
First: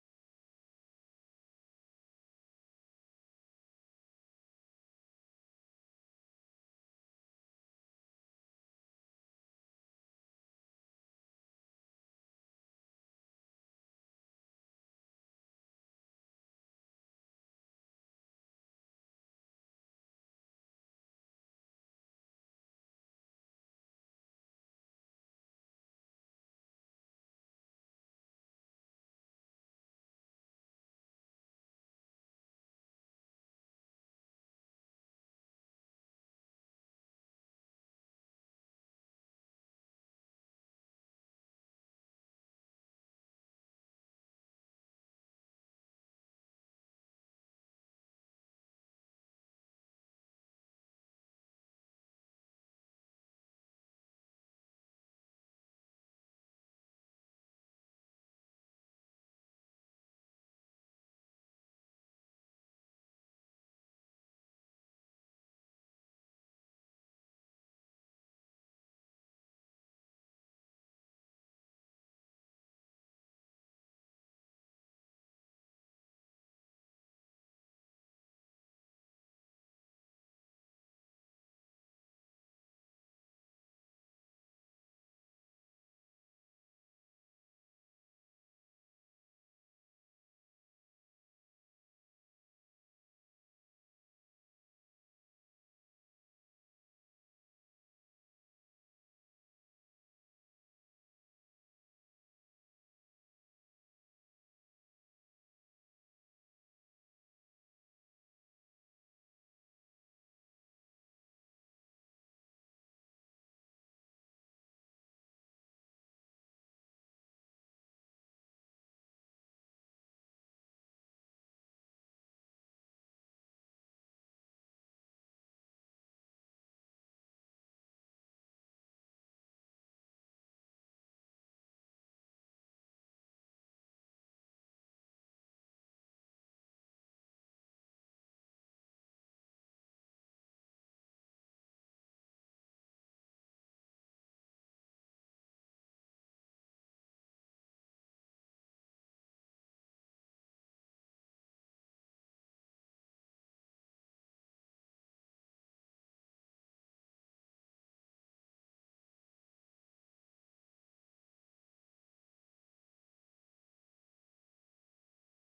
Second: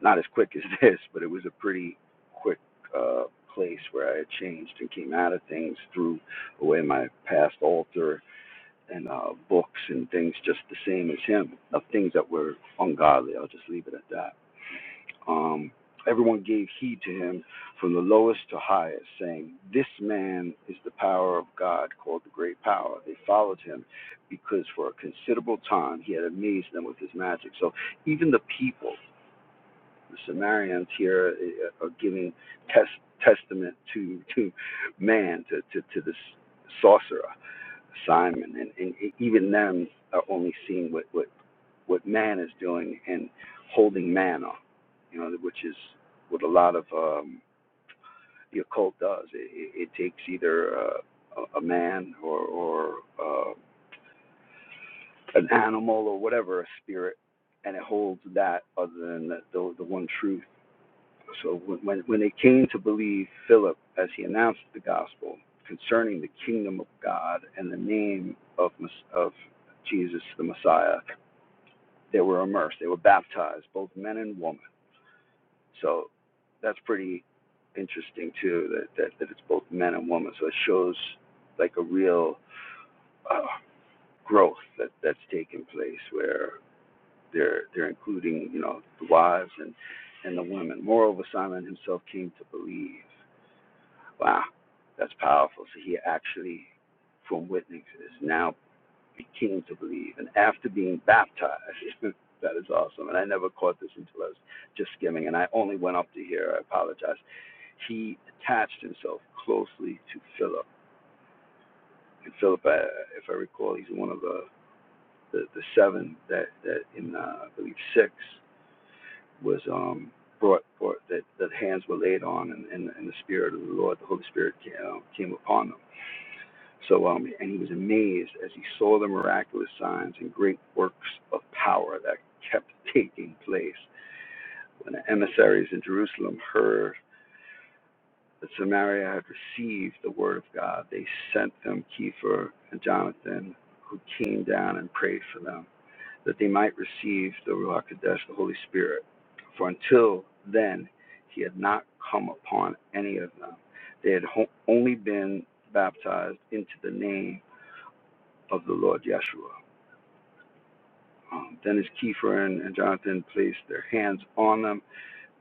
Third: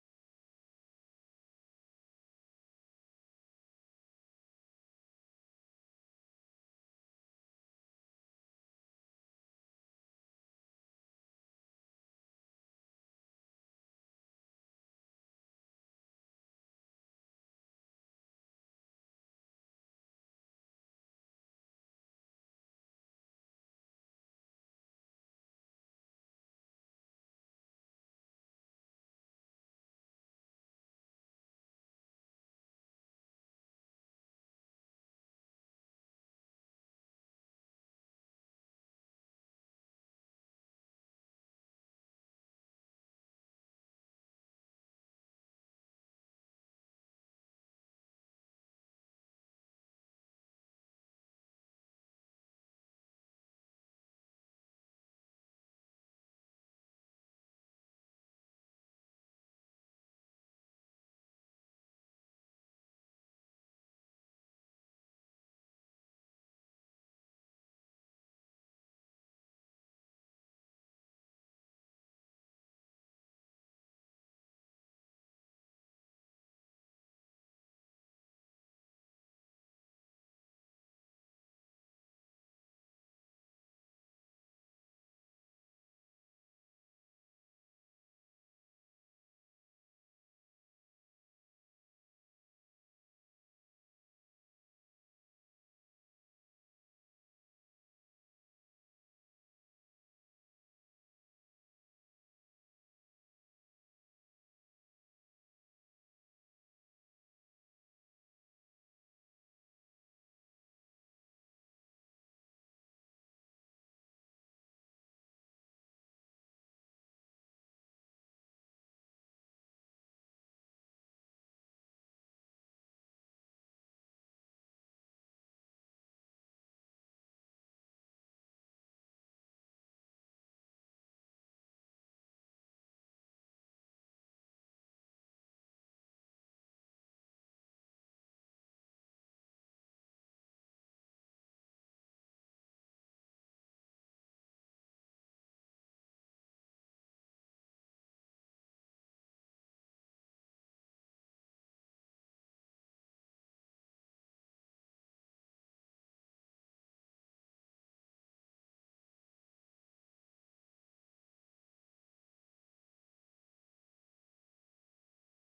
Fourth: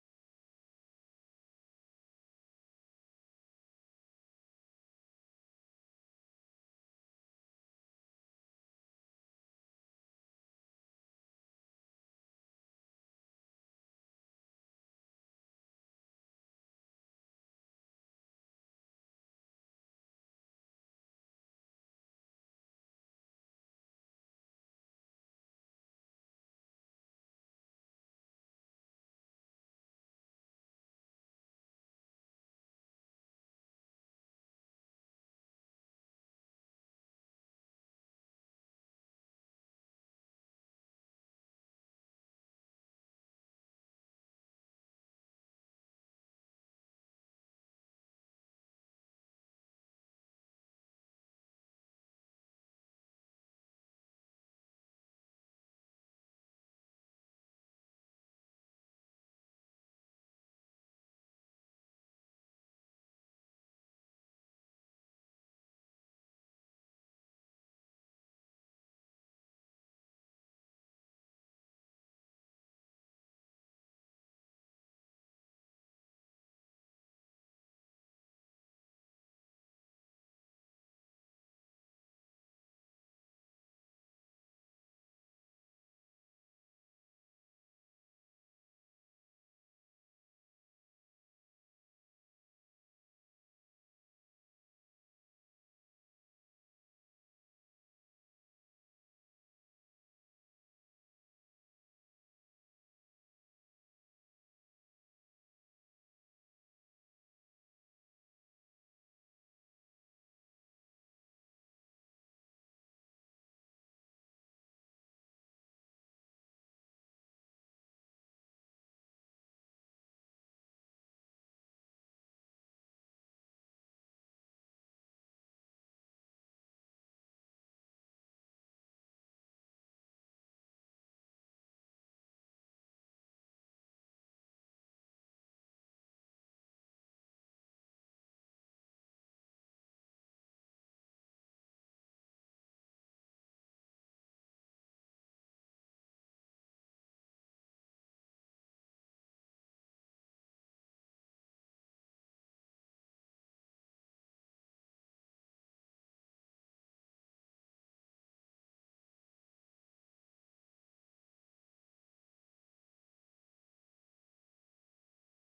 [SPEAKER 4] not as quick as this, but it was a pretty quick uh, place where I had changed and came out of things threw away my past altar and uh, books and things just the same as him, of things that were ungodly. I'll just leave it at that. Um, everyone gave heed to him from the lowest to highest, saying, This man is the power of God, called the great power. They followed him because for a considerable time he had amazed them with his magic. So even the people, the Samaritans here uh, are giving test, testament to, to man, to, to, to this sorcerer Simon, and, and e, even them are only seeing what, what, what man is doing and holding man up, you know, which is what a lot of um, the occult does. It, it, it takes either uh, a, man or, or uh, an animal or whatever, a spirit, and it holds that other than the, the, the one truth So when, when, they came to believe Philip as he announced the gospel concerning the kingdom of God and the name of, of Jesus the Messiah, they were immersed, they were baptized, both men and women. So that's pretty interesting too, that, that, that it's both men and women. So it shows like a real uh, growth that, that's taken place where they're, they're including, you know, the wives and, and the women. Moreover, Simon himself came to believe. Wow, that's powerful. So he actually, from witness, is now became to believe, and after being baptized, that is awesome. And I never caught this until I was just skimming, and I only went up to here. I apologize. He attached himself closely to Philip, and Philip, uh, if I recall, he's one of the the, the seven that that in uh, I believe six was um brought, brought that that hands were laid on, and, and, and the Spirit of the Lord, the Holy Spirit, came, uh, came upon them So, um, and he was amazed as he saw the miraculous signs and great works of power that kept taking place. When the emissaries in Jerusalem heard that Samaria had received the word of God, they sent them Kepha and Jonathan, who came down and prayed for them, that they might receive the Ruach Kodesh, the Holy Spirit. For until then, he had not come upon any of them. They had ho- only been baptized into the name of the Lord Yeshua. Um, then as and, and Jonathan placed their hands on them,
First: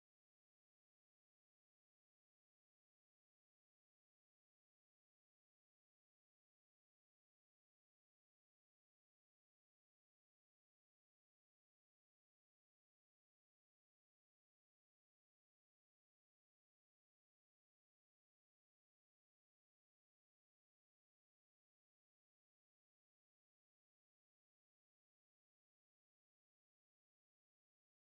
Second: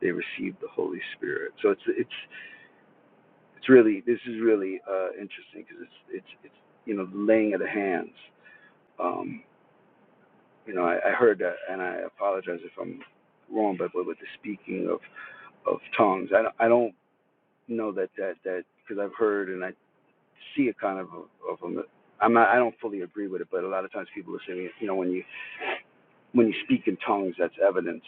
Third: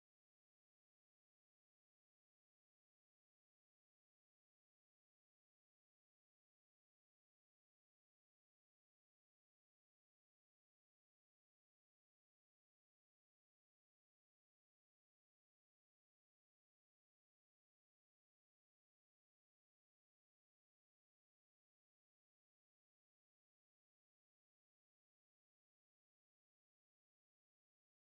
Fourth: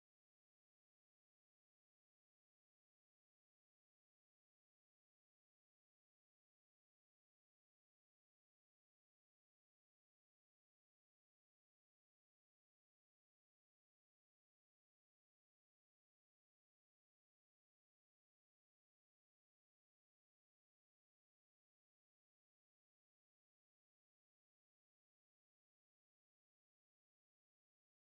[SPEAKER 4] they received the Holy Spirit. So it's it's it's really this is really uh, interesting because it's it's it's you know the laying of the hands. Um, you know, I, I heard that, and I apologize if I'm wrong, but, but with the speaking of of tongues, I don't, I don't know that that that because I've heard and I see a kind of a, of a I'm not, I don't fully agree with it, but a lot of times people are saying, you know, when you when you speak in tongues, that's evidence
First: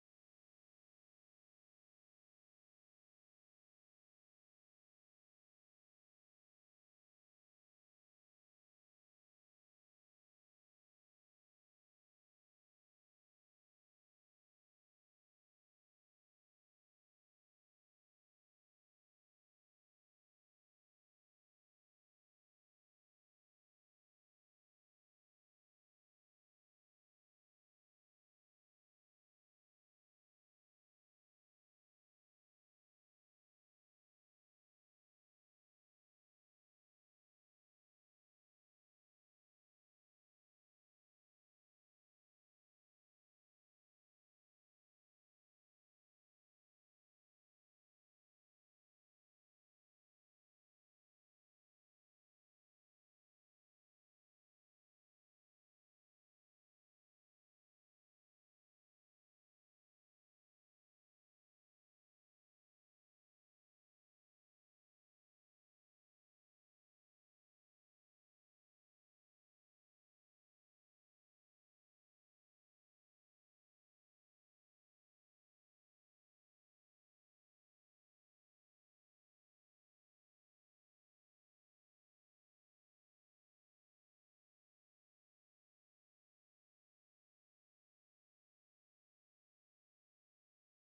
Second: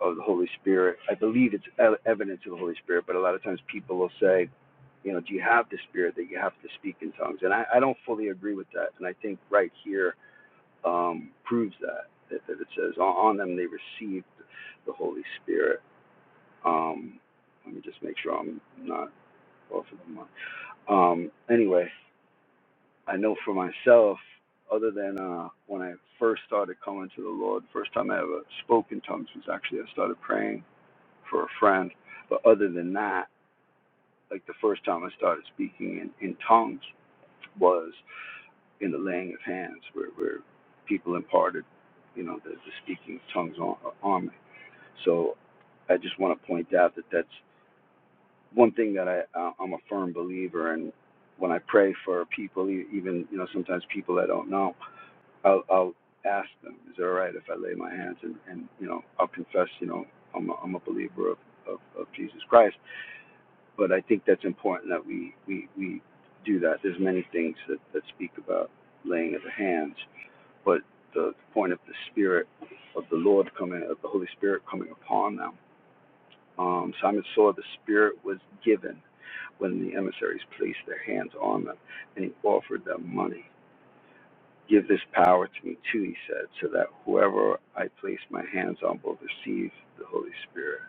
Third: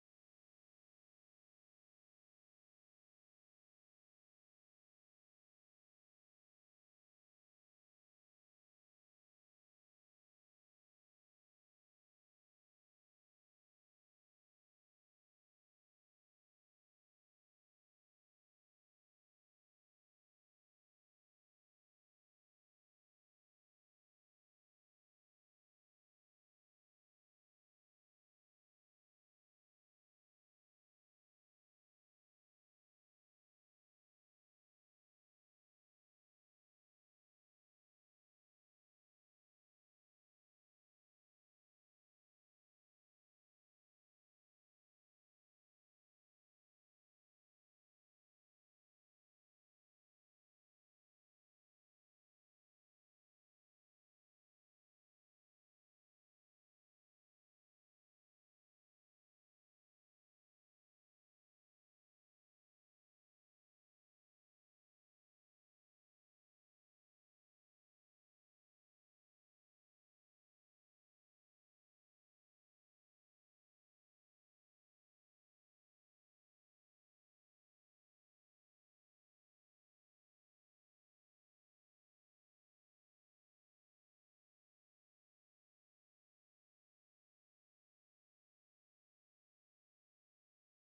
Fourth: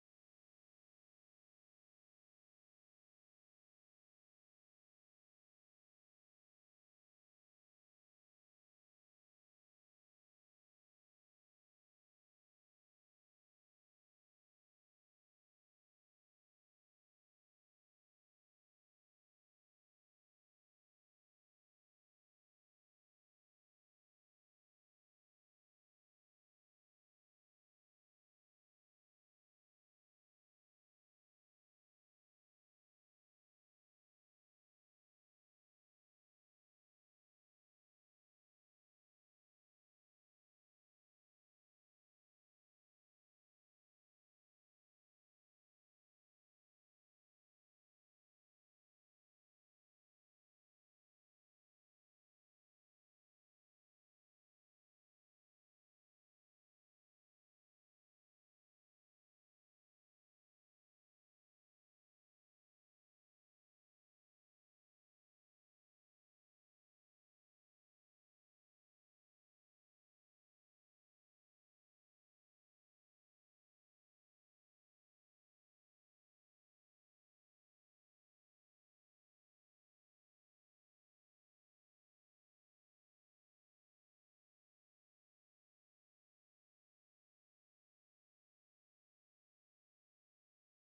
[SPEAKER 4] of the Holy Spirit. I believe it's e- evidence of the Holy Spirit, but a lot of times people will say, you know, do you have the Spirit that you have to speak in tongues? And I, I don't fully agree with that. And I think right here um, proves that, that, that it says, on on them they received the Holy Spirit. Um, let me just make sure I'm not off of the mark. Um, anyway, I know for myself, other than uh, when I first started coming to the Lord, first time I ever spoke in tongues was actually I started praying for a friend. But other than that, like the first time I started speaking in, in tongues was in the laying of hands, where, where people imparted, you know, the, the speaking of tongues on, on me. So I just want to point out that that's one thing that I uh, I'm a firm believer in. When I pray for people, e- even you know sometimes people I don't know, I'll, I'll ask them, "Is it all right if I lay my hands?" And, and you know I'll confess, you know I'm a, I'm a believer of, of of Jesus Christ. but I think that's important that we, we, we do that. There's many things that, that speak about laying of the hands, but the, the point of the Spirit of the Lord coming, of the Holy Spirit coming upon them. Um, Simon saw the Spirit was given when the emissaries placed their hands on them, and he offered them money. Give this power to me too, he said, so that whoever I place my hands on will receive the Holy Spirit.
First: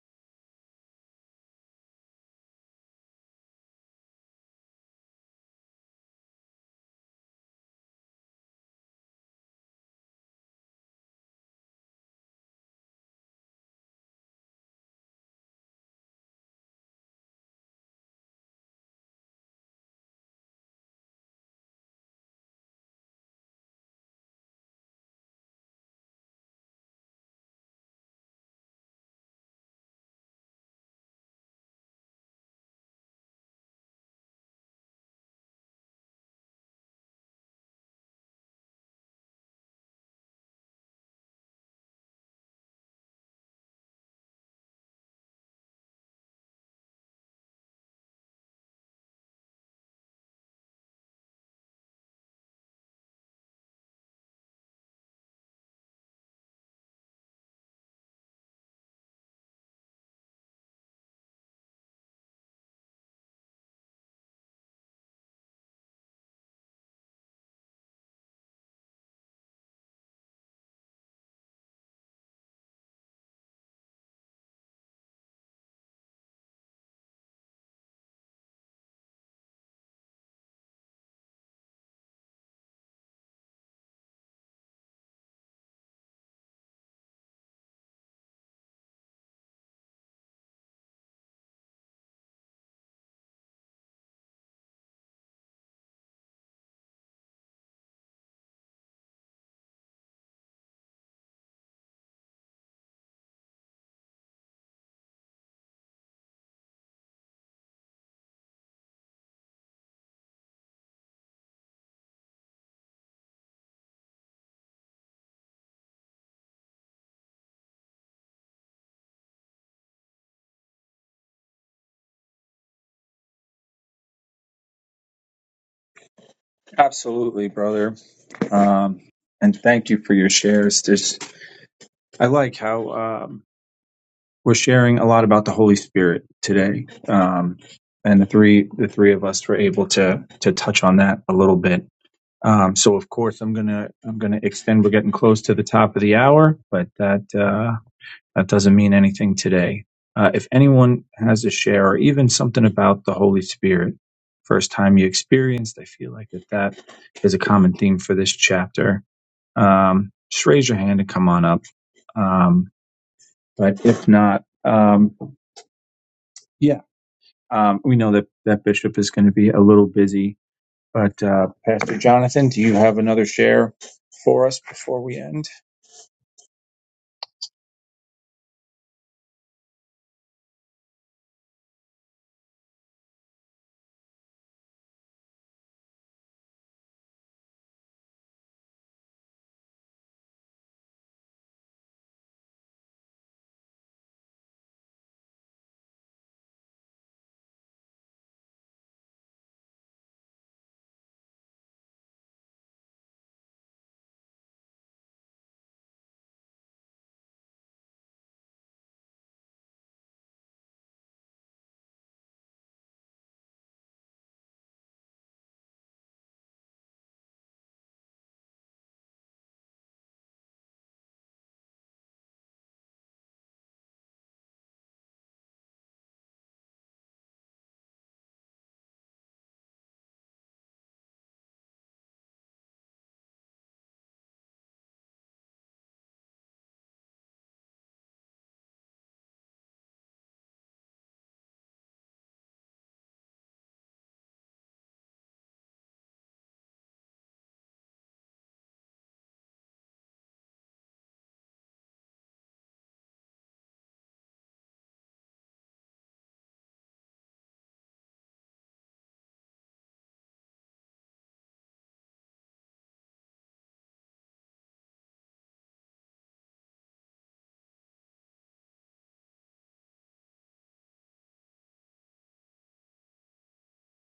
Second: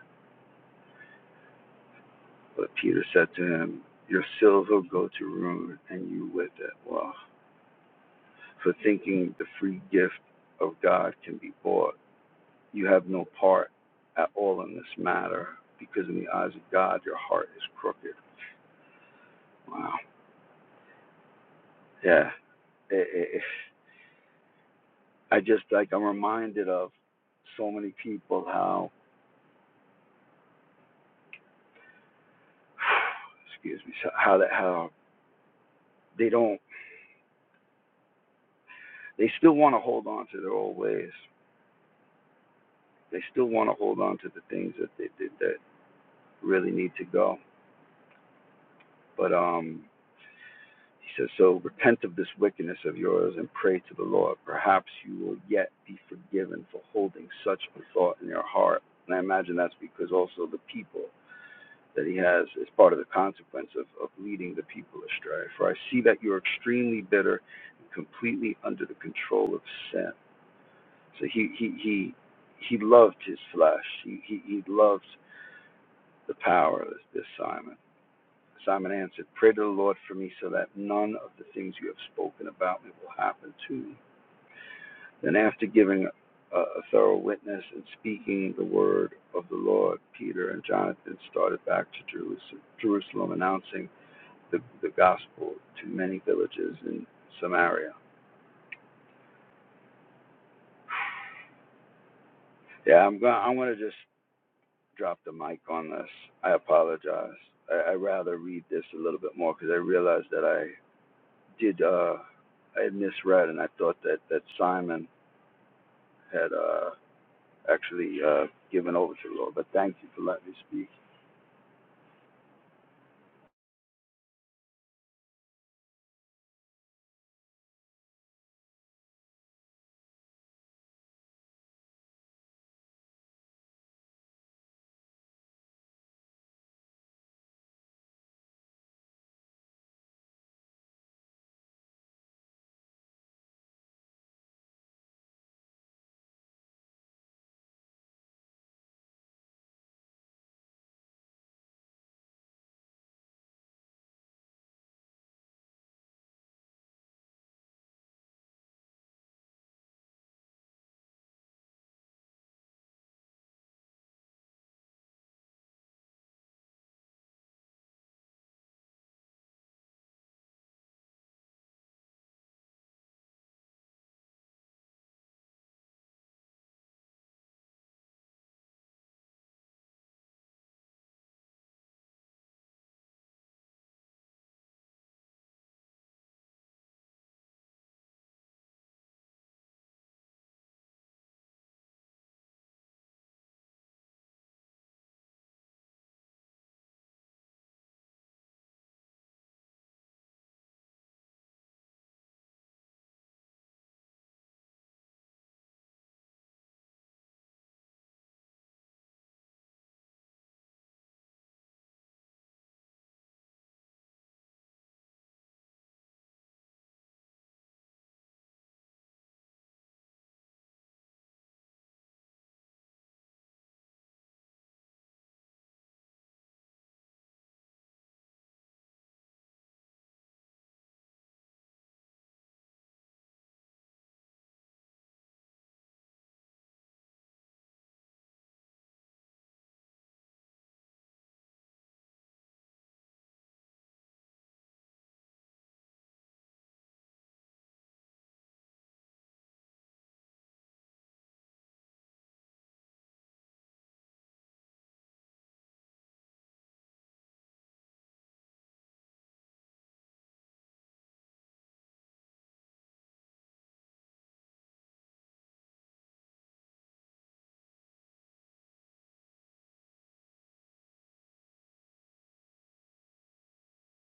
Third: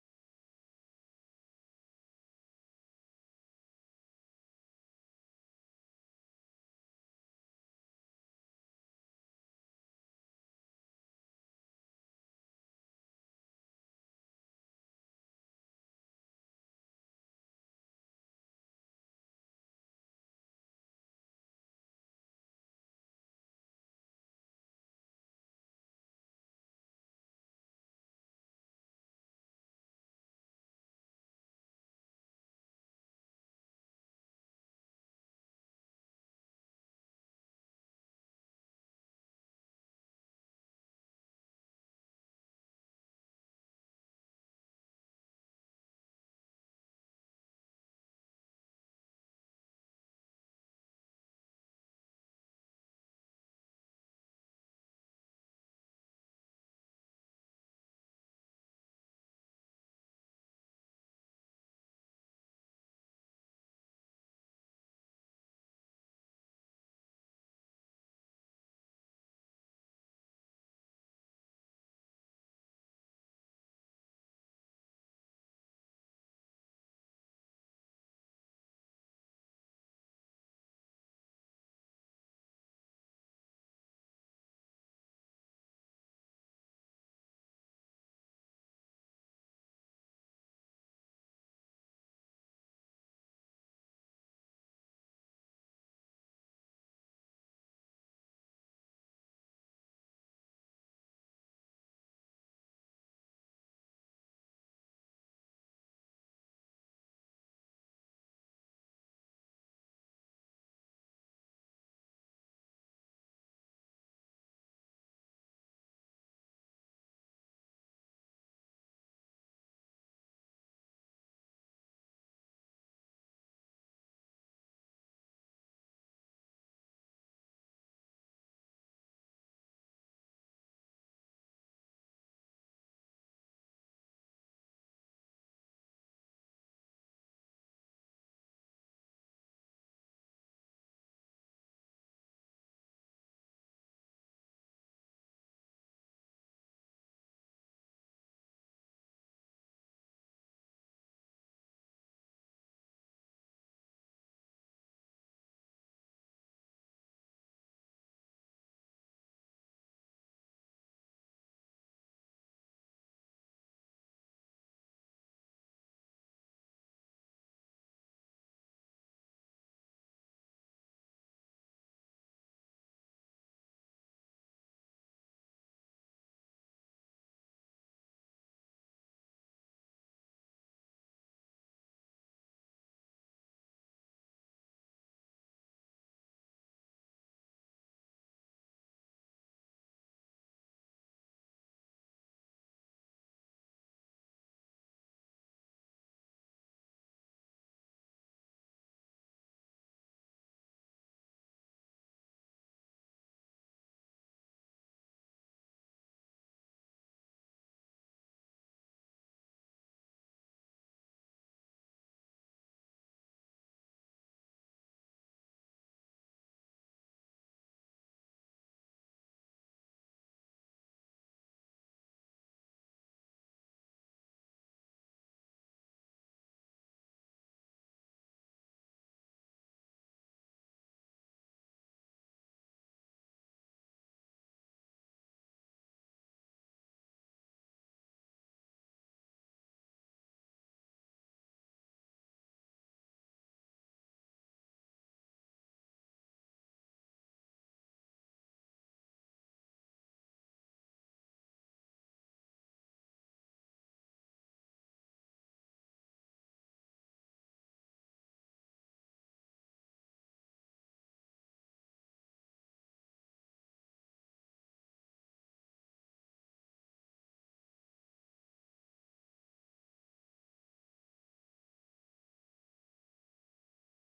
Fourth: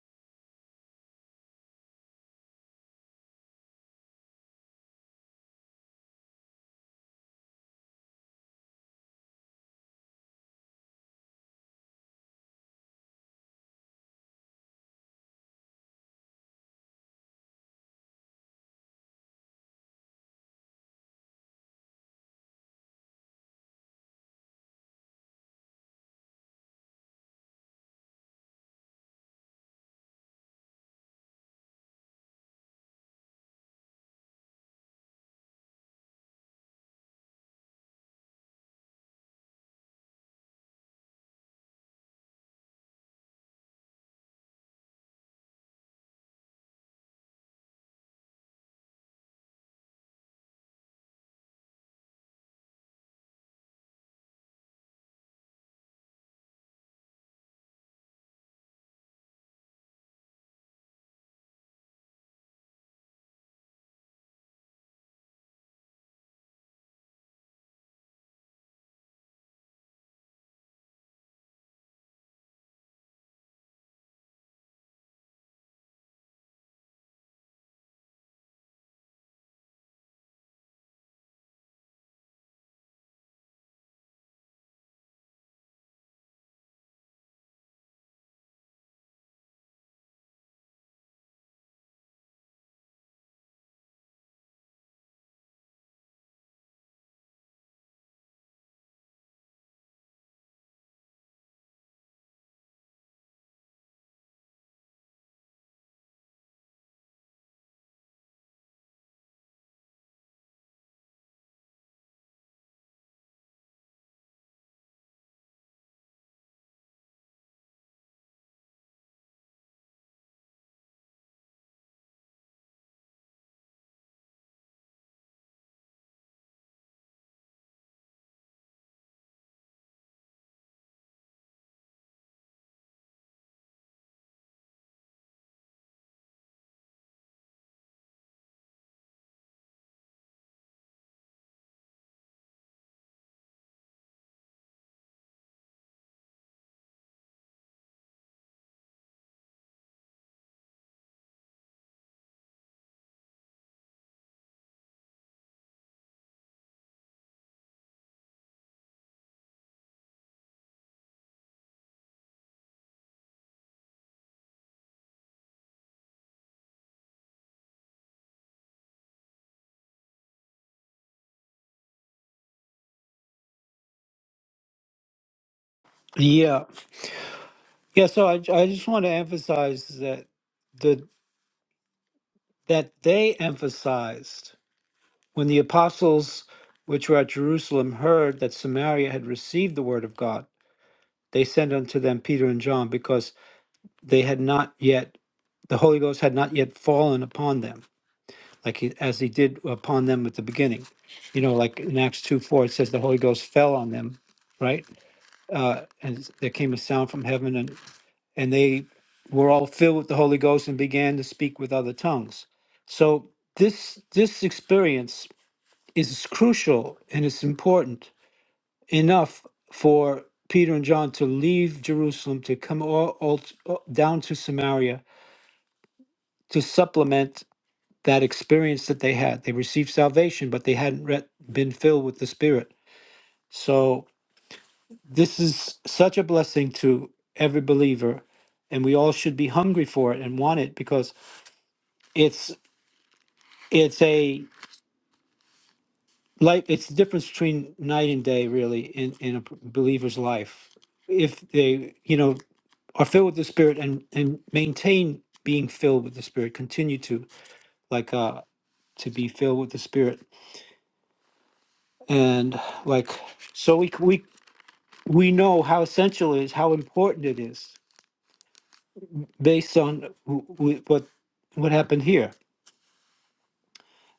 [SPEAKER 4] But Peter said to him, Your silver go to ruin, and you with it. Well, for thinking the free gift of God can be bought, you have no part at all in this matter, because in the eyes of God, your heart is crooked. Wow. Yeah. It, it, it- I just like I'm reminded of so many people how, excuse me, so- how that how they don't they still want to hold on to their old ways. They still want to hold on to the things that they did that really need to go But um, he says, So repent of this wickedness of yours and pray to the Lord. Perhaps you will yet be forgiven for holding such a thought in your heart. And I imagine that's because also the people that he has is part of the consequence of, of leading the people astray. For I see that you're extremely bitter and completely under the control of sin. So he he he he loved his flesh. He he, he loved the power this Simon. Simon answered, Pray to the Lord for me so that none of the things you have spoken about me will happen to me. Then, after giving a, a thorough witness and speaking the word of the Lord, Peter and Jonathan started back to Jerusalem, announcing the, the gospel to many villages in Samaria. Yeah, I'm going. I'm going to just drop the mic on this. I apologize. I, I rather read this a little bit more because I realized that I did. Uh, I had misread, and I thought that that Simon had uh, actually uh, given over to the Lord. But thank you for letting me speak.
[SPEAKER 1] Absolutely, brother. Um, and thank you for your shares. This I like how um, we're sharing a lot about the Holy Spirit today, um, and the three the three of us were able to to touch on that a little bit. Um, so, of course, I'm gonna I'm gonna extend. We're getting close to the top of the hour, but that. uh, that doesn't mean anything today. Uh, if anyone has a share or even something about the Holy Spirit, first time you experienced, I feel like that that is a common theme for this chapter. Um, just raise your hand and come on up. Um, but if not, um, yeah, um, we know that that bishop is going to be a little busy but uh, Pastor Jonathan, do you have another share for us before we end?
[SPEAKER 2] Yeah. Yeah. So I, I just want to emphasize that the that they emphasized. When the apostles which were at Jerusalem heard that Samaria had received the word of God, they sent unto them Peter and John because they had not yet, the Holy Ghost had not yet fallen upon them, like he, as he did upon them at the beginning. You know, like in Acts 2 4, it says the Holy Ghost fell on them, right? Uh, and there came a sound from heaven, and, and they were all filled with the Holy Ghost and began to speak with other tongues. So this this experience is crucial and it's important enough for Peter and John to leave Jerusalem to come all, all, all down to Samaria to supplement that experience that they had. They received salvation, but they hadn't re- been filled with the Spirit. So this is such a blessing to every believer, and we all should be hungry for it and want it because it's it's a life. It's the difference between night and day, really, in in a believer's life if they you know are filled with the spirit and and maintain being filled with the spirit continue to like uh to be filled with the spirit and like so we we we know how essential it is how important it is based on wh- wh- what what happened here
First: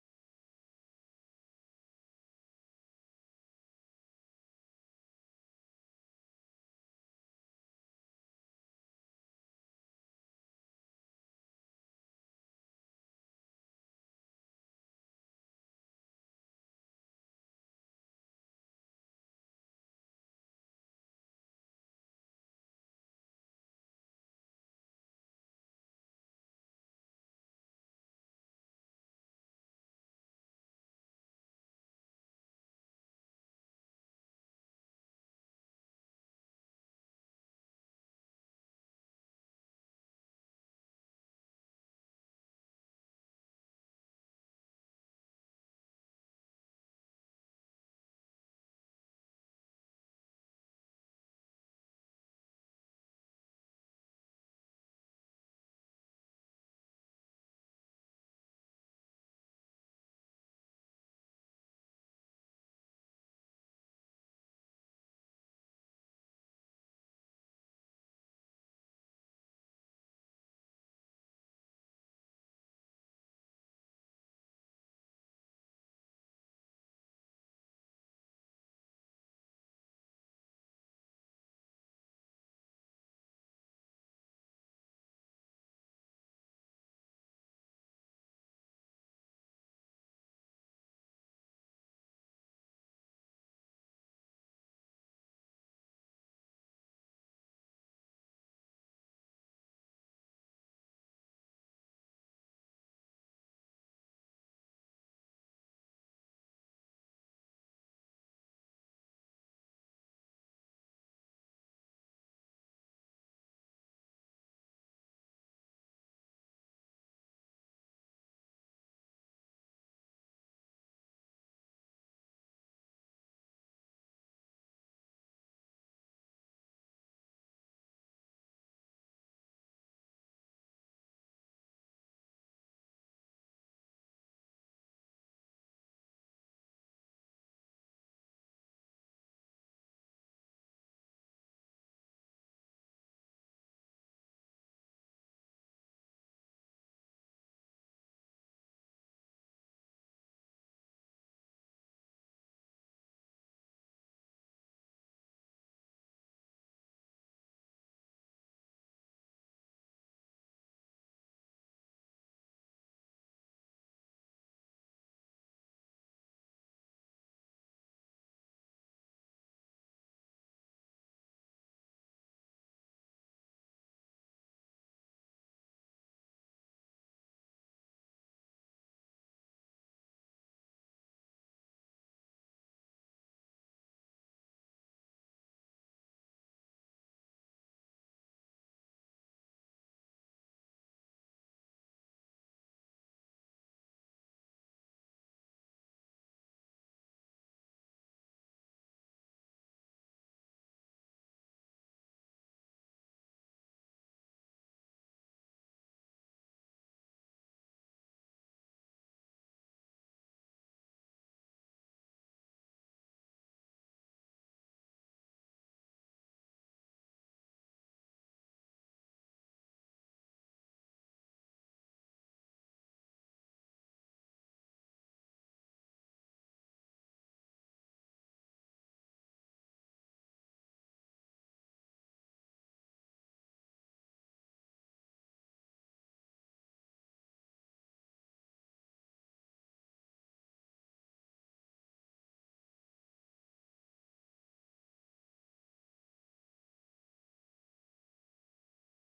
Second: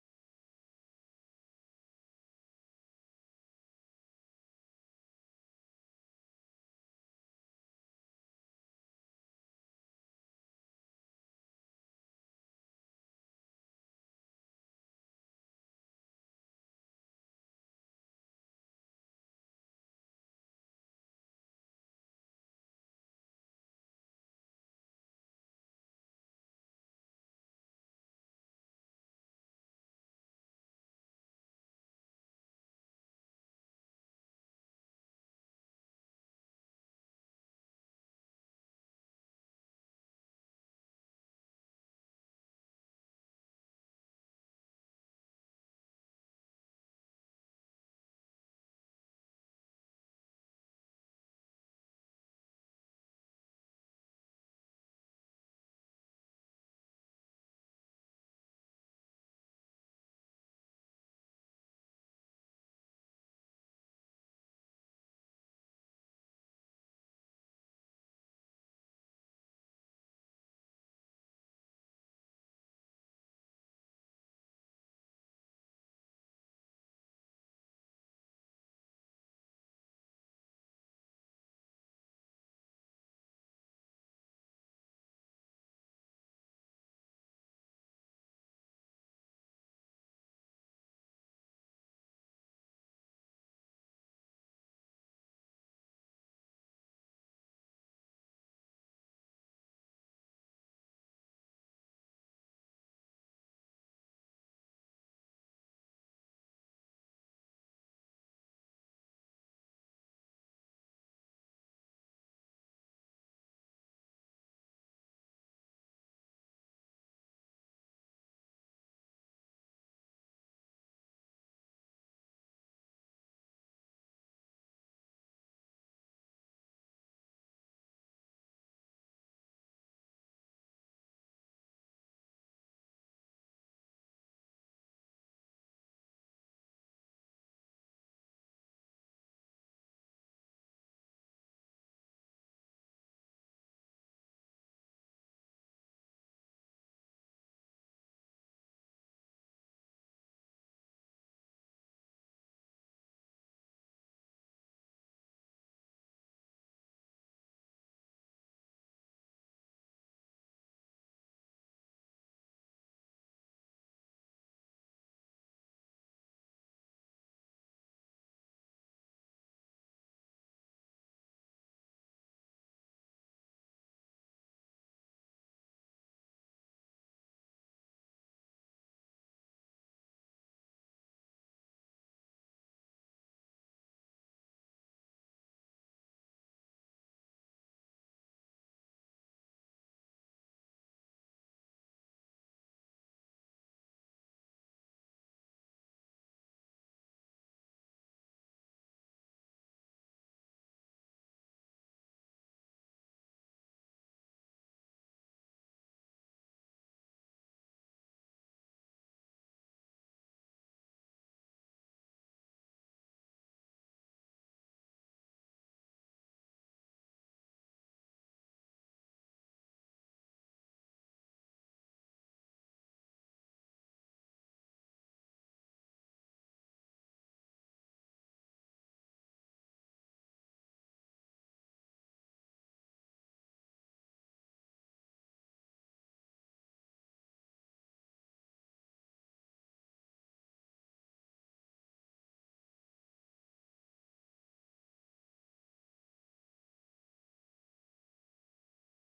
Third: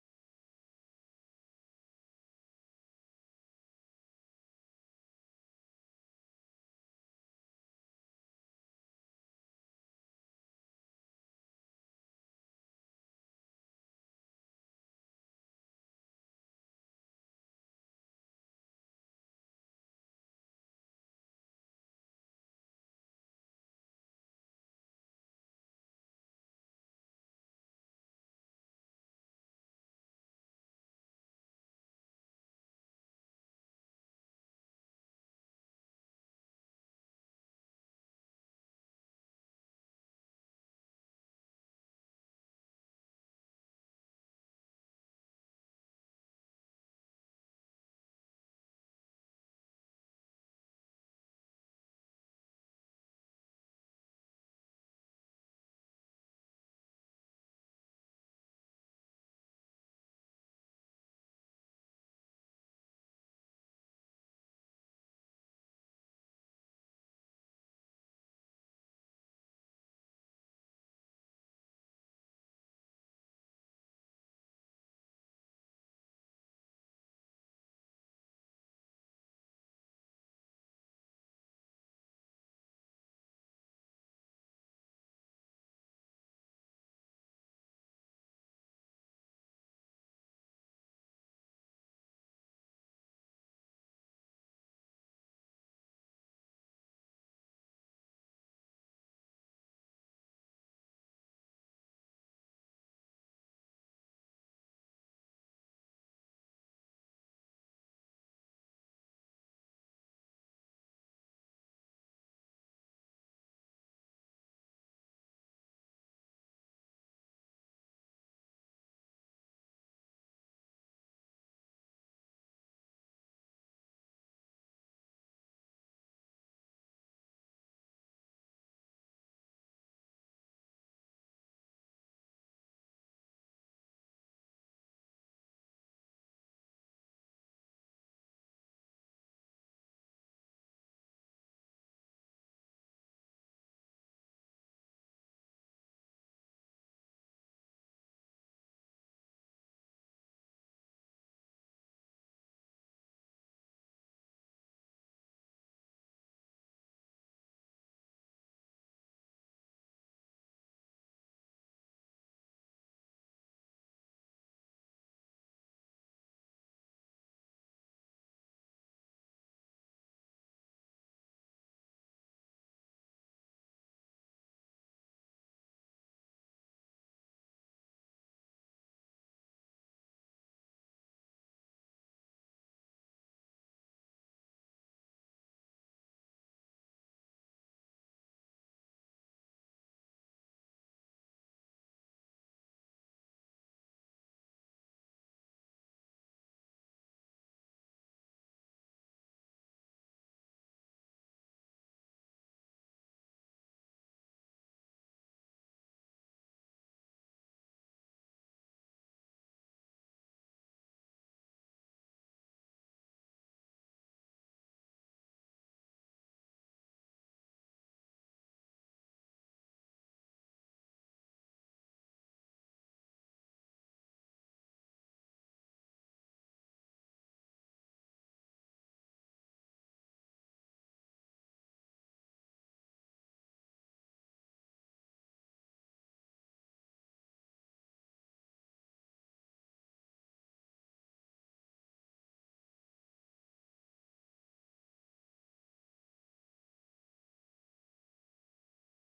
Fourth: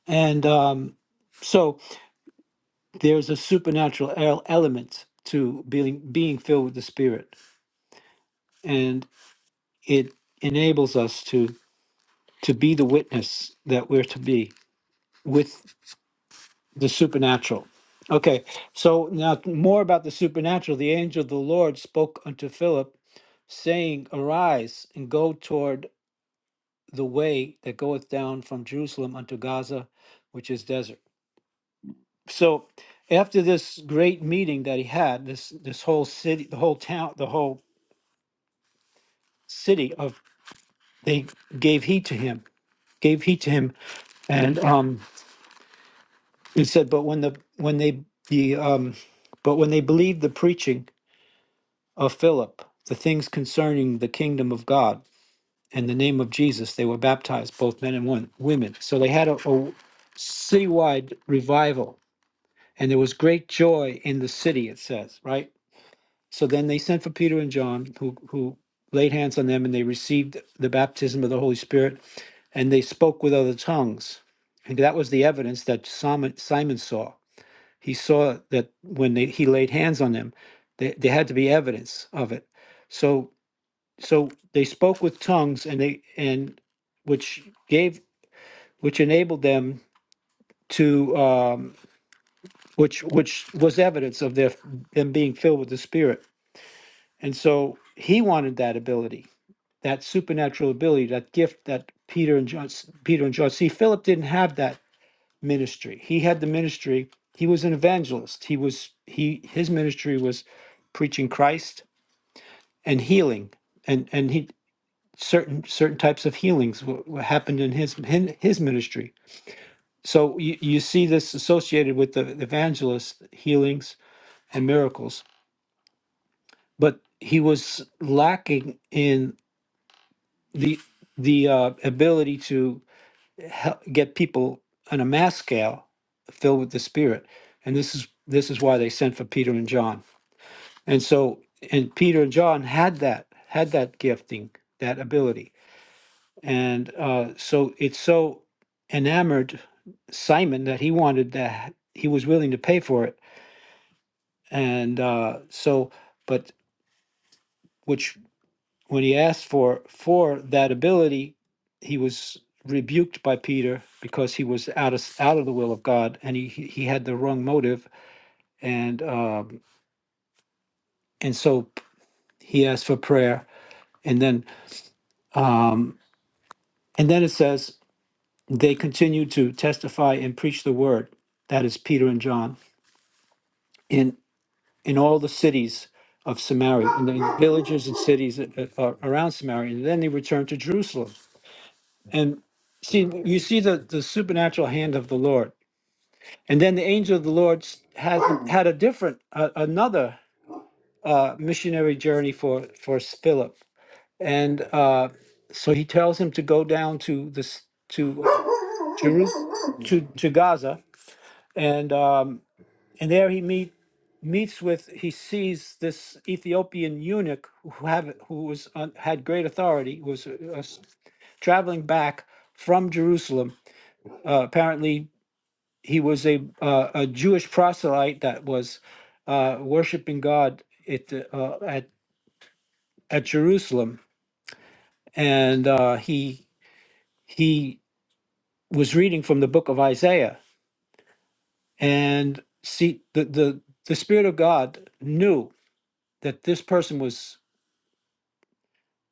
[SPEAKER 2] and um so there's a supernatural el- element to being being filled with the spirit and it enables us to to be the witness that we're to be with the supernatural. Okay, so now more about the supernatural. The angel of the Lord spoke unto Philip, saying, Arise and go toward the way that goeth down from Jerusalem unto Gaza, which is desert. So after this great meeting that he had, this this whole city, the whole town, the whole city of they gave heed to him, gave heed to him, and um, he said, but when the when they the um, but when they believed the preaching of Philip the things concerning the kingdom of God. and the name of Jesus, they were baptized, both men and won- women. So they had a, a citywide revival, and there was great joy in the city, it says, right? So then they sent for Peter and John, who, who laid hands on them, and they received the baptism of the Holy Spirit, and they spoke with other tongues. And that was the evidence that Simon, Simon saw. He saw that when they, he laid hands on them, there, there had to be evidence of it. So so they spoke with tongues and they and which gave which enabled them to um which which was evidence of their them being filled with the spirit and so he wanted that ability that supernatural ability that gift that peter and john peter and john see philip didn't have that ministry he had the ministry he was an evangelist he was he his ministry was preaching christ and healing and and he certain certain types of healings what, what happened in his hin- his ministry so you, you see this associated with the evangelist healings and miracles but he was lacking in the the uh, ability to hel get people on a mass scale filled with the spirit and this is this is why they sent for peter and john and so and peter and john had that had that gifting that ability And uh, so it's so enamored Simon that he wanted that he was willing to pay for it. And uh, so, but which when he asked for for that ability, he was rebuked by Peter because he was out of out of the will of God, and he he he had the wrong motive. And um, and so he asked for prayer, and then and then it says they continued to testify and preach the word. That is Peter and John. in. in all the cities of Samaria, in the villages and cities a- a- around Samaria, and then they returned to Jerusalem. And see, you see the, the supernatural hand of the Lord. And then the angel of the Lord s- had had a different, uh, another uh, missionary journey for for Philip, and uh, so he tells him to go down to this to Jerusalem to to Gaza, and um, and there he meet meets with he sees this Ethiopian eunuch who have who was on, had great authority was uh, uh, traveling back from Jerusalem. Uh, apparently, he was a uh, a Jewish proselyte that was uh, worshiping God at the- uh, at at Jerusalem, and uh, he he was reading from the book of Isaiah, and see the the the Spirit of God knew that this person was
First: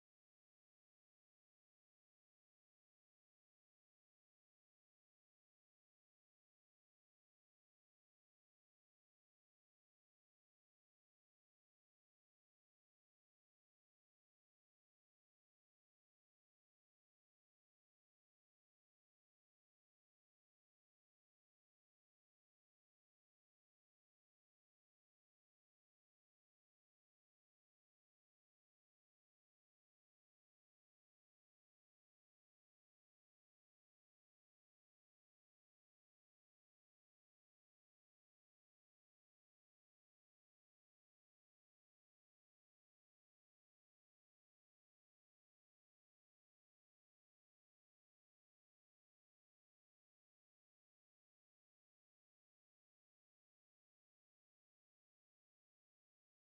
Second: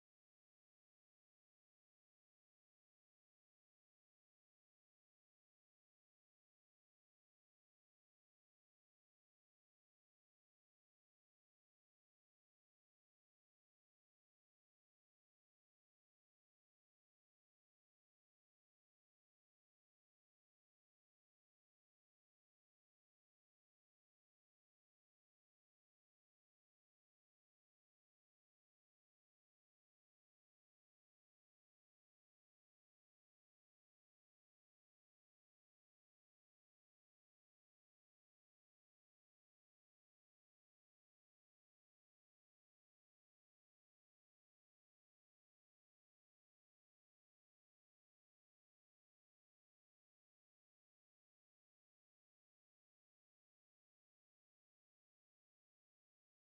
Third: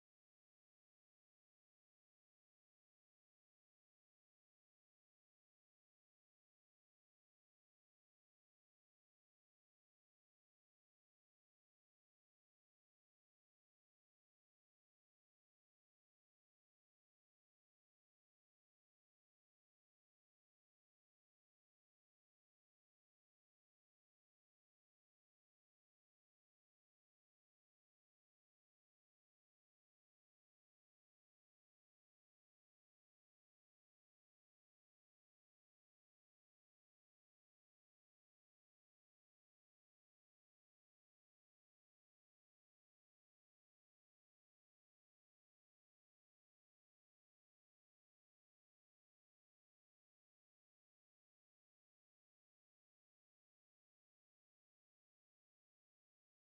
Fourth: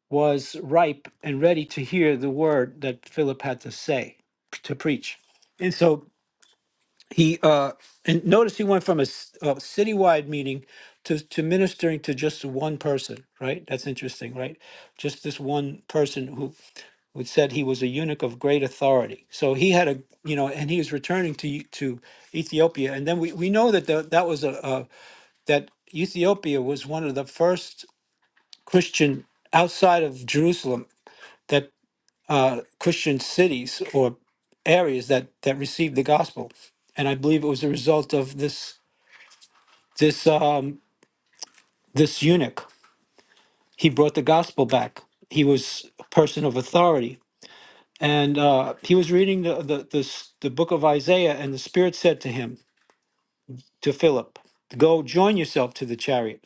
[SPEAKER 2] was ripe and ready to hear the word that Philip had to say, to preach. And so he, uh, and notice he went from a, s- a citywide meeting to, to ministering to just one person, right? That's interesting, right? Just this one person who, who said he was a eunuch of great authority. So he had a, you know, and he was returning to Eu- to Ethiopia. And then we, we know that the, that was a, a that Ethiopia was one of the first Christian outside of Jerusalem that uh, Christian cities or areas that that received the gospel, and I believe it was a result of this this um, this eunuch. He brought the gospel back. He was a person of authority, and uh, he was reading the the, the s- the book of Isaiah, and the Spirit said to him to Philip, "Go join yourself to the chariot."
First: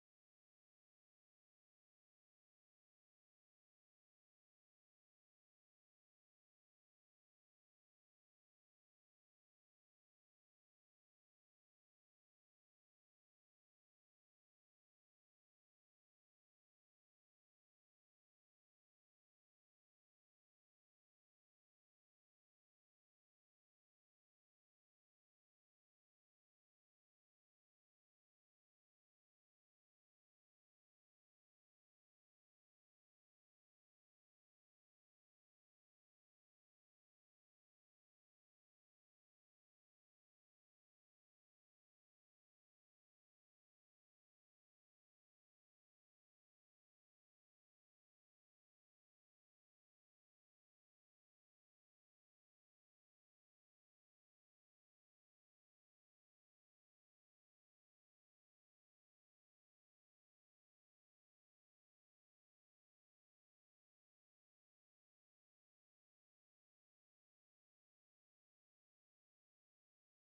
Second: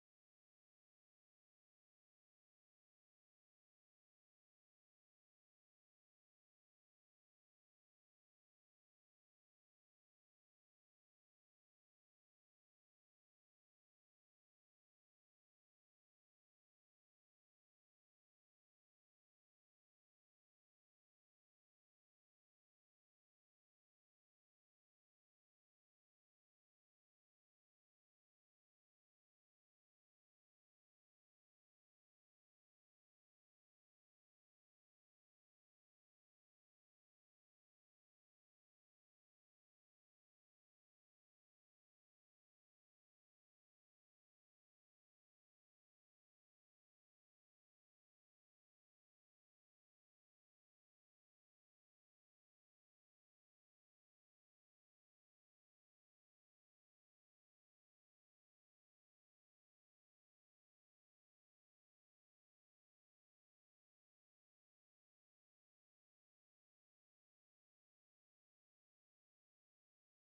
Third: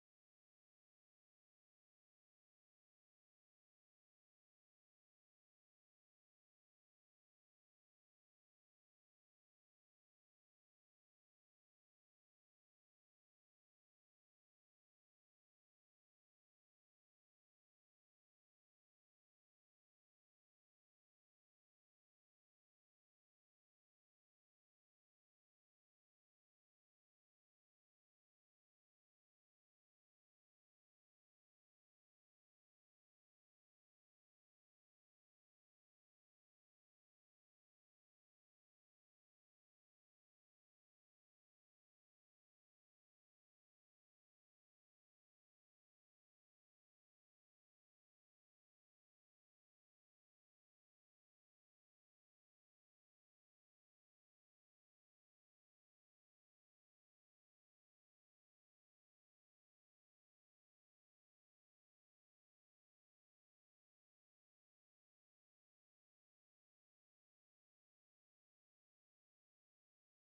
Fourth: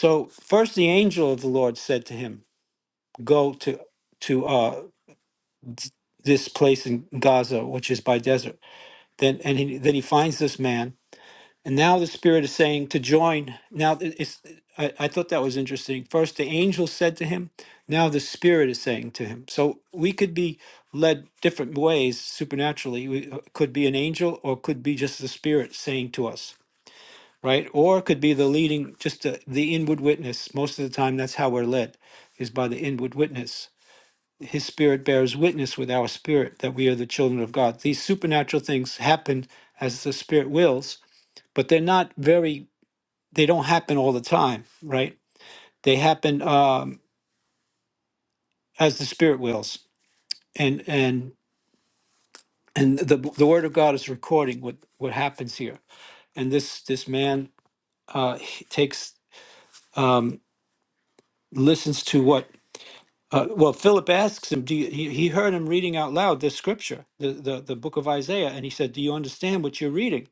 [SPEAKER 2] So first, the angel of the Lord said to him, "Go to to uh, this place in Gaza, which is by desert." Then and he, then he finds this man And now the Spirit is saying to join. Now, th- it's, I, I thought that was interesting. First, the angel said to him, now the Spirit is saying to him. So we could be led different ways supernaturally. We uh, could be an angel or could be just the Spirit saying to us, right? Or it could be the leading, just the, the inward witness. Most of the time, that's how we're led, is by the inward witness. His Spirit bears witness with our spirit that we are the children of God. These supernatural things happen as the Spirit wills but they're not very they don't happen all the time, right? They happen um, as the spirit wills, and and and the the word of God is recording what what happens here. And this this man uh, he takes um, listens to what. Uh, well, Philip asks him. Do you, he, he heard him reading out loud this scripture, the, the the book of Isaiah, and he said, "Do you understand what you're reading?"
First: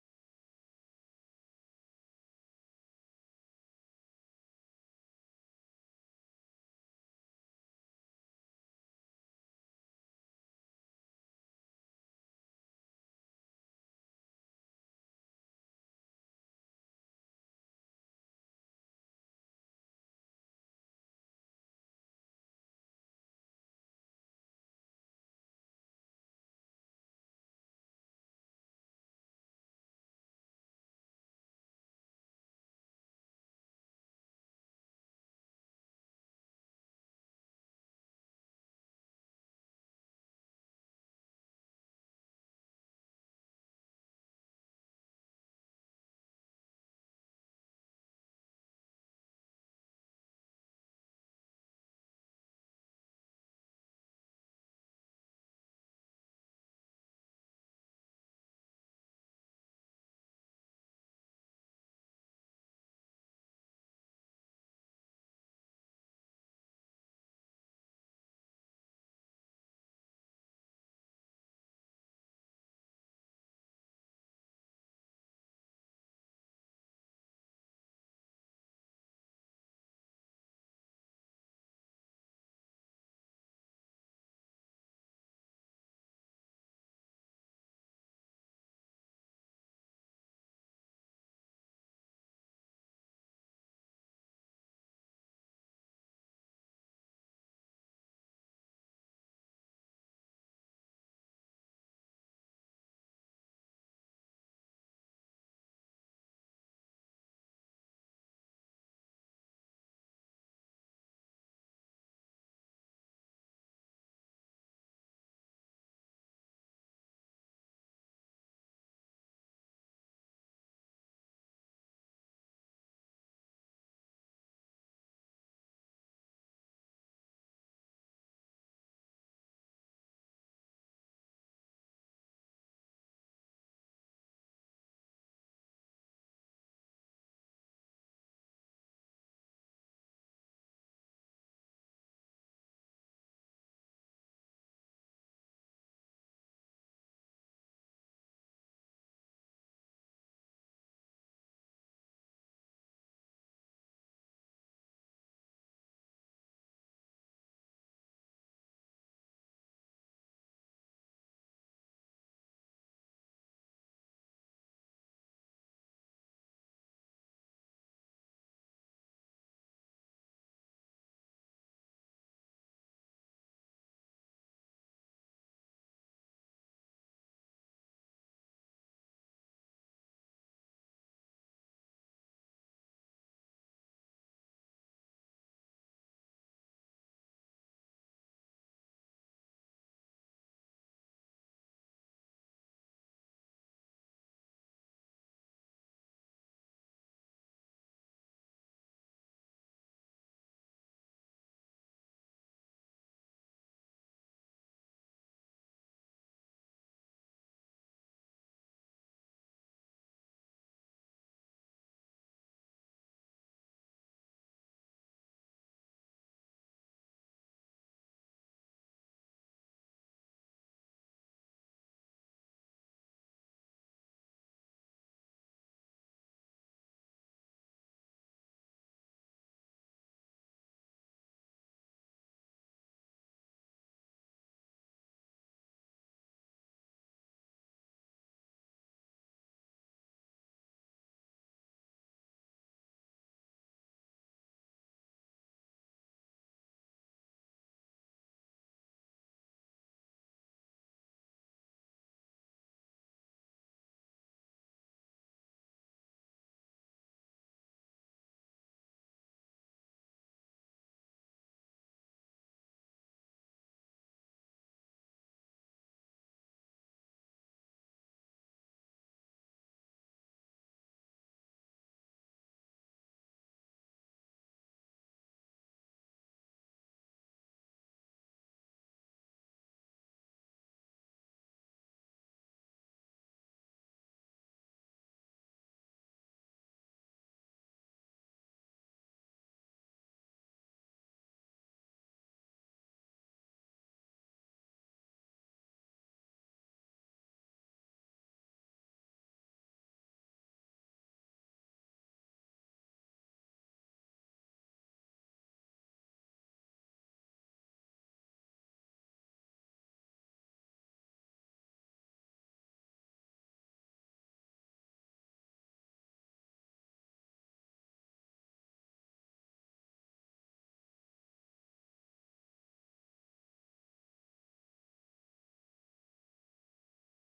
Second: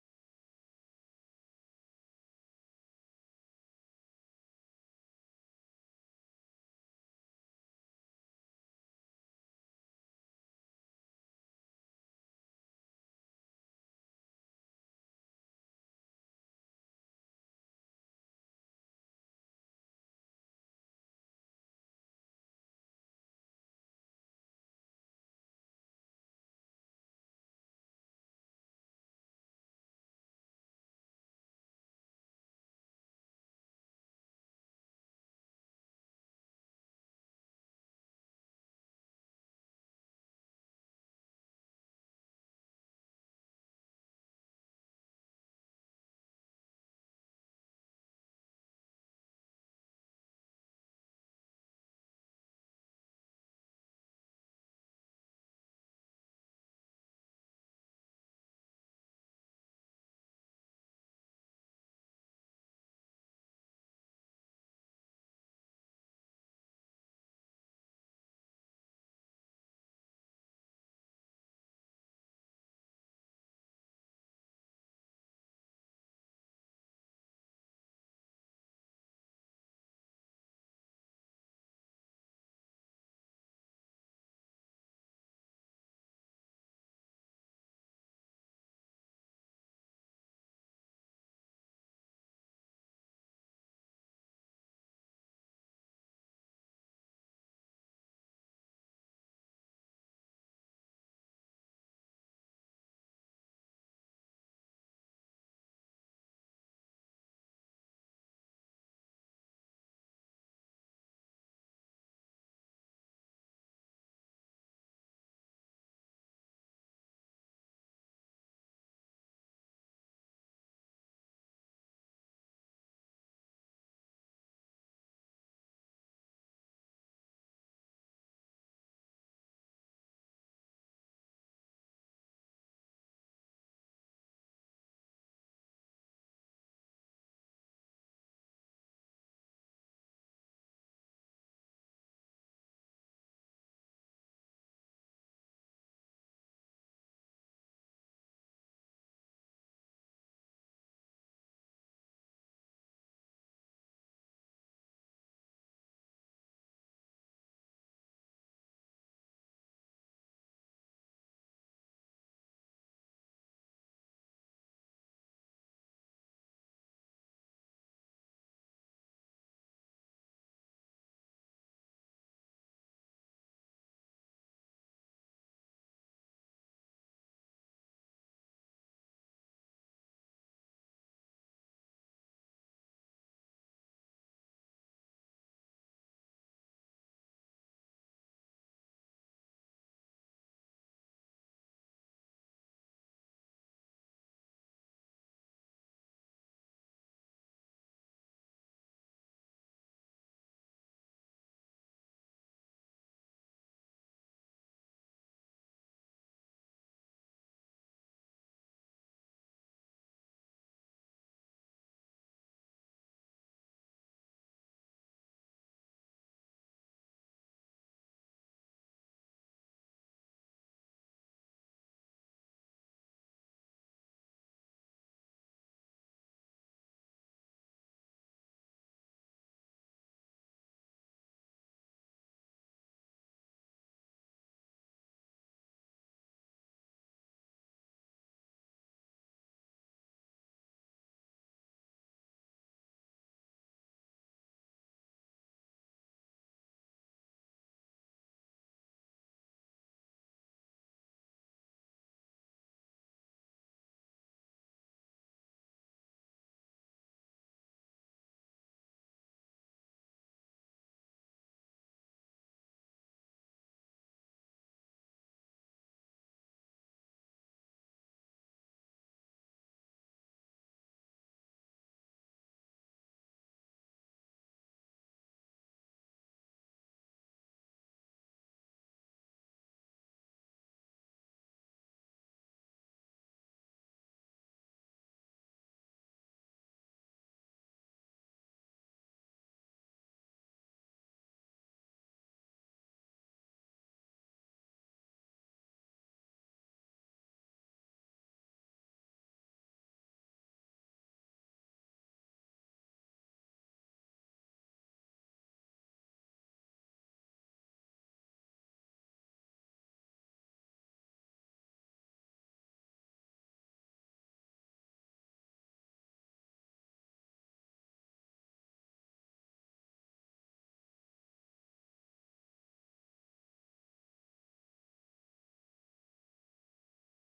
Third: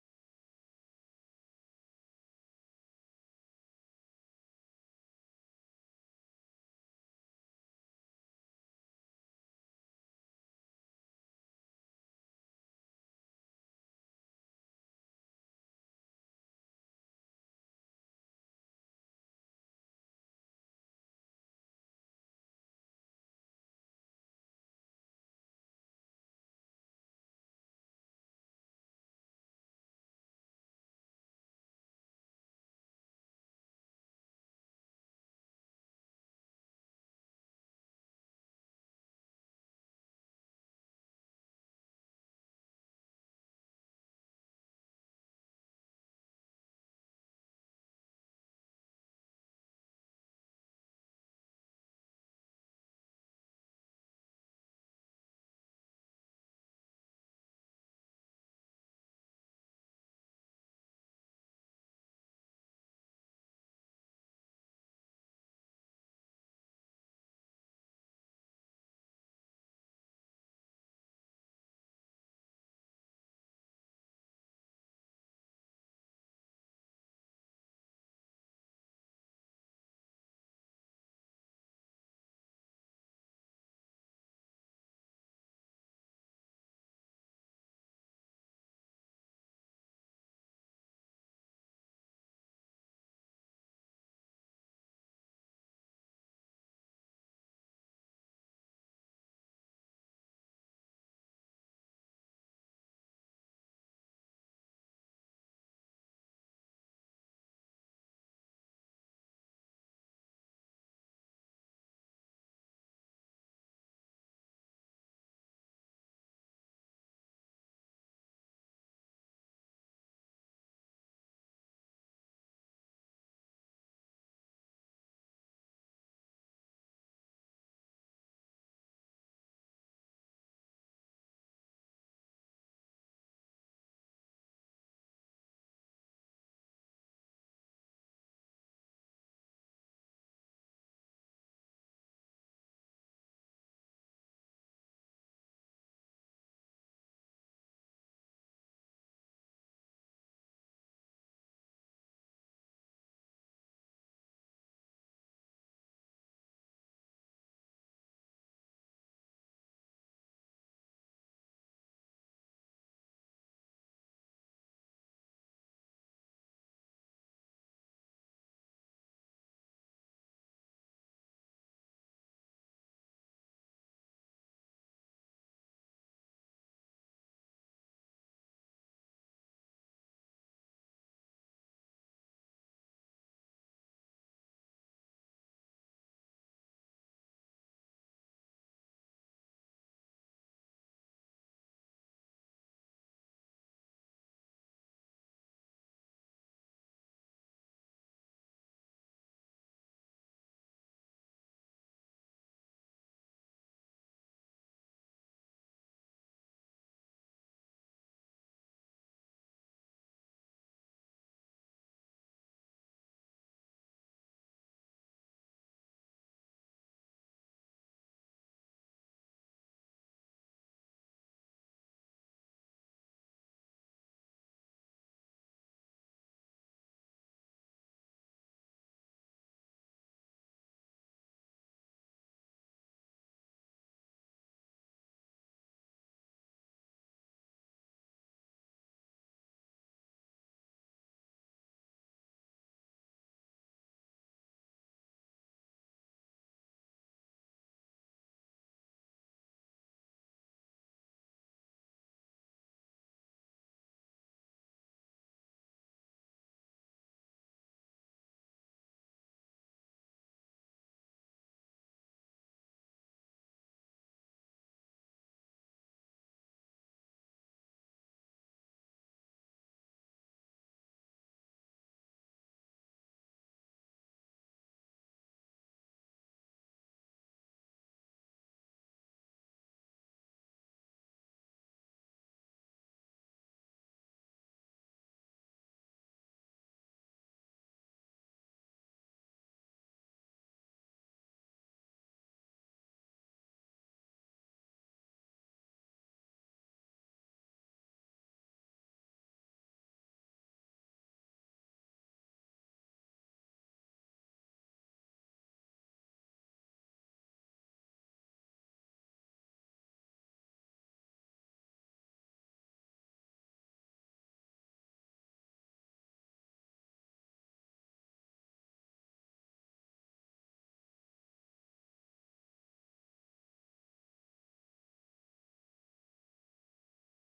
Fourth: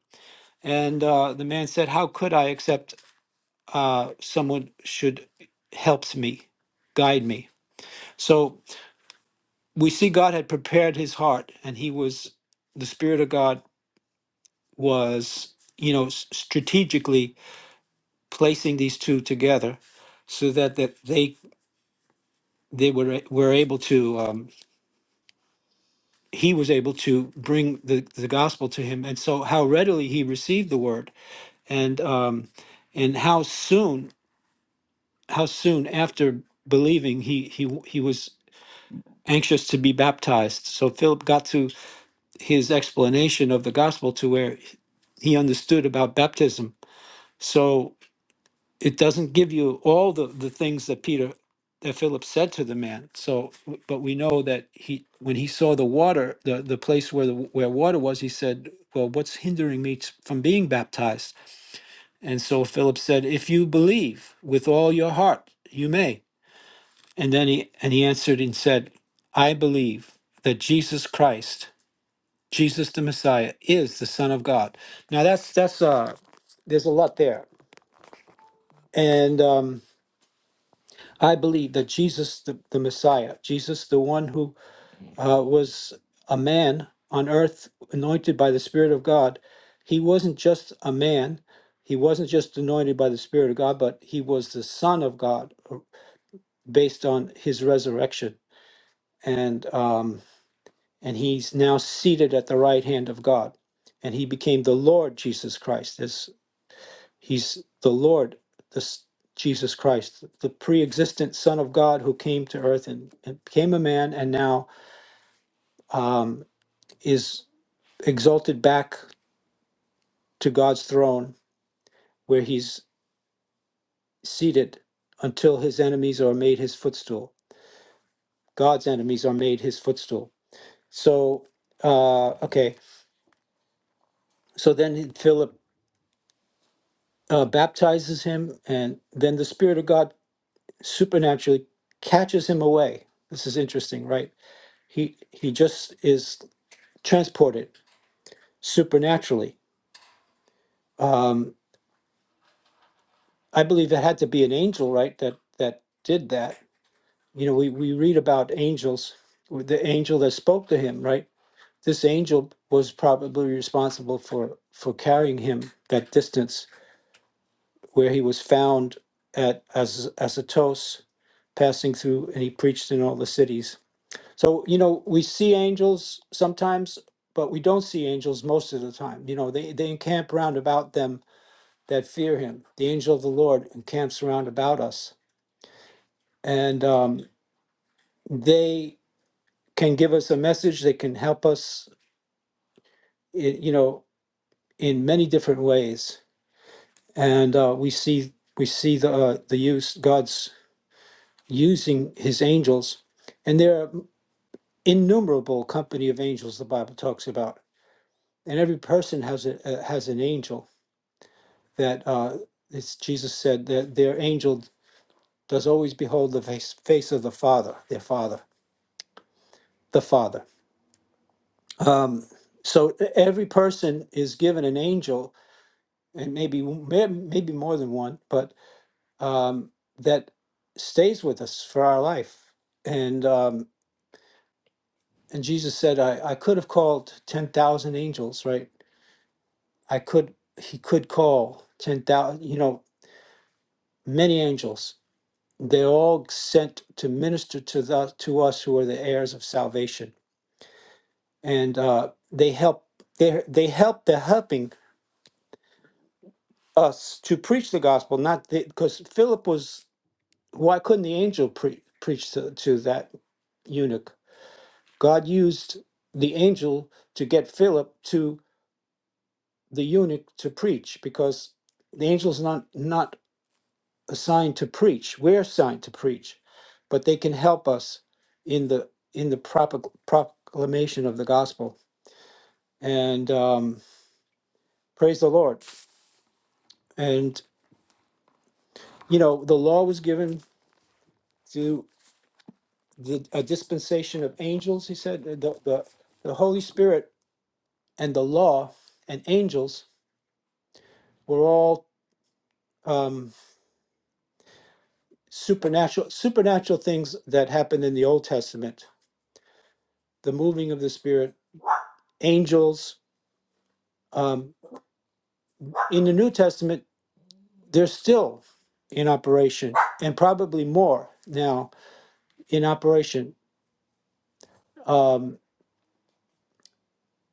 [SPEAKER 2] And uh, the man said, "How could I except uh, someone should helps me, guide me?" So we see God had prepared his heart, and he was the Spirit of God was, you know, s- strategically placing these two together, so that that they they were a- were able to um, he was able to bring the the gospel to him, and so how readily he received the word, and um, and how soon how soon after believing he he w- he was anxious to be baptized so philip got to his explanation of the gospel to where he understood about baptism. So it doesn't give you all the, the things that Peter that Philip said to the man. So but we know that he when he saw the water, the, the place where the where water was, he said, Well, what's hindering me t- from being baptized? And so Philip said, If you believe with all your heart, you may. And then he and he answered and said, I believe that Jesus Christ, Jesus the Messiah, is the Son of God. Now that's that's uh there's a lot there. And um, I believe that Jesus, the, the Messiah, Jesus, the one who uh, was a man on earth, anointed by the Spirit of God, he wasn't just a man. He wasn't just anointed by the Spirit of God, but he was the Son of God uh, based on his resurrection. And, um, and he's now seated at the right hand of God. And he became the Lord Jesus Christ. He's the Lord, the Jesus Christ, the pre-existent Son of God who came to earth and, and became a man, and now um, is exalted back to God's throne, where he's seated until his enemies are made his footstool. God's enemies are made his footstool. So, uh, okay. So then Philip uh, baptizes him, and then the Spirit of God supernaturally catches him away. This is interesting, right? he he just is transported supernaturally um i believe it had to be an angel right that that did that you know we we read about angels the angel that spoke to him right this angel was probably responsible for for carrying him that distance where he was found at as as a toast passing through and he preached in all the cities So, you know, we see angels sometimes, but we don't see angels most of the time. You know, they, they encamp round about them that fear him. The angel of the Lord encamps round about us. And um, they can give us a message. They can help us, i- you know, in many different ways. And uh, we see we see the uh, the use God's using His angels, and there are innumerable company of angels the Bible talks about, and every person has a uh, has an angel that uh, it's Jesus said that their angel does always behold the face, face of the Father, their Father, the Father. Um, so e- every person is given an angel, and maybe maybe more than one, but um, that stays with us for our life. And um, and Jesus said, I, I could have called ten thousand angels, right? I could he could call ten thousand, you know, many angels, they're all sent to minister to the to us who are the heirs of salvation and uh, they help they they help they're helping us to preach the gospel not because philip was why couldn't the angel pre- preach to, to that eunuch god used the angel to get philip to the eunuch to preach because the angel's not not assigned to preach. We're assigned to preach, but they can help us in the in the propa- proclamation of the gospel. And um, praise the Lord. And you know, the law was given to the, a dispensation of angels. He said the, the the Holy Spirit and the law and angels were all um, supernatural supernatural things that happened in the Old Testament. The moving of the Spirit, angels. Um, in the New Testament, They're still in operation and probably more now in operation, um,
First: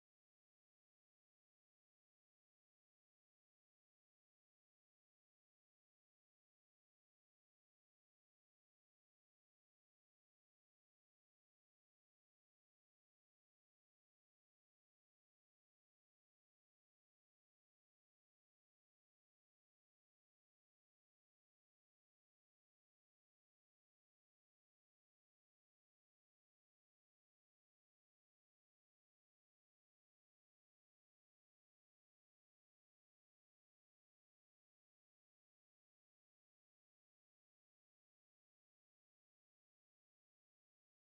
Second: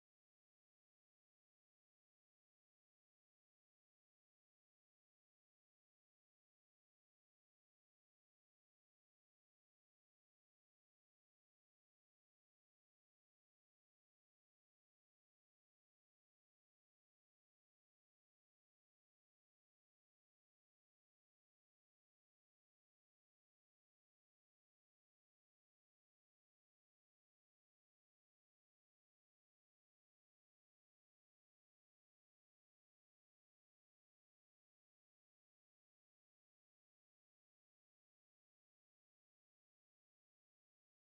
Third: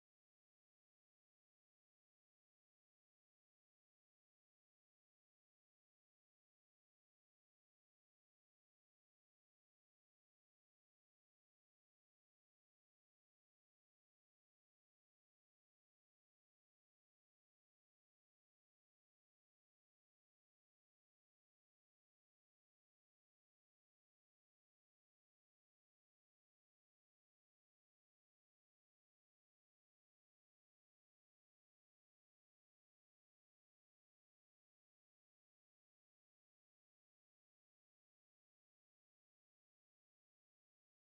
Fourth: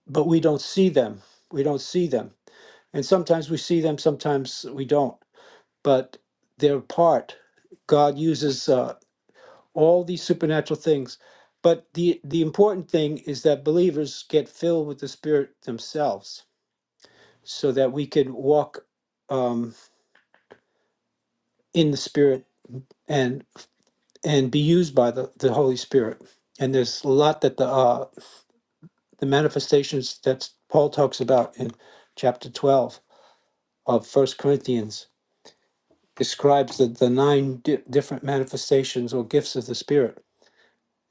[SPEAKER 2] but we don't see them. We don't see them. And sometimes we see them, sometimes we don't. But they're part. God uses uh, all these supernatural things. But the, the important thing is that believers get filled with the Spirit themselves so that we could walk um, in the Spirit and and be used by the, the Holy Spirit. And there's a lot that the uh, the manifestations that Paul talks about in chapter 12 of First Corinthians describes the, the nine di- different manifestations or gifts of the Spirit.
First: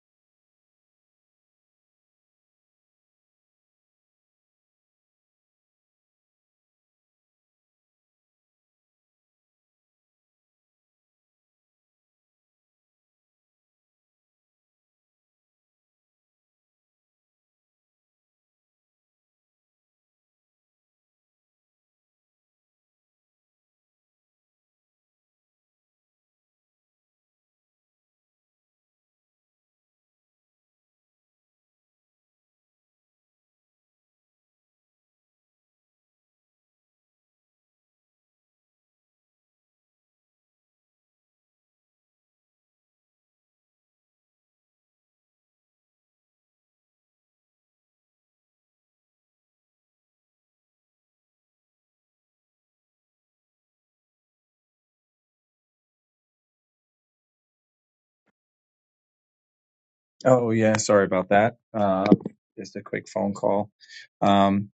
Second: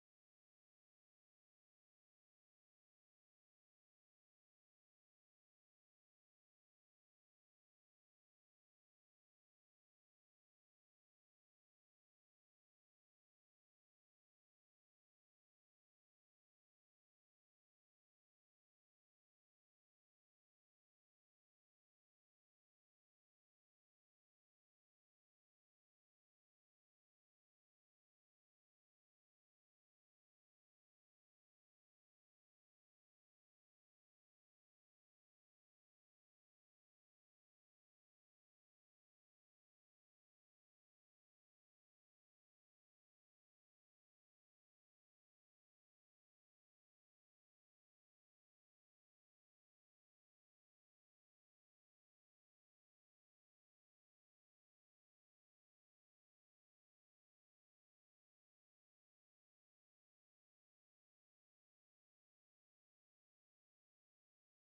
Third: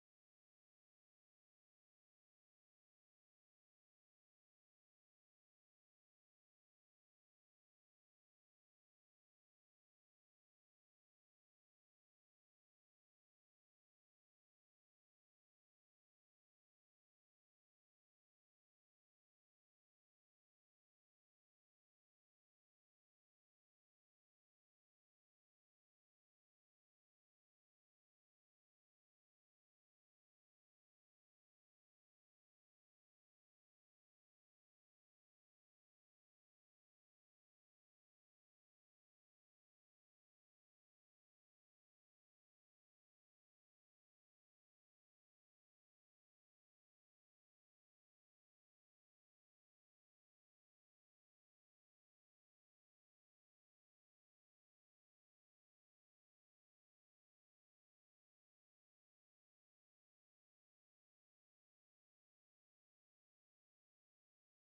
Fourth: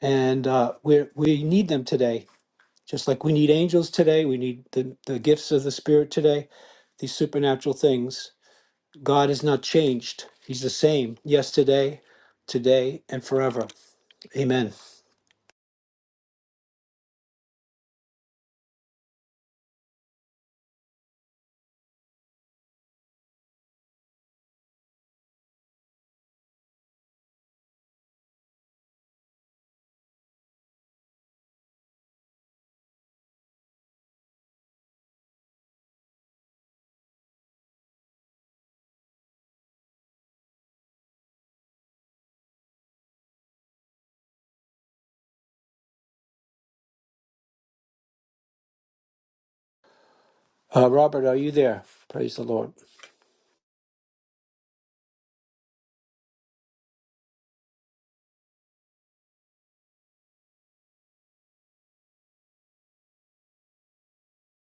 [SPEAKER 2] And uh, we we need them today, just like we need angels today. We need the, the gifts of the Spirit today, these supernatural things. God is not changed, He's the same yesterday, today, and forever. Amen. Uh, Robert, are you there? Praise the Lord.
[SPEAKER 1] Oh yeah, sorry about that. Uh, just a quick phone call. Um,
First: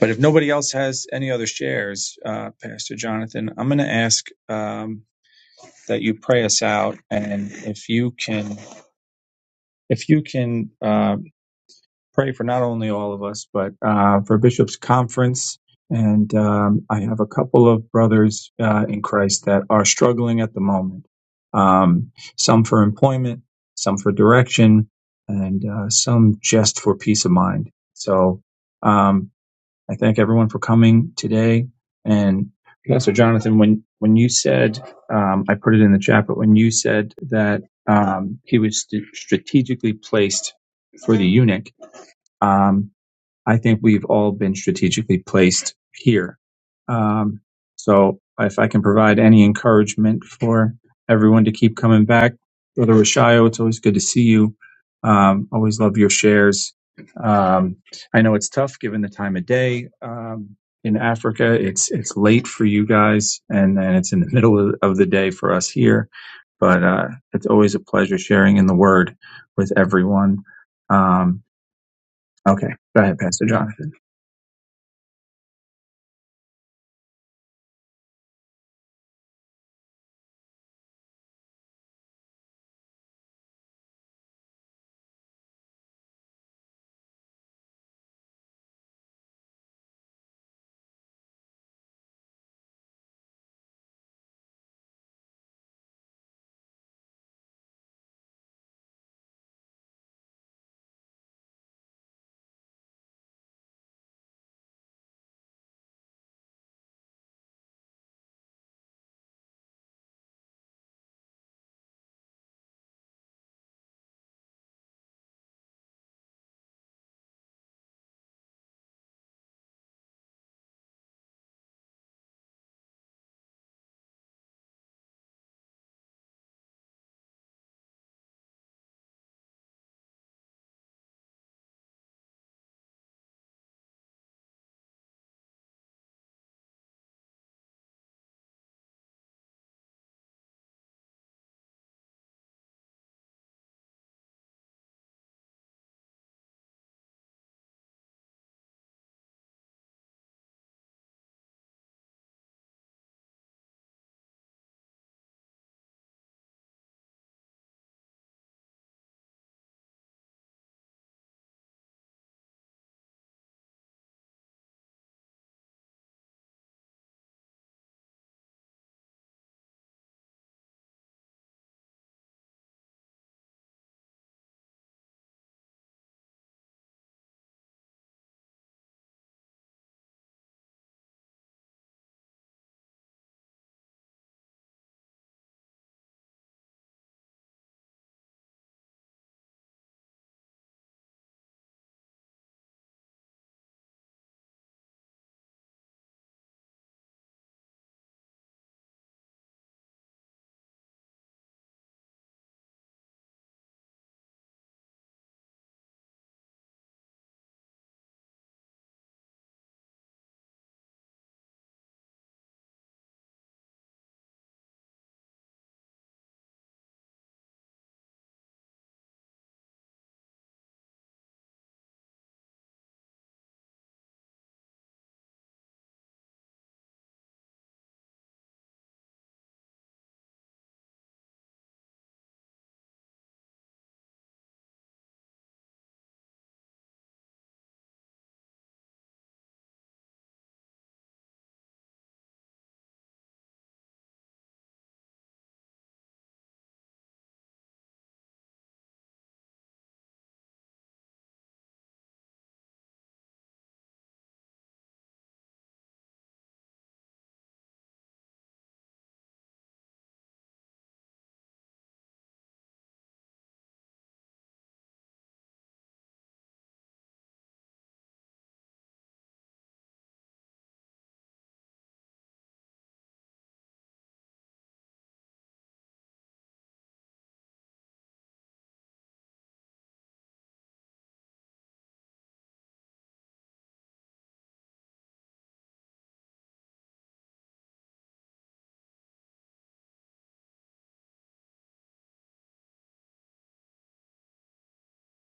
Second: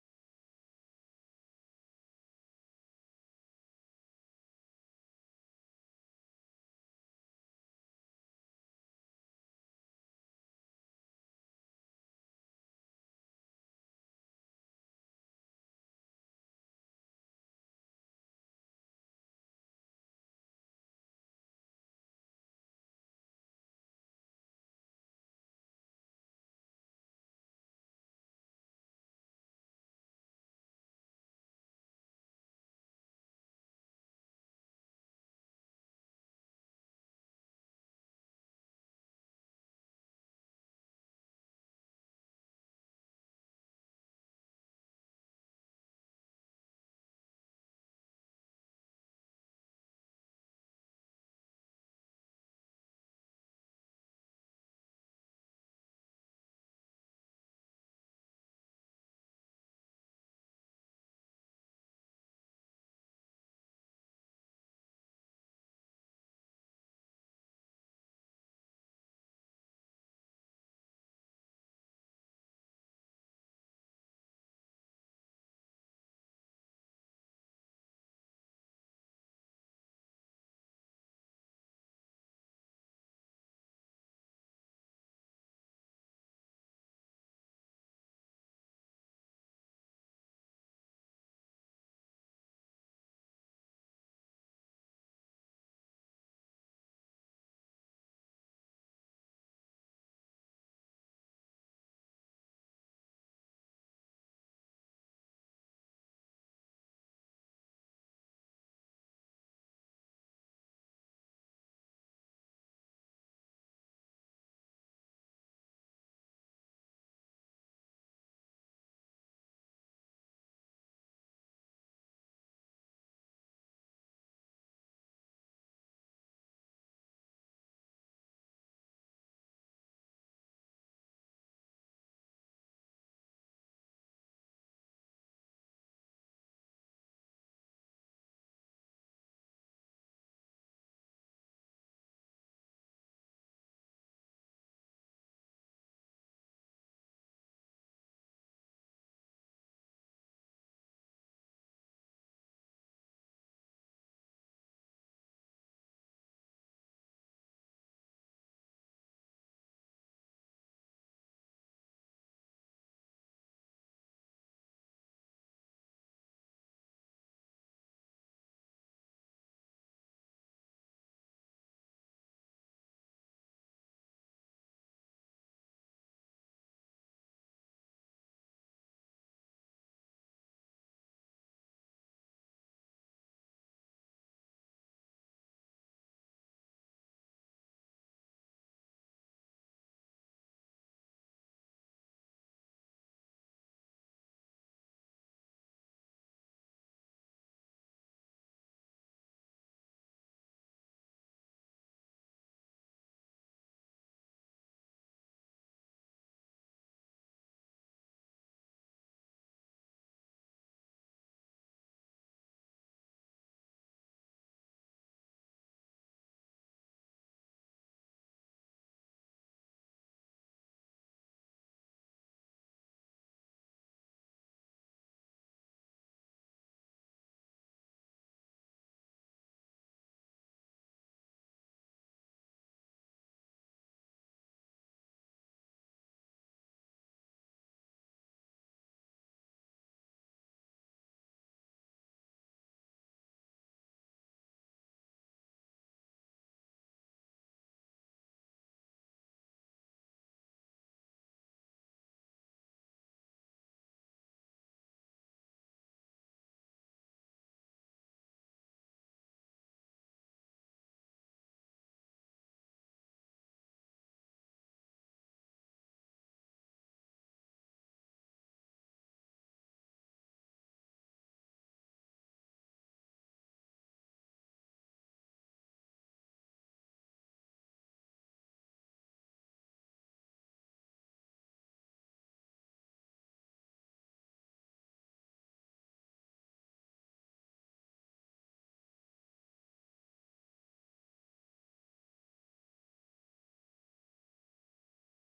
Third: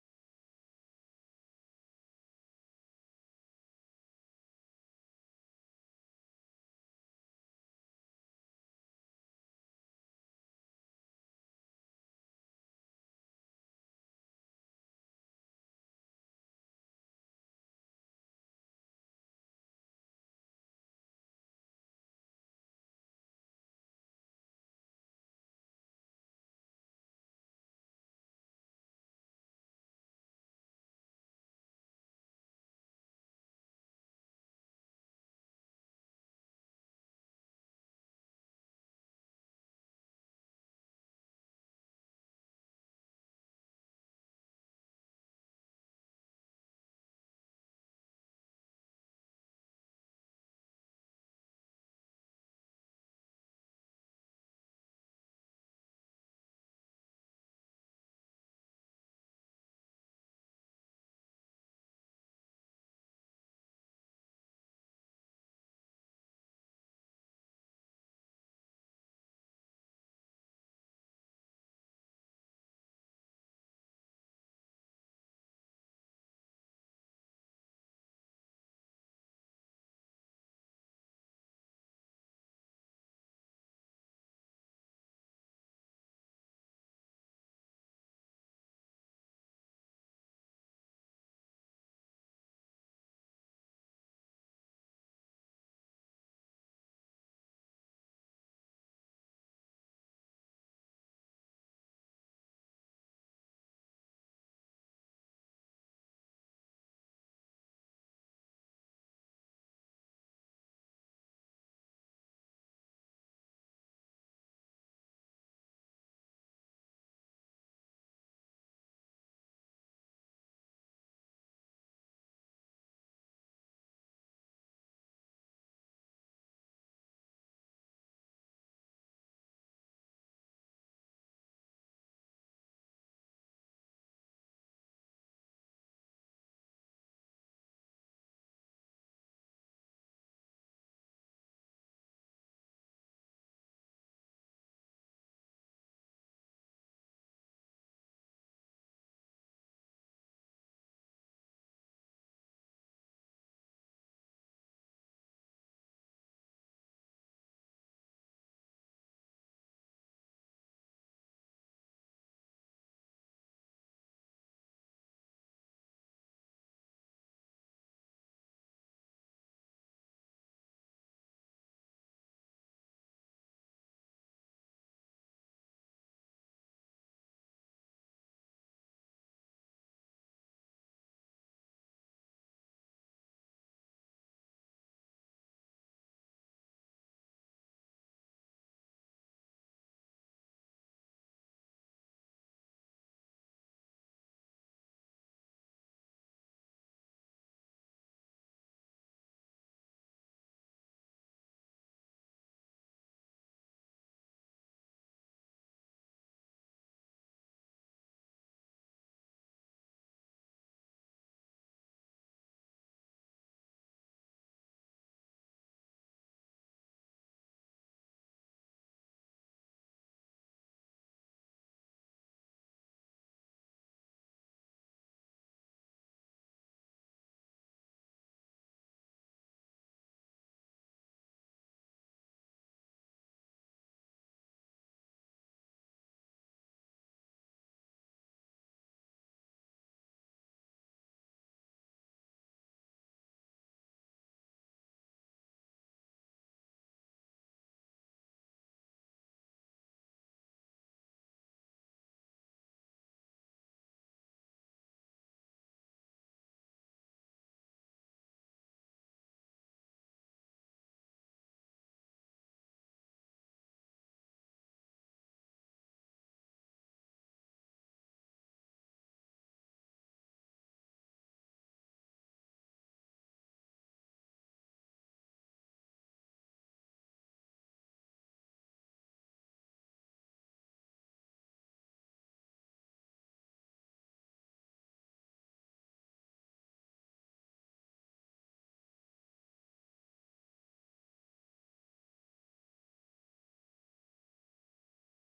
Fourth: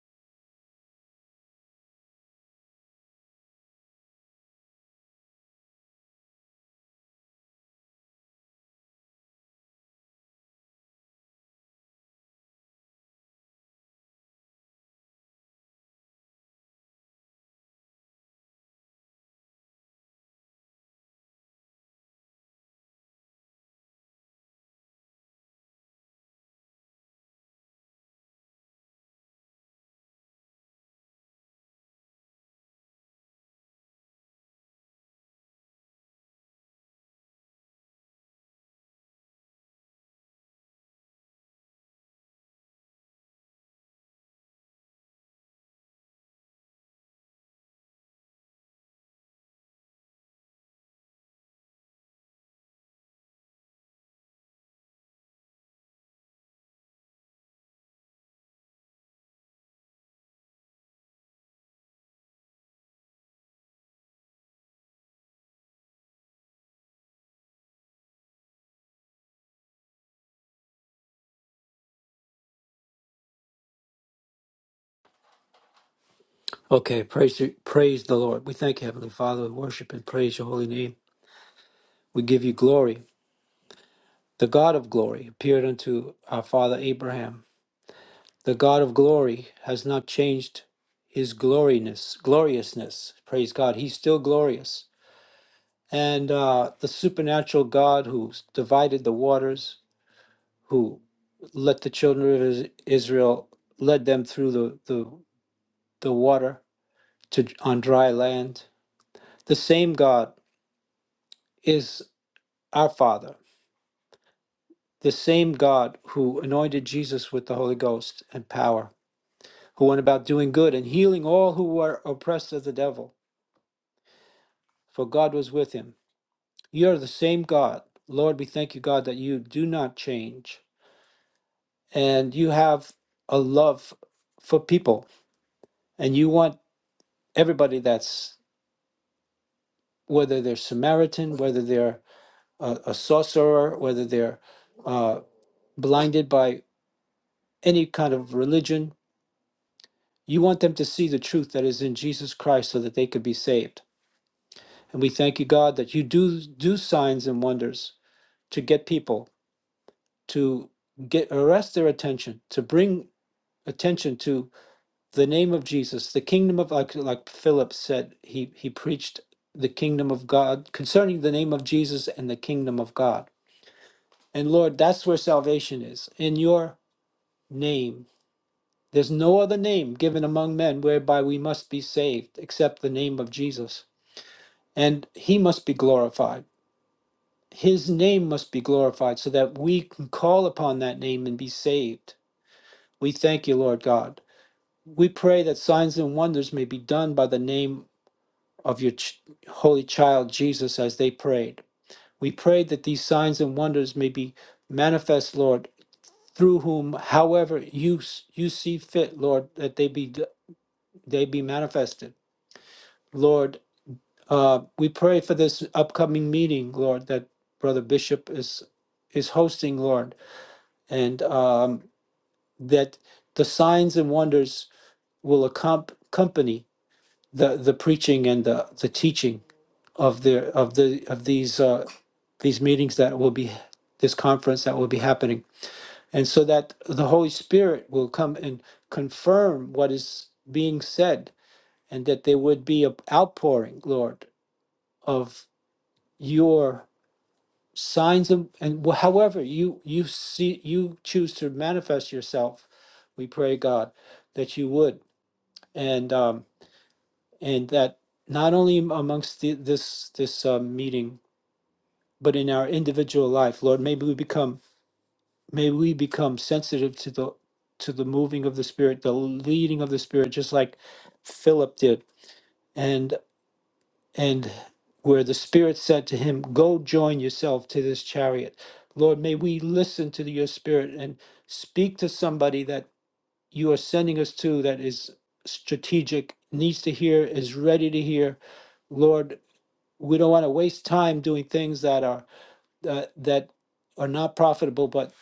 [SPEAKER 1] but if nobody else has any other shares, uh, Pastor Jonathan, I'm going to ask um, that you pray us out, and if you can. if you can uh, pray for not only all of us, but uh, for Bishop's Conference. And um, I have a couple of brothers uh, in Christ that are struggling at the moment, um, some for employment, some for direction, and uh, some just for peace of mind. So, um, I thank everyone for coming today. And Pastor Jonathan, when when you said, um, I put it in the chat, but when you said that um, he was st- strategically placed for the eunuch, um, I think we've all been strategically placed here. Um, so if I can provide any encouragement for everyone to keep coming back, Brother Rashayo, it's always good to see you. Um, always love your shares. Um, I know it's tough given the time of day. Um, in Africa, it's it's late for you guys, and then it's in the middle of, of the day for us here. But uh, it's always a pleasure sharing in the Word with everyone. Um, okay, go ahead, Pastor John.
[SPEAKER 2] Okay, praise you, praise the Lord. We thank you, Heavenly Father. We worship and praise your holy name. We give you glory. The God of glory appeared unto our father Abraham. The God of glory has not changed his gloriness, gloriousness. Praise God. He's still glorious. And uh, the supernatural God who divided the waters, who let the children of Is- Israel led them through the, the, the water to on dry land. The same God is Our Father, the same God who anointed Jesus with the Holy Ghost and power, who went about doing good and healing all who were oppressed of the devil, for God was with him. You're the same God. Lord, we thank you, God, that you do not change and you have a love for people and you want everybody that's, whether they're Samaritan, whether they're a, a sorcerer, whether they're uh, blinded by any kind of religion, You want them to see the truth that is in Jesus Christ so that they could be saved. And we thank you, God, that you do do signs and wonders to get people to get arrest their attention, to bring attention to the name of Jesus, the kingdom of like, like Philip said, he he preached the kingdom of God concerning the name of Jesus and the kingdom of God. And Lord, that's where salvation is in your name. There's no other name given among men whereby we must be saved except the name of Jesus. and he must be glorified. His name must be glorified so that we can call upon that name and be saved. We thank you, Lord God. We pray that signs and wonders may be done by the name of your ch- holy child Jesus as they prayed. We pray that these signs and wonders may be manifest, Lord, through whom, however you you see fit, Lord, that they be they be manifested, Lord. Uh, we pray for this upcoming meeting, Lord, that Brother Bishop is is hosting, Lord, and um, that the signs and wonders will accom- accompany the, the preaching and the, the teaching of the of the of these uh, these meetings that will be this conference that will be happening, and so that the Holy Spirit will come and confirm what is being said, and that there would be an outpouring, Lord, of your signs of and wh- however you you see you choose to manifest yourself we pray god that you would and um and that not only am- amongst the, this this uh, meeting but in our individual life lord maybe we become may we become sensitive to the to the moving of the spirit the leading of the spirit just like philip did and where the Spirit said to him, Go join yourself to this chariot. Lord, may we listen to your Spirit and speak to somebody that you are sending us to that is strategic, needs to hear, is ready to hear. Lord, we don't want to waste time doing things that are uh, that are not profitable, but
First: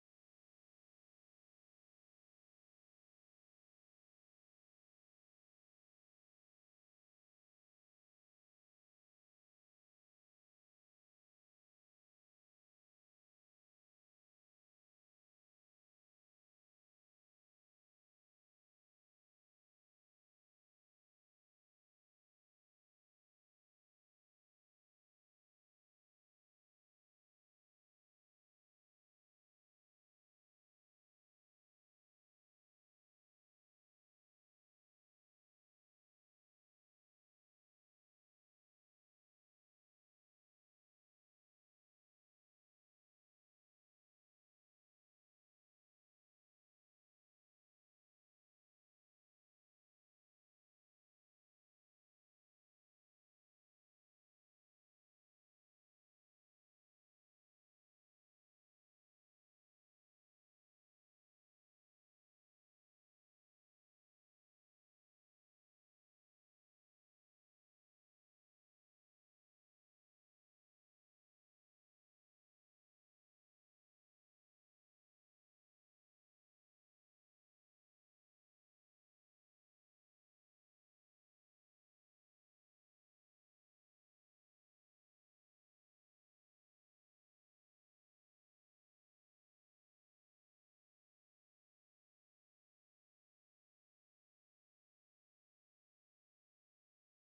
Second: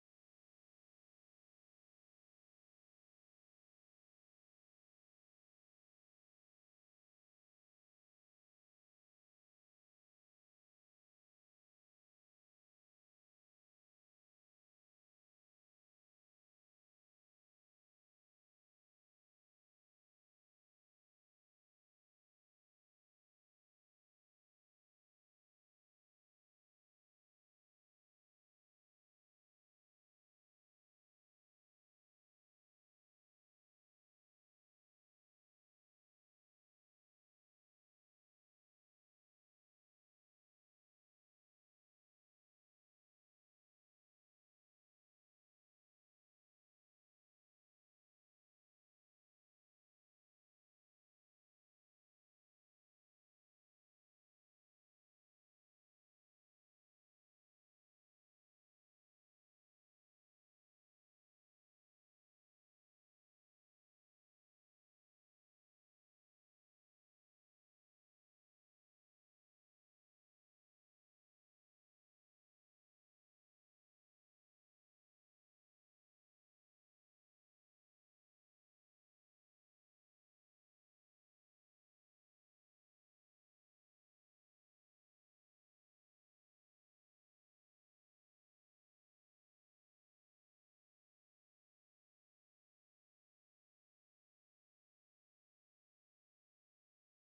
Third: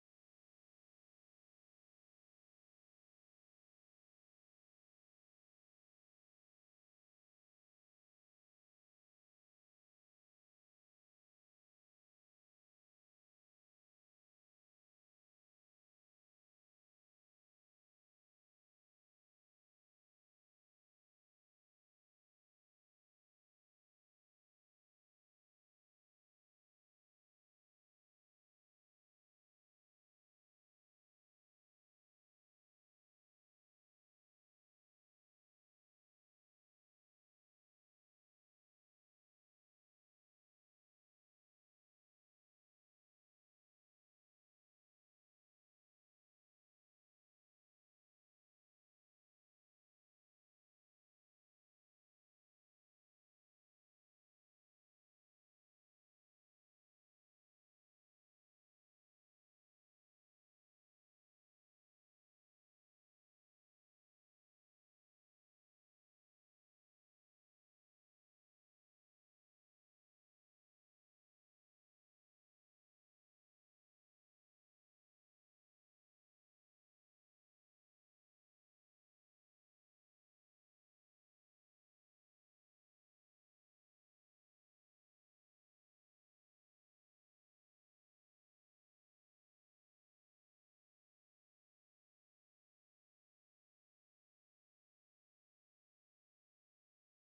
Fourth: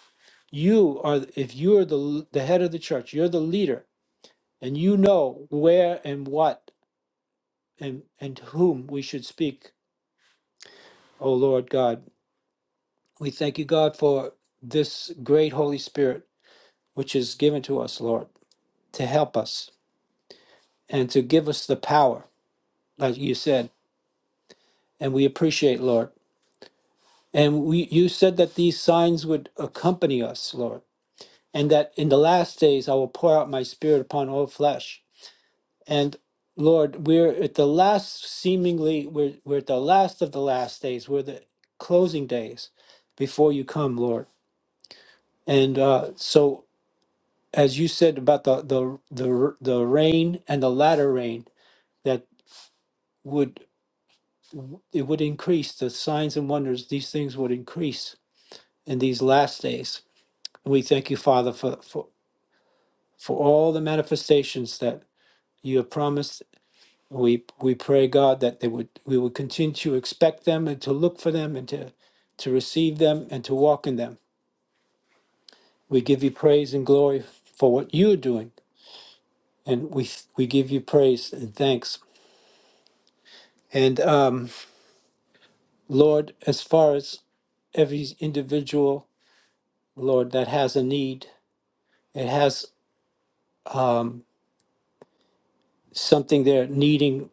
[SPEAKER 2] you are if you're the the head of the church, you're the leader, and you know where and what and and to whom we should speak, O Lord God. We thank you, God, for this great Holy Spirit which is given to us, Lord, to help us and to give us the power, like you said. And we appreciate, Lord. And we, you said that these signs would accompany us, Lord, and that in the last days I will pour out my spirit upon all flesh. And Lord, we're at the last, seemingly, we're, we're at the last of the last days. We're the closing days before you come, Lord. And uh, so as you said about the the the the rain and the latter rain that would it would increase the signs and wonders these things would increase in these last days we thank you father for for for all the manifestations that you have promised we we pray god that they would we would continue to expect them and to look for them and to to receive them and to walk in them we give you praise and glory for what you are doing and we we give you praise and thanks and um Lord, as far as every individual, Lord, that has a need, it has um, something they're needing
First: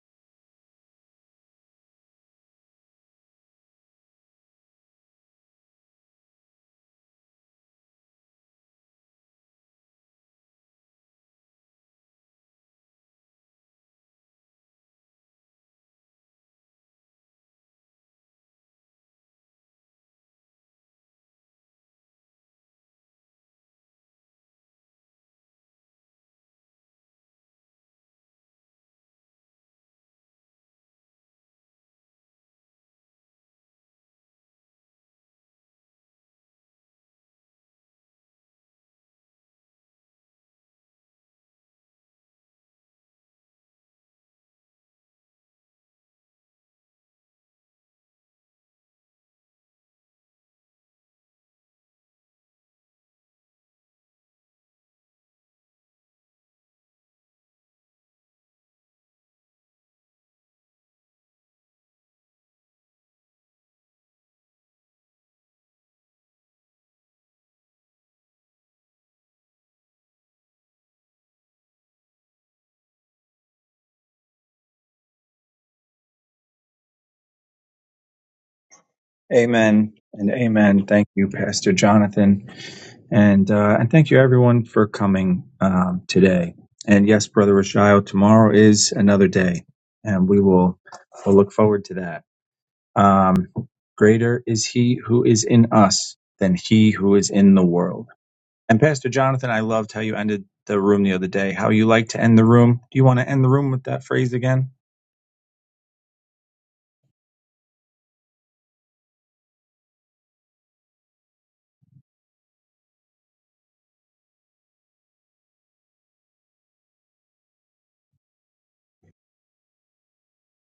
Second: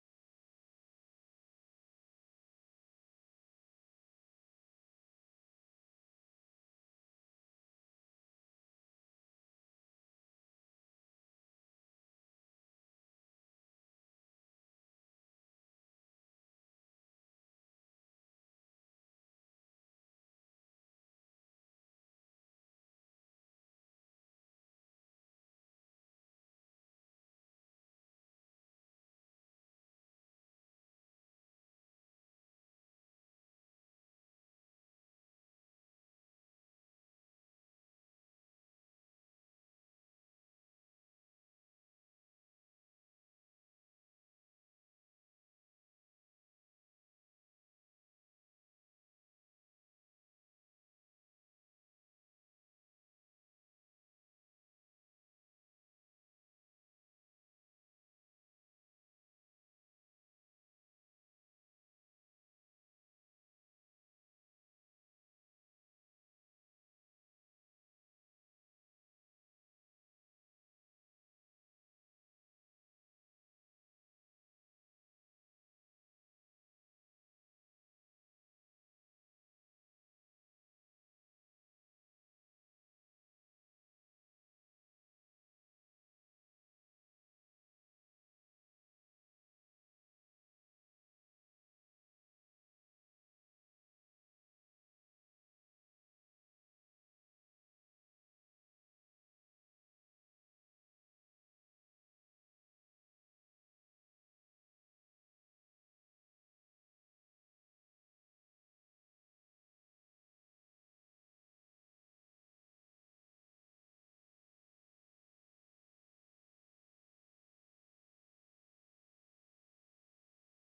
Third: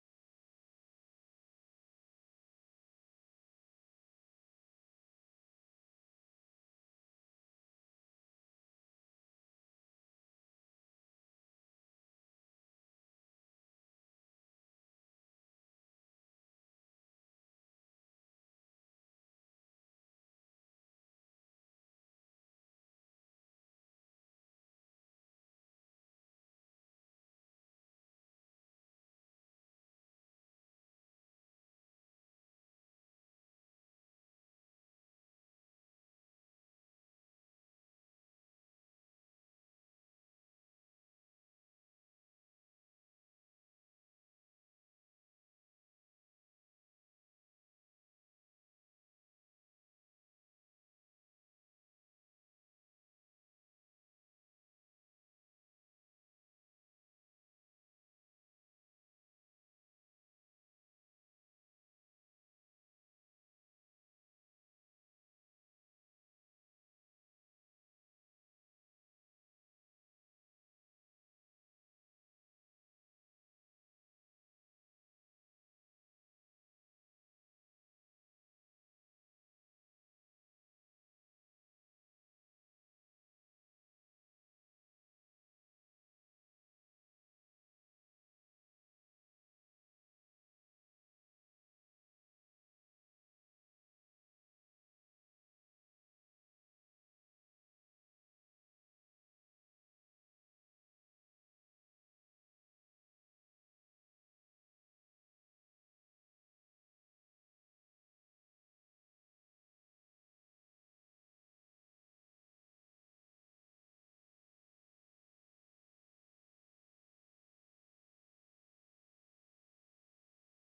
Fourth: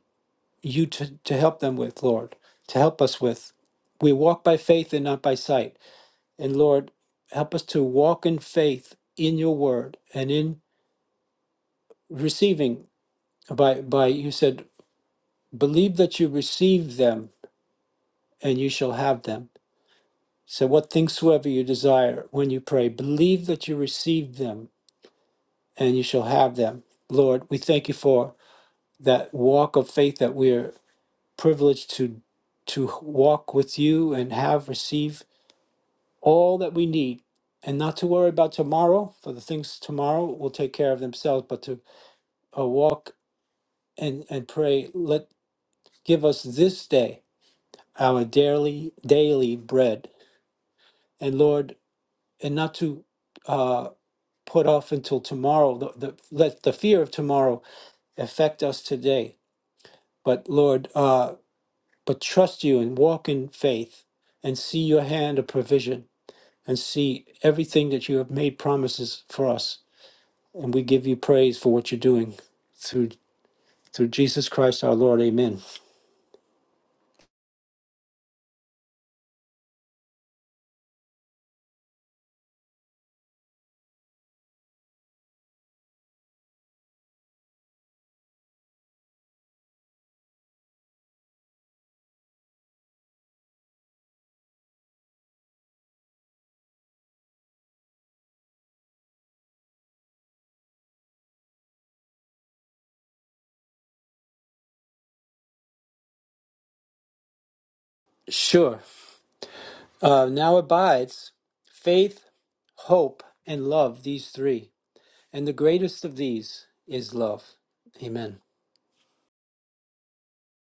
[SPEAKER 2] you to, to help them with, Lord, to help us with. We walk by faith and not by sight. And Lord, help us to walk in faith in your word and in receiving by by you said, believe that you receive them and you shall have them. So what things soever you desire when you pray, believe that you receive them and you shall have them. Lord, we thank you for that walk of faith that we are privileged to to walk with you and have receive all that we need and not to worry about tomorrow for the things tomorrow will take care of themselves but to uh, walk and and pray let give us this day our daily daily bread and lord and not to uh put off until tomorrow the, the, let the fear of tomorrow affect us today but Lord, uh, but trust you and walk in faith and see your hand of provision and see everything that you have made promises for us. And we give you praise for what you're doing through through Jesus Christ our Lord. Amen.
[SPEAKER 1] Amen and amen. Thank you, Pastor Jonathan, and uh, and thank you everyone for coming um, today. And yes, Brother Rashael, tomorrow is another day, and we will we'll look forward to that. Um, Greater is He who is in us than He who is in the world. And Pastor Jonathan, I loved how you ended the room the other day. How you like to end the room? Do you want to end the room with that phrase again?
[SPEAKER 2] Sure. Uh, now abides faith, hope, and love, these three. And the greatest of these is love. Amen.